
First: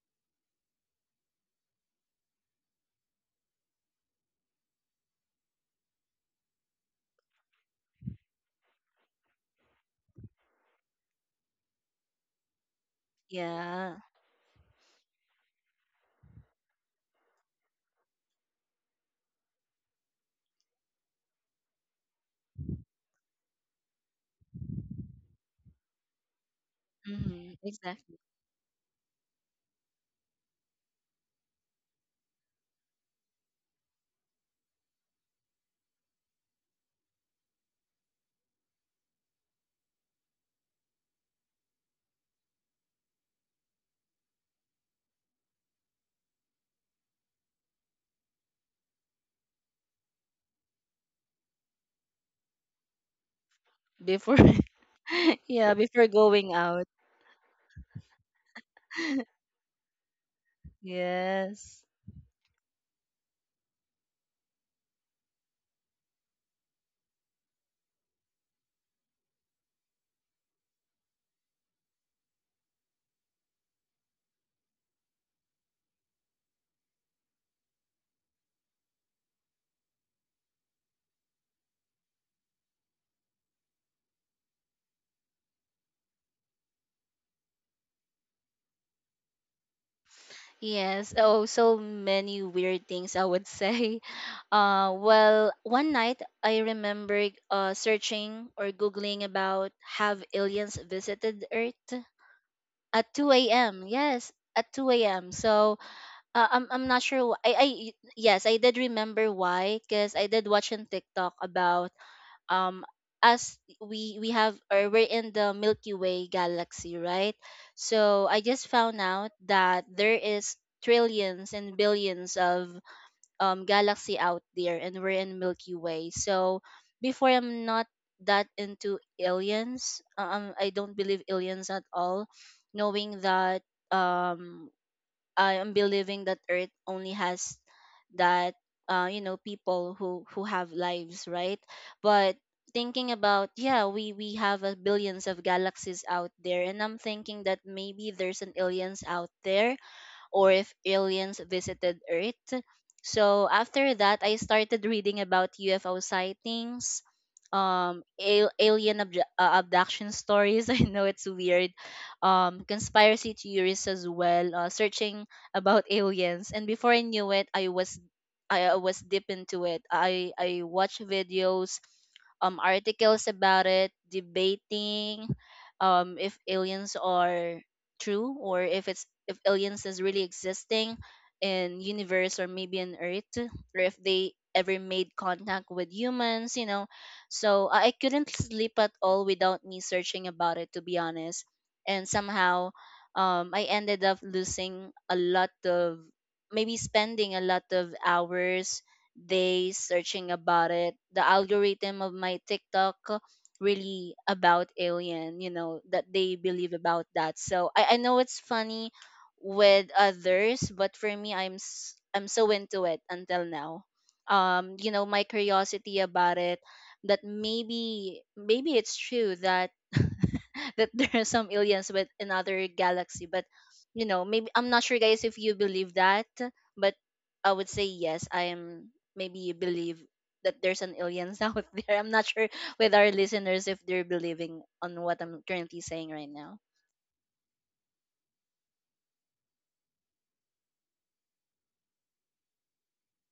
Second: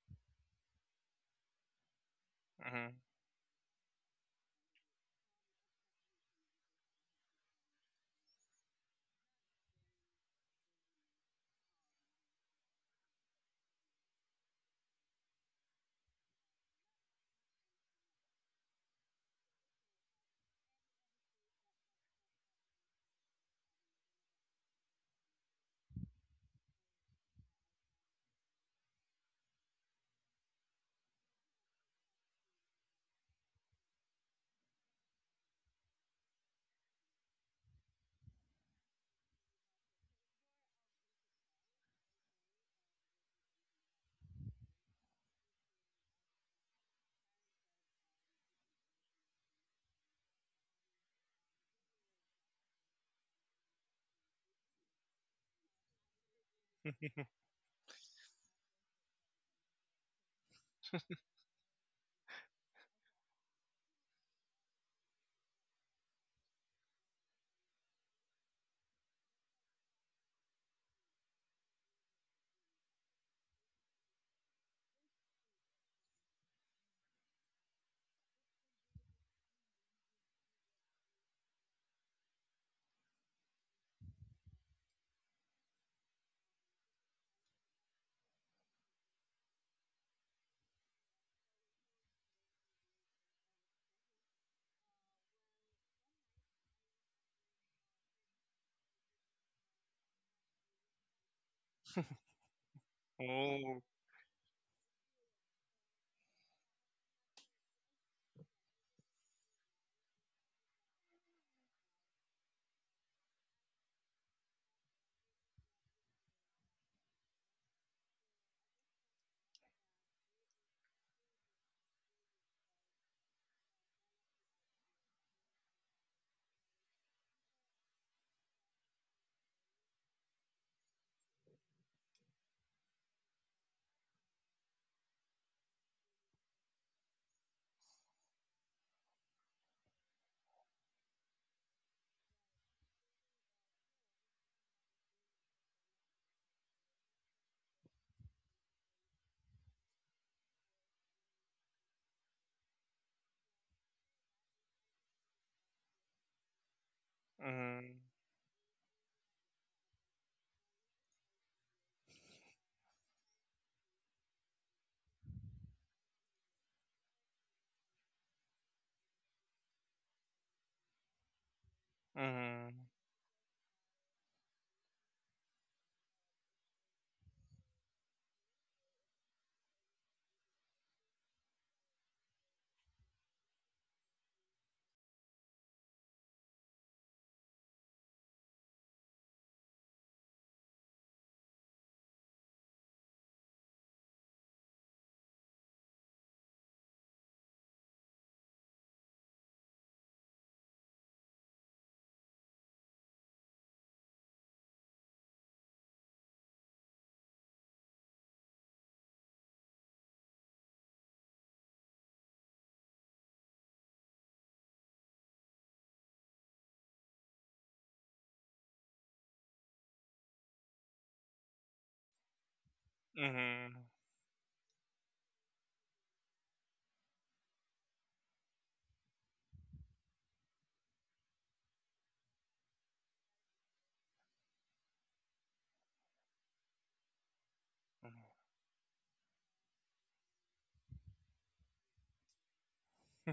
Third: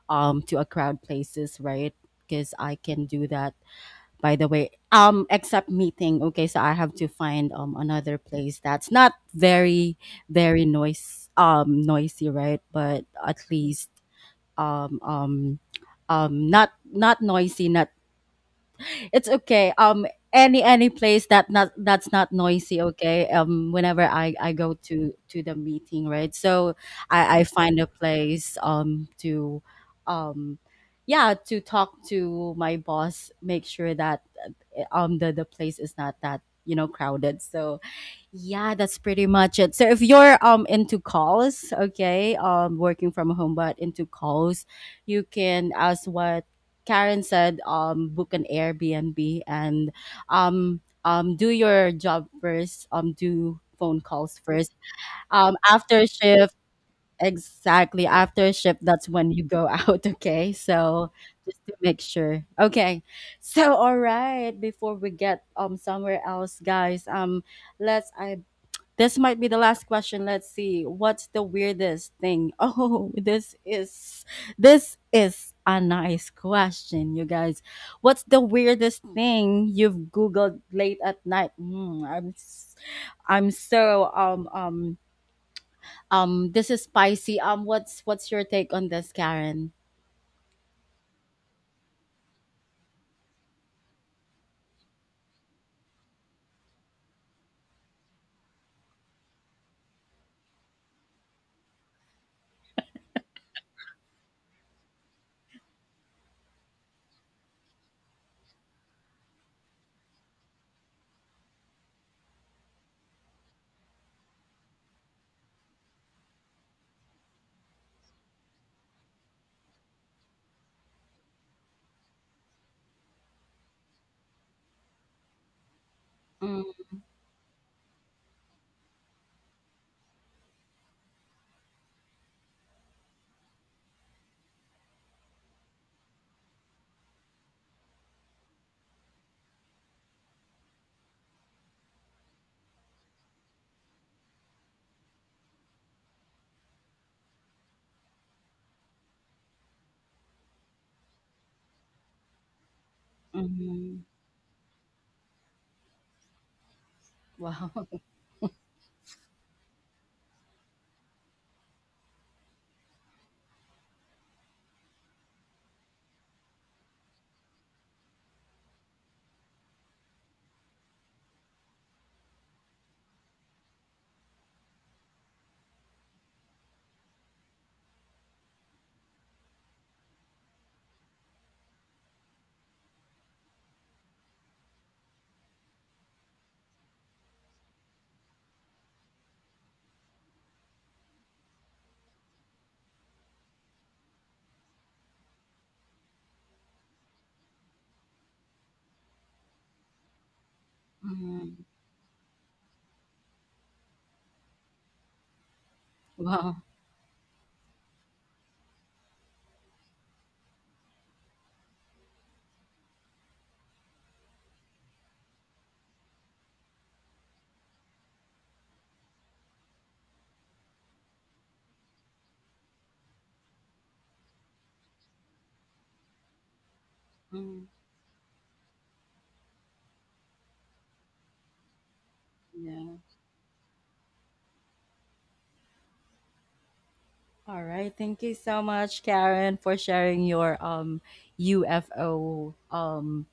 Speaker 1: to a crowd places, right? Because I can do that. By the way, except meeting. Okay, so I have to find another place that's not very very noise noisy, right? But at least
Speaker 2: yeah.
Speaker 1: um um not noisy, not — it's okay. Any place that not that's not noisy. Okay. Whenever I go to the meeting, right? So I
Speaker 2: Hmm,
Speaker 1: find a
Speaker 2: exactly.
Speaker 1: place to um yeah, to talk to my boss. Make sure that the place is not that, you know, crowded. So yeah, that's pretty much it. So if you're into calls, okay, working from home but into calls, you can, as what Karen said, book an Airbnb and do your job first, do phone calls
Speaker 2: Before,
Speaker 1: first.
Speaker 2: yeah,
Speaker 1: After
Speaker 2: before
Speaker 1: shift,
Speaker 2: going out,
Speaker 3: Mm-hmm.
Speaker 1: exactly, after shift, that's when you go out, okay? So just to
Speaker 2: yes.
Speaker 1: make sure. Okay. So all right, before we get somewhere else, guys, let's I this might be the last question. Let's see. What's the weirdest thing? Oh, this is a nice question, you guys. What's the weirdest thing you've googled late at night? Hmm, I'm so this is spicy. What's your take on this, Karen?
Speaker 2: Yes. Oh, so many weird things I would say. Well, one night I remember searching or Googling about have aliens visited Earth at 2
Speaker 3: Oh.
Speaker 2: a.m. Yes, at 2 a.m. So I'm not sure. Yes, I did remember why, because I did watch on TikTok about um as we have, or we're in the Milky Way galaxy, right? So I just found out that there is trillions and billions of galaxy out there, and we're in Milky Way. So
Speaker 1: Mm,
Speaker 2: before, I'm not that into aliens. I don't believe aliens at all, knowing that um I am believing that Earth only has that you know, people who have lives, right? But thinking about, yeah, we have a billions of galaxies out there, and I'm thinking that maybe there's an aliens out there, or if aliens visited Earth. So after
Speaker 1: Mm-hmm.
Speaker 2: that, I started reading about UFO sightings,
Speaker 1: Wow.
Speaker 3: Mm-hmm.
Speaker 2: abduction stories. I know it's weird. Conspiracy theories as well, searching about aliens. And before I knew it, I was deep into it. I watched videos,
Speaker 3: Mm-hmm.
Speaker 2: articles about it, debating if aliens are true, or if it's if aliens is really existing in universe, or maybe in earth, or if they ever made contact with humans, you know. So I couldn't sleep at all without me searching about it, to be honest. And somehow, I ended up losing a lot of maybe spending a lot of hours, days searching about it. The
Speaker 1: Mm-hmm.
Speaker 2: algorithm of my TikTok really about alien, you know, that they
Speaker 1: Wow.
Speaker 2: believe about that. So I know it's funny with others, but for me, I'm so into it until now. You know, my curiosity about it, that maybe it's true that that there are some aliens with another galaxy. But
Speaker 3: Mm-hmm.
Speaker 2: you know, maybe I'm not sure, guys, if you believe that. But I
Speaker 1: Mm,
Speaker 2: would say, yes, I am. Maybe you believe that there's an aliens out there. I'm not sure with
Speaker 1: yeah.
Speaker 2: our listeners if they're believing on what I'm currently saying right now.
Speaker 1: All right. Thank you
Speaker 3: Mm-hmm.
Speaker 1: so much, Karen, for sharing your UFO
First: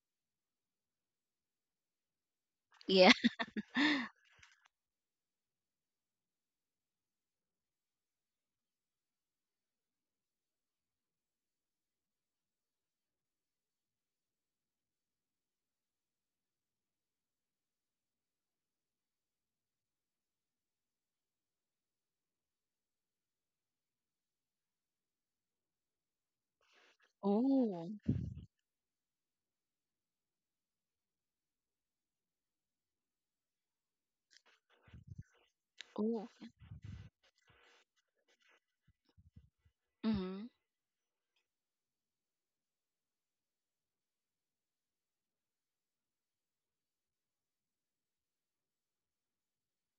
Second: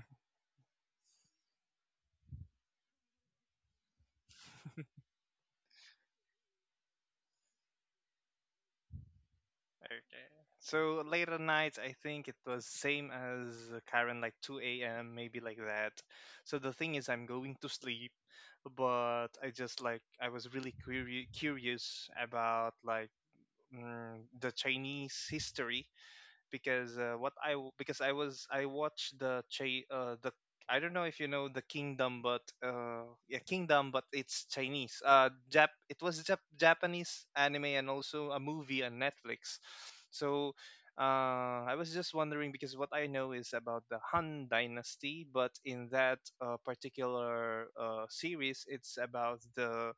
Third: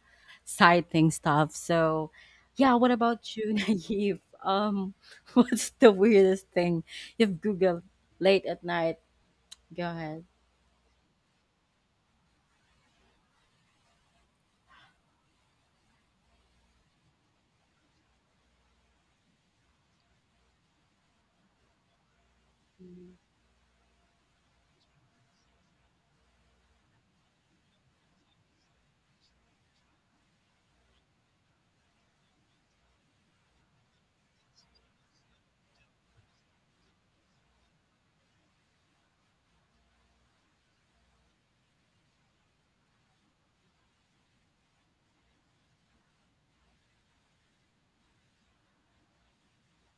Speaker 1: sighting stuff. So yeah, what
Speaker 2: Yeah.
Speaker 1: about you, Naive? What's the weirdest thing you've Googled late at night? Go ahead.
Speaker 3: Okay. So late at night, I think it was same as Karen, like 2 a.m., maybe like that. So the thing is, I'm going to sleep, but I just like, I was really curious about like the Chinese history because
Speaker 2: Oh.
Speaker 3: because I watched the Chi the I don't know if you know the Kingdom, but yeah, Kingdom, but it's Chinese. Jap it was
Speaker 2: Oh.
Speaker 3: Jap Japanese anime and also a movie on Netflix.
Speaker 2: Mm-hmm.
Speaker 3: So I was just wondering because what I know is about the Han Dynasty, but in that particular series, it's about the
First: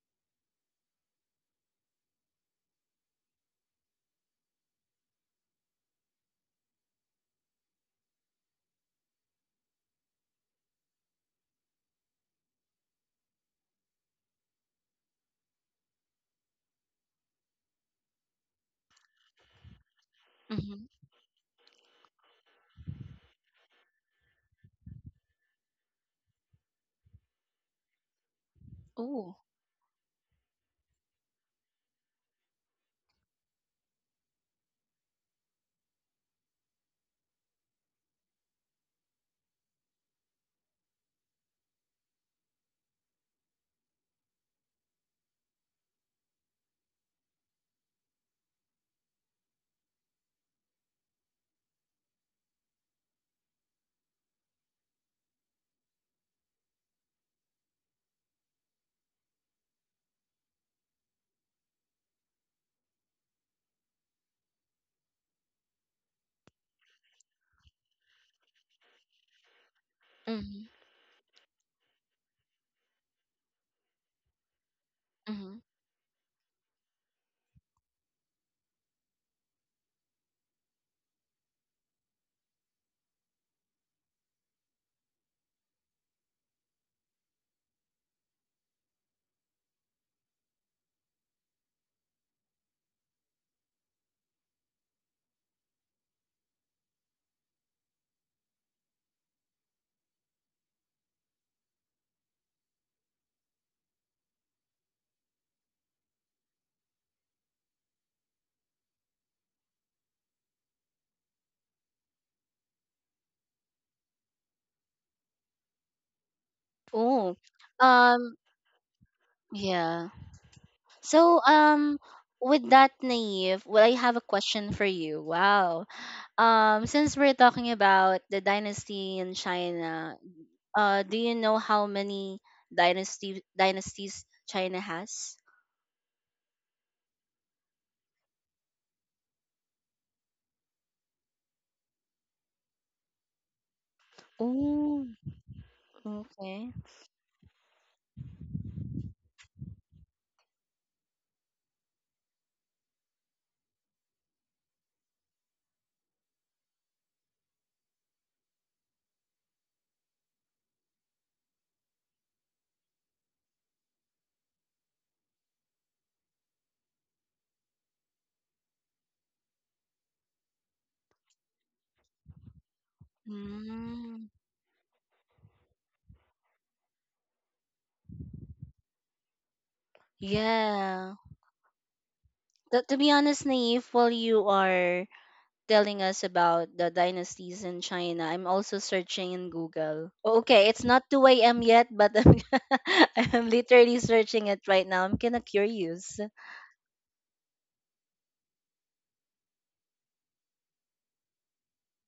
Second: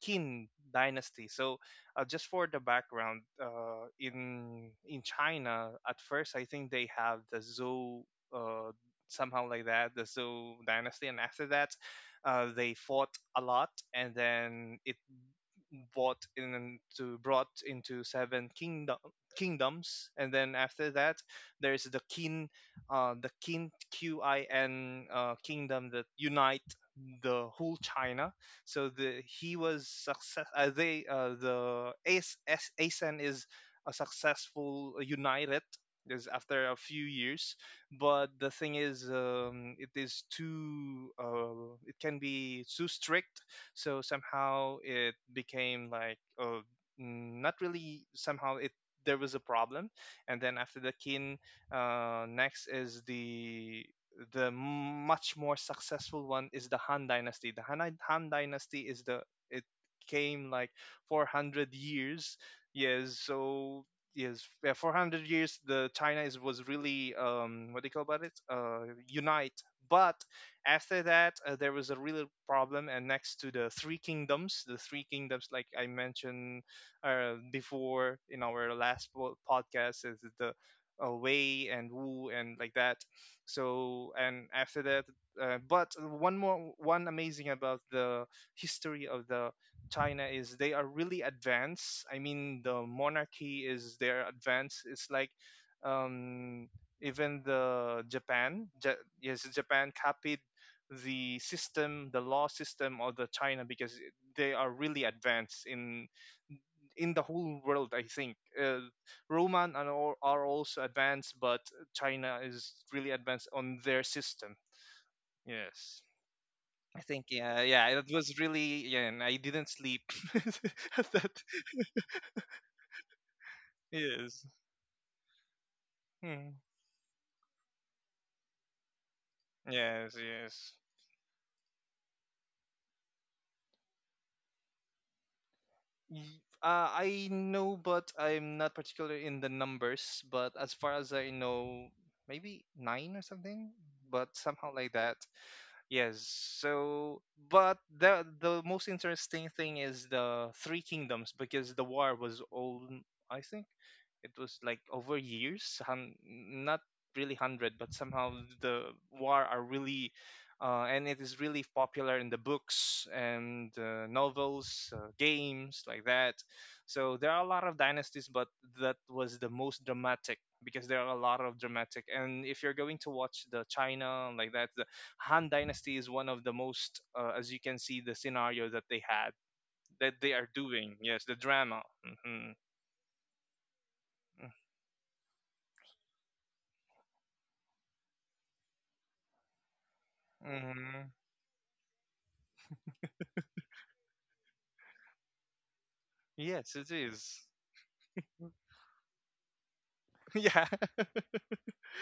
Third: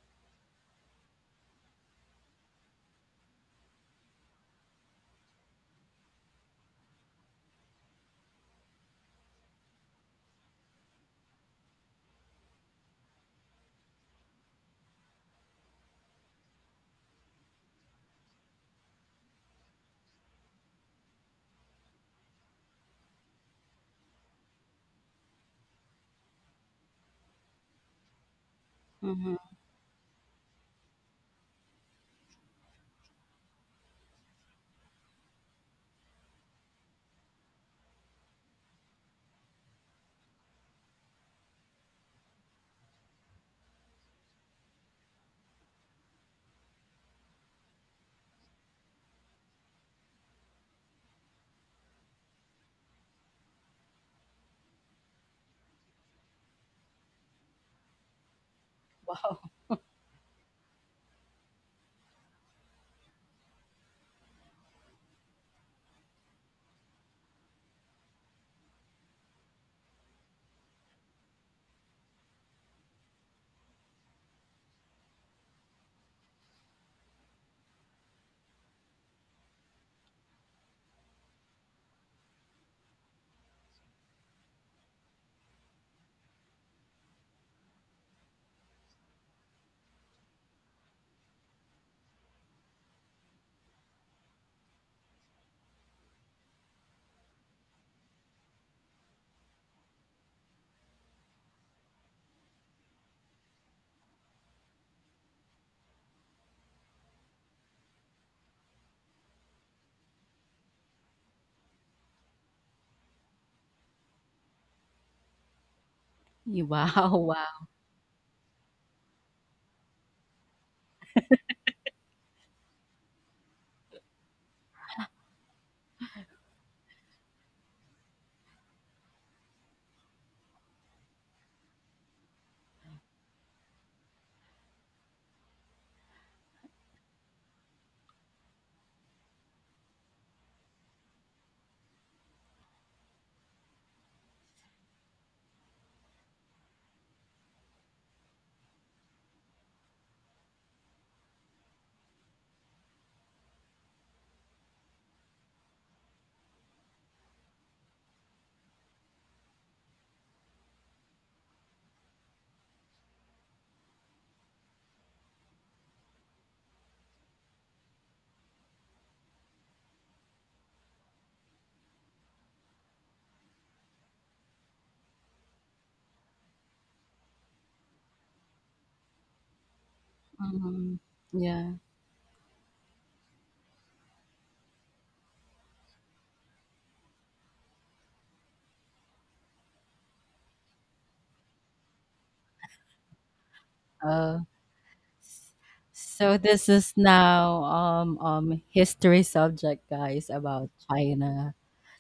Speaker 3: Qin Dynasty. So just for the background, in China, at first I think they have the Zhou uh, somehow like that, the Zhou dynasty, and after that, they fought a lot, and then it brought into seven kingdoms, and then
Speaker 2: Hmm.
Speaker 3: after that there's the kin Qin kingdom that unite the whole China. So the
Speaker 2: Oh.
Speaker 1: Mm-hmm.
Speaker 3: he was success they the as ace asen is a successful united is after a few years, but the thing is it is too it can be too strict, so somehow it became like mm, not really somehow it there was a problem, and then after the kin next is the much more successful one is the Han Dynasty. The Han Dynasty is the
Speaker 1: Wow.
Speaker 3: it came like 400 years, yes. So yes, yeah, 400 years the China is was really um, what do you call about it, uh, unite. But
Speaker 2: Hmm.
Speaker 3: after that, there was a real problem, and next to the Three Kingdoms,
Speaker 2: Hmm.
Speaker 3: like I mentioned before in our last podcast, is the Wei and Wu and like that. So, and after that, one amazing about the history of the China is they are really advanced. I mean, the monarchy is their advanced. It's like um, even the yes, Japan copied the system, the law system of the China because they are really advanced in the whole world. I think uh, Roman and are also advanced, but China is really advanced on their system. Yes. I
Speaker 1: Wow,
Speaker 3: think
Speaker 2: Oh.
Speaker 3: yeah,
Speaker 1: wow.
Speaker 3: yeah, it
Speaker 2: Um.
Speaker 3: was really yeah, and I didn't sleep
Speaker 2: Yeah.
Speaker 3: at
Speaker 2: So,
Speaker 3: that.
Speaker 2: um, with that, Naive, well, I have a
Speaker 3: Yes.
Speaker 2: question for you. Wow.
Speaker 3: Hmm.
Speaker 2: Um, since we're talking about the dynasty in China,
Speaker 3: Yes, yes.
Speaker 2: do you know how many dynasty dynasties China has?
Speaker 3: I know, but I'm not particular in the numbers. But as far as I know, maybe nine or something, but somehow like
Speaker 2: Oh.
Speaker 3: that. Yes.
Speaker 2: Okay.
Speaker 3: So, but the most interesting thing is the Three Kingdoms because the war was all I think it was like over years, not really hundred, but somehow the war are really, and it is really popular in the books and novels, games like that. So there are a lot of dynasties, but that was the most dramatic because there are a lot of dramatic. And if you're going to watch the
Speaker 2: Mm.
Speaker 3: China like that, Han Dynasty is one of the most, as you can see, the scenario that they had that they are doing.
Speaker 1: hmm
Speaker 2: Yeah.
Speaker 3: Yes, the
Speaker 1: Yeah.
Speaker 3: drama. Hmm.
Speaker 2: To be honest, Naive, while you are telling us about the dynasties in China, I'm also searching in Google. Okay, it's not
Speaker 3: Hmm.
Speaker 2: 2 a.m. yet, but I'm literally
Speaker 1: Uh
Speaker 2: searching it right now. I'm kind of
Speaker 1: s-
Speaker 2: curious.
Speaker 1: so this
Speaker 3: Yes, it
Speaker 1: is
Speaker 3: is.
Speaker 1: now history subject, guys,
Speaker 3: Yeah.
Speaker 1: about China.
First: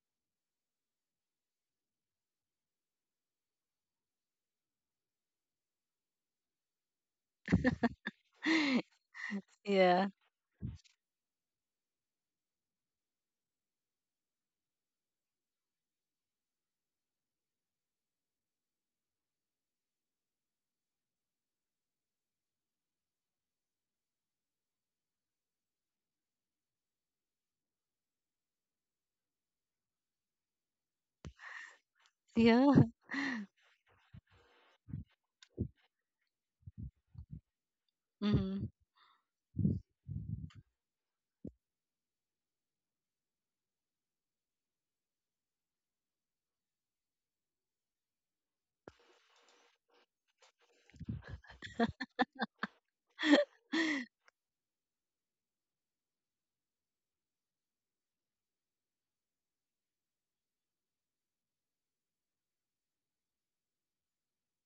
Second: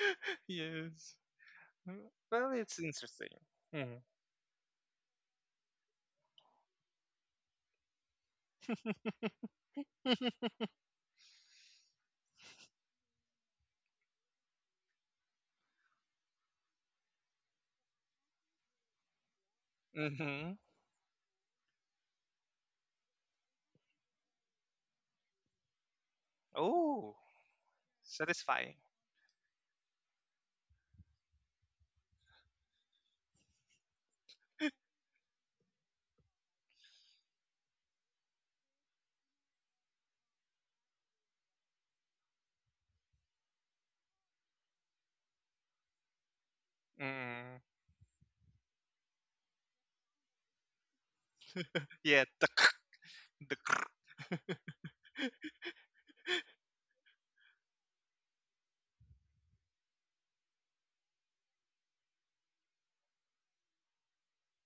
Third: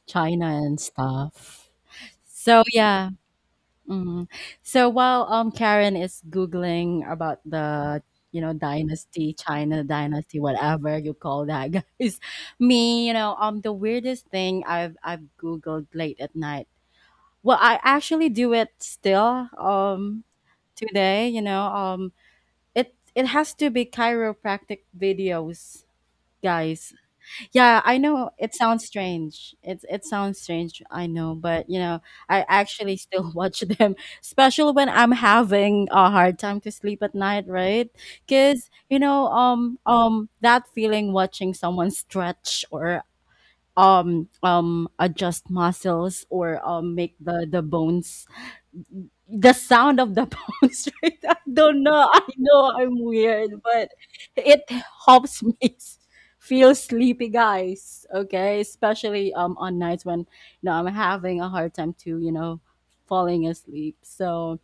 Speaker 1: China and
Speaker 3: Yes.
Speaker 1: stuff.
Speaker 3: Mm, well,
Speaker 1: So
Speaker 3: it's
Speaker 1: yeah.
Speaker 3: interesting. Hmm.
Speaker 1: Mhm. So while Karen is googling about the, you know, dynasty, China
Speaker 2: Yeah.
Speaker 1: dynasty, whatever you call that, guys. Me, you know, the weirdest thing I've googled late at night. Well, I actually do it still
Speaker 3: Hmm.
Speaker 1: today, you know, it has to be chiropractic videos, guys.
Speaker 3: Oh,
Speaker 1: Yeah, I know it
Speaker 3: satisfying.
Speaker 1: sounds strange. It sounds strange, I know, but, you know, I
Speaker 2: Yeah.
Speaker 1: actually still watch them, especially when I'm having a hard time to sleep at night, right?
Speaker 2: Mm-hmm.
Speaker 1: Cuz you know, that feeling watching someone stretch or adjust muscles or make the
Speaker 3: Mm.
Speaker 1: bones, the sound of the bounce rate. I don't know. I
Speaker 3: Yeah. The
Speaker 1: know I'm weird,
Speaker 3: the
Speaker 1: but it helps feel sleepy, guys. Okay, especially on nights when you know I'm having a hard time to, you know, falling asleep. So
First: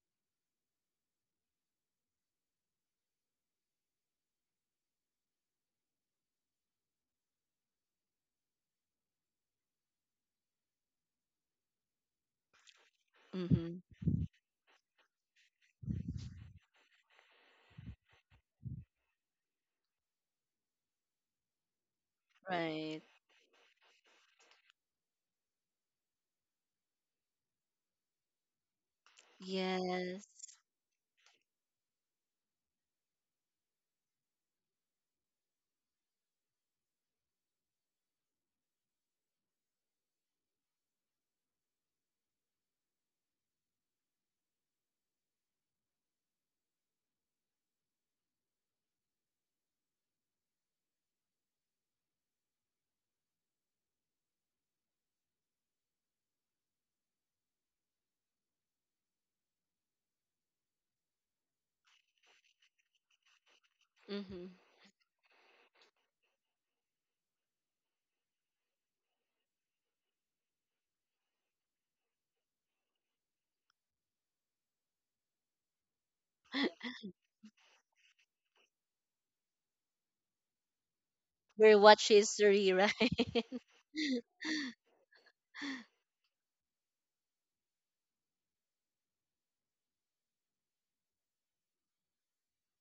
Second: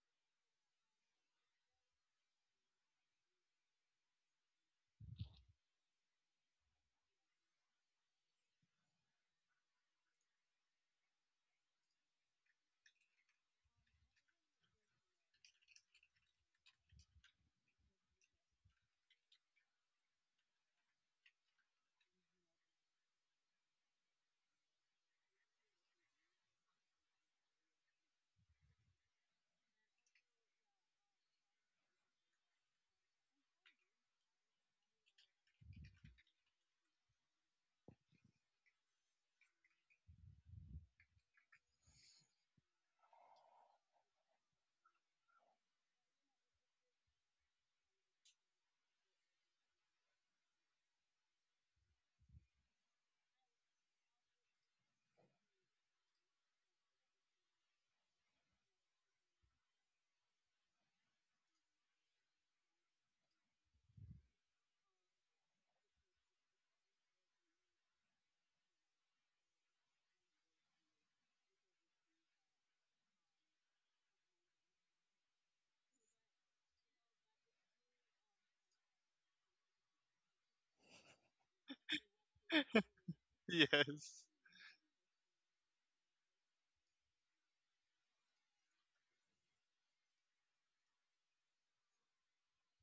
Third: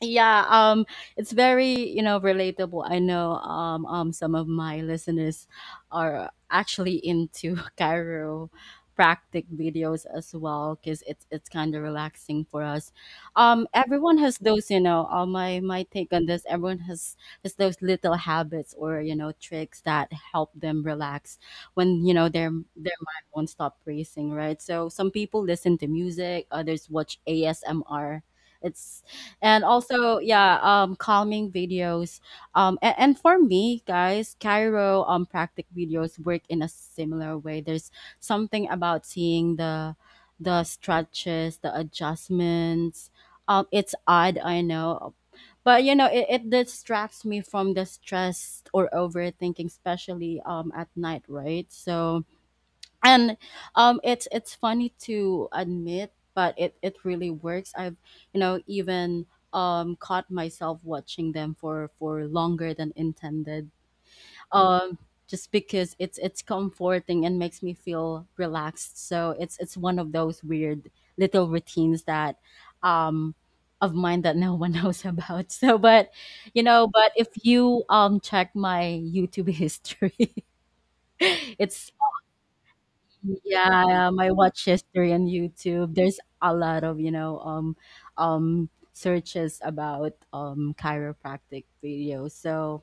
Speaker 1: yeah, it's very, you know, relatable. I know some of my listeners are actually into cairo practic videos as well, because it's kind of relaxing for us.
Speaker 2: Mm-hmm.
Speaker 1: Everyone has those, you know, my take on this, everyone has those little habits or, you know, tricks that help them relax when, you know, their
Speaker 2: Right.
Speaker 1: mind won't stop racing, right? So some people listen to music, others watch asmr. It's and also
Speaker 2: Yes.
Speaker 1: yeah, calming videos, and for me, guys, cairo practic videos work in a similar way. There's something about seeing the stretches, the adjustments. It's odd, I know, but, you know, it distracts me from the stress or overthinking, especially at night, right? so and It's funny to admit, but it really works. I've, you know, even caught myself watching them for longer than intended,
Speaker 2: Mm-hmm.
Speaker 1: um just because it's comforting and makes me feel relaxed. So it's one of those weird little routines that um of mine that no one knows about. So but, you know, but if you check my youtube history,
Speaker 2: We're
Speaker 1: it's —
Speaker 2: watch history, right?
Speaker 1: yeah,
Speaker 3: yes.
Speaker 1: my watch history on YouTube. There's a lot of, you know, searches about chiropractic videos. So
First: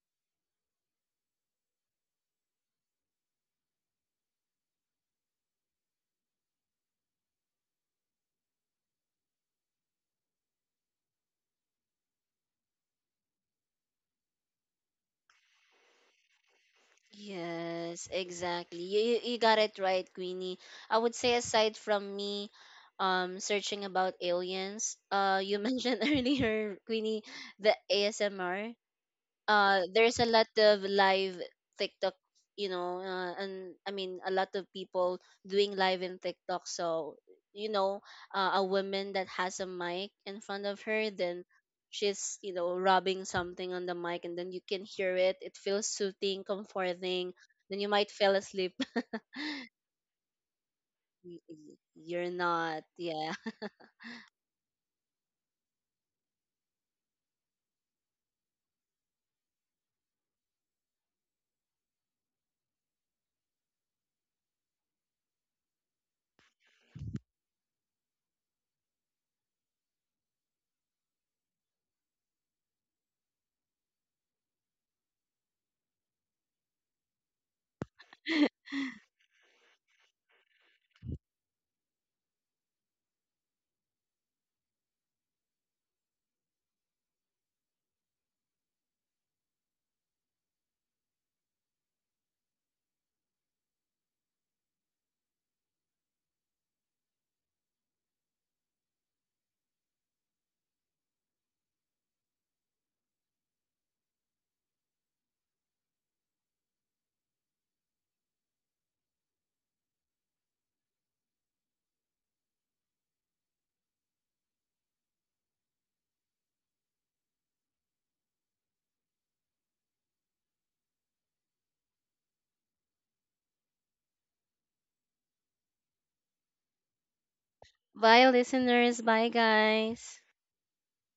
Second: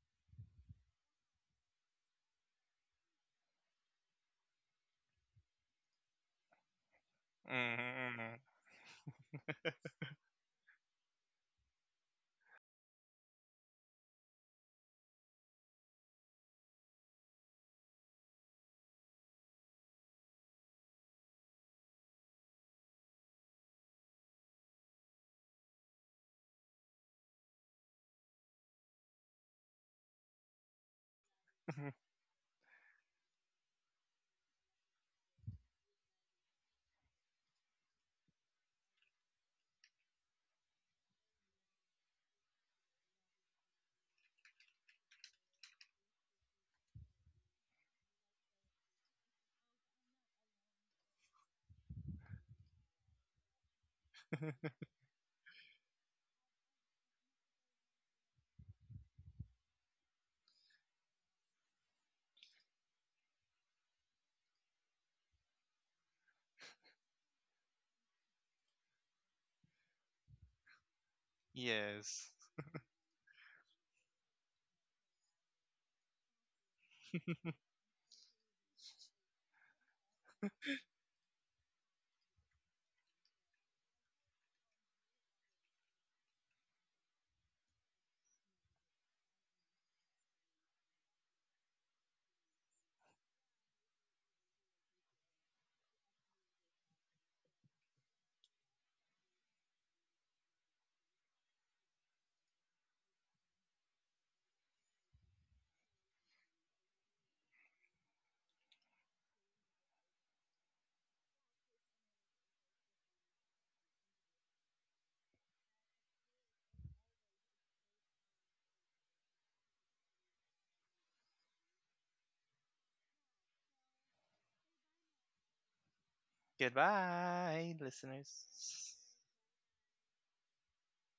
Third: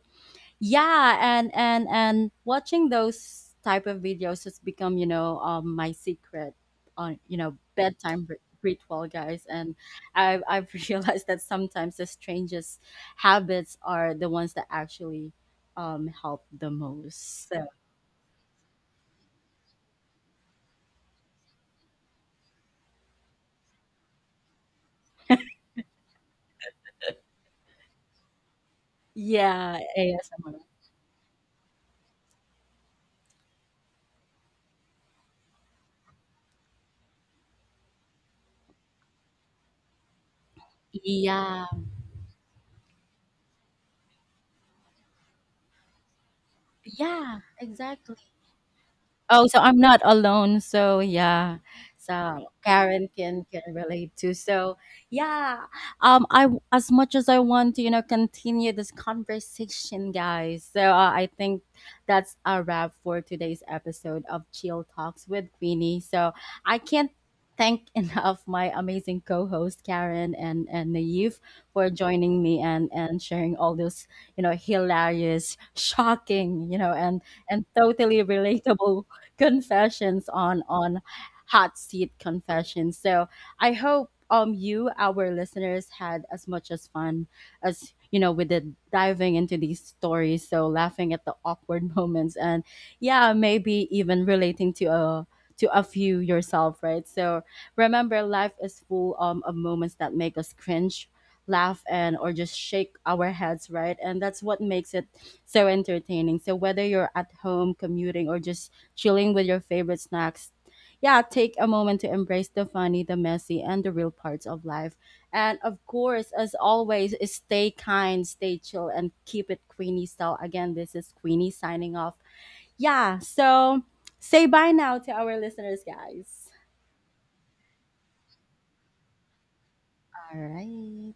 Speaker 1: yeah, and watching those type of videos has become, you know, my secret on, you know,
Speaker 3: Hmm.
Speaker 1: ritual, guys. And I've realized that sometimes the strangest habits are the ones that actually help the most. So
Speaker 2: Yes, exactly. You got it right, Queenie. I would say aside from me searching about aliens, you mentioned earlier, Queenie, the ASMR.
Speaker 1: yeah,
Speaker 2: There's a lot
Speaker 1: ASMR.
Speaker 2: of live TikTok, you know, and I mean a lot of people doing live in TikTok. So you know, a woman that has a mic in front of her, then
Speaker 1: Yeah.
Speaker 2: she's, you know, rubbing something on the mic, and then you can hear it. It feels soothing, comforting.
Speaker 1: Yeah,
Speaker 2: Then you might
Speaker 1: exactly.
Speaker 2: fall asleep.
Speaker 1: Oh, so I'm not alone. So yeah.
Speaker 2: You're
Speaker 1: So
Speaker 2: not,
Speaker 1: Karen
Speaker 2: yeah.
Speaker 1: can relate too. So yeah. I, as much as I want to, you know, continue this conversation, guys. So I think that's a wrap for today's episode of Chill Talks with Queenie. So I can't thank enough my amazing co-host Karen and Naive for
Speaker 3: Yes.
Speaker 1: joining me and sharing all those, you know, hilarious, shocking, you know, and totally relatable confessions on hot seat confessions. So I hope you, our listeners, had as much as fun as, you know, we did, diving into these stories, so laughing at the awkward moments and yeah, maybe even relating to a few yourself, right? So remember, life is full of moments that make us cringe, laugh, and or just shake our heads, right? And that's what makes it so entertaining. So whether you're at home, commuting, or just chilling with your favorite snacks. Yeah, take a moment to embrace the funny, the messy, and the real parts of life. And of course, as always, is stay kind, stay chill, and keep it Queenie style. Again, this is Queenie signing off. Yeah, so say bye now to our listeners, guys.
Speaker 3: Goodbye,
Speaker 2: Bye,
Speaker 3: listeners.
Speaker 2: listeners. Bye, guys.
Speaker 1: All right.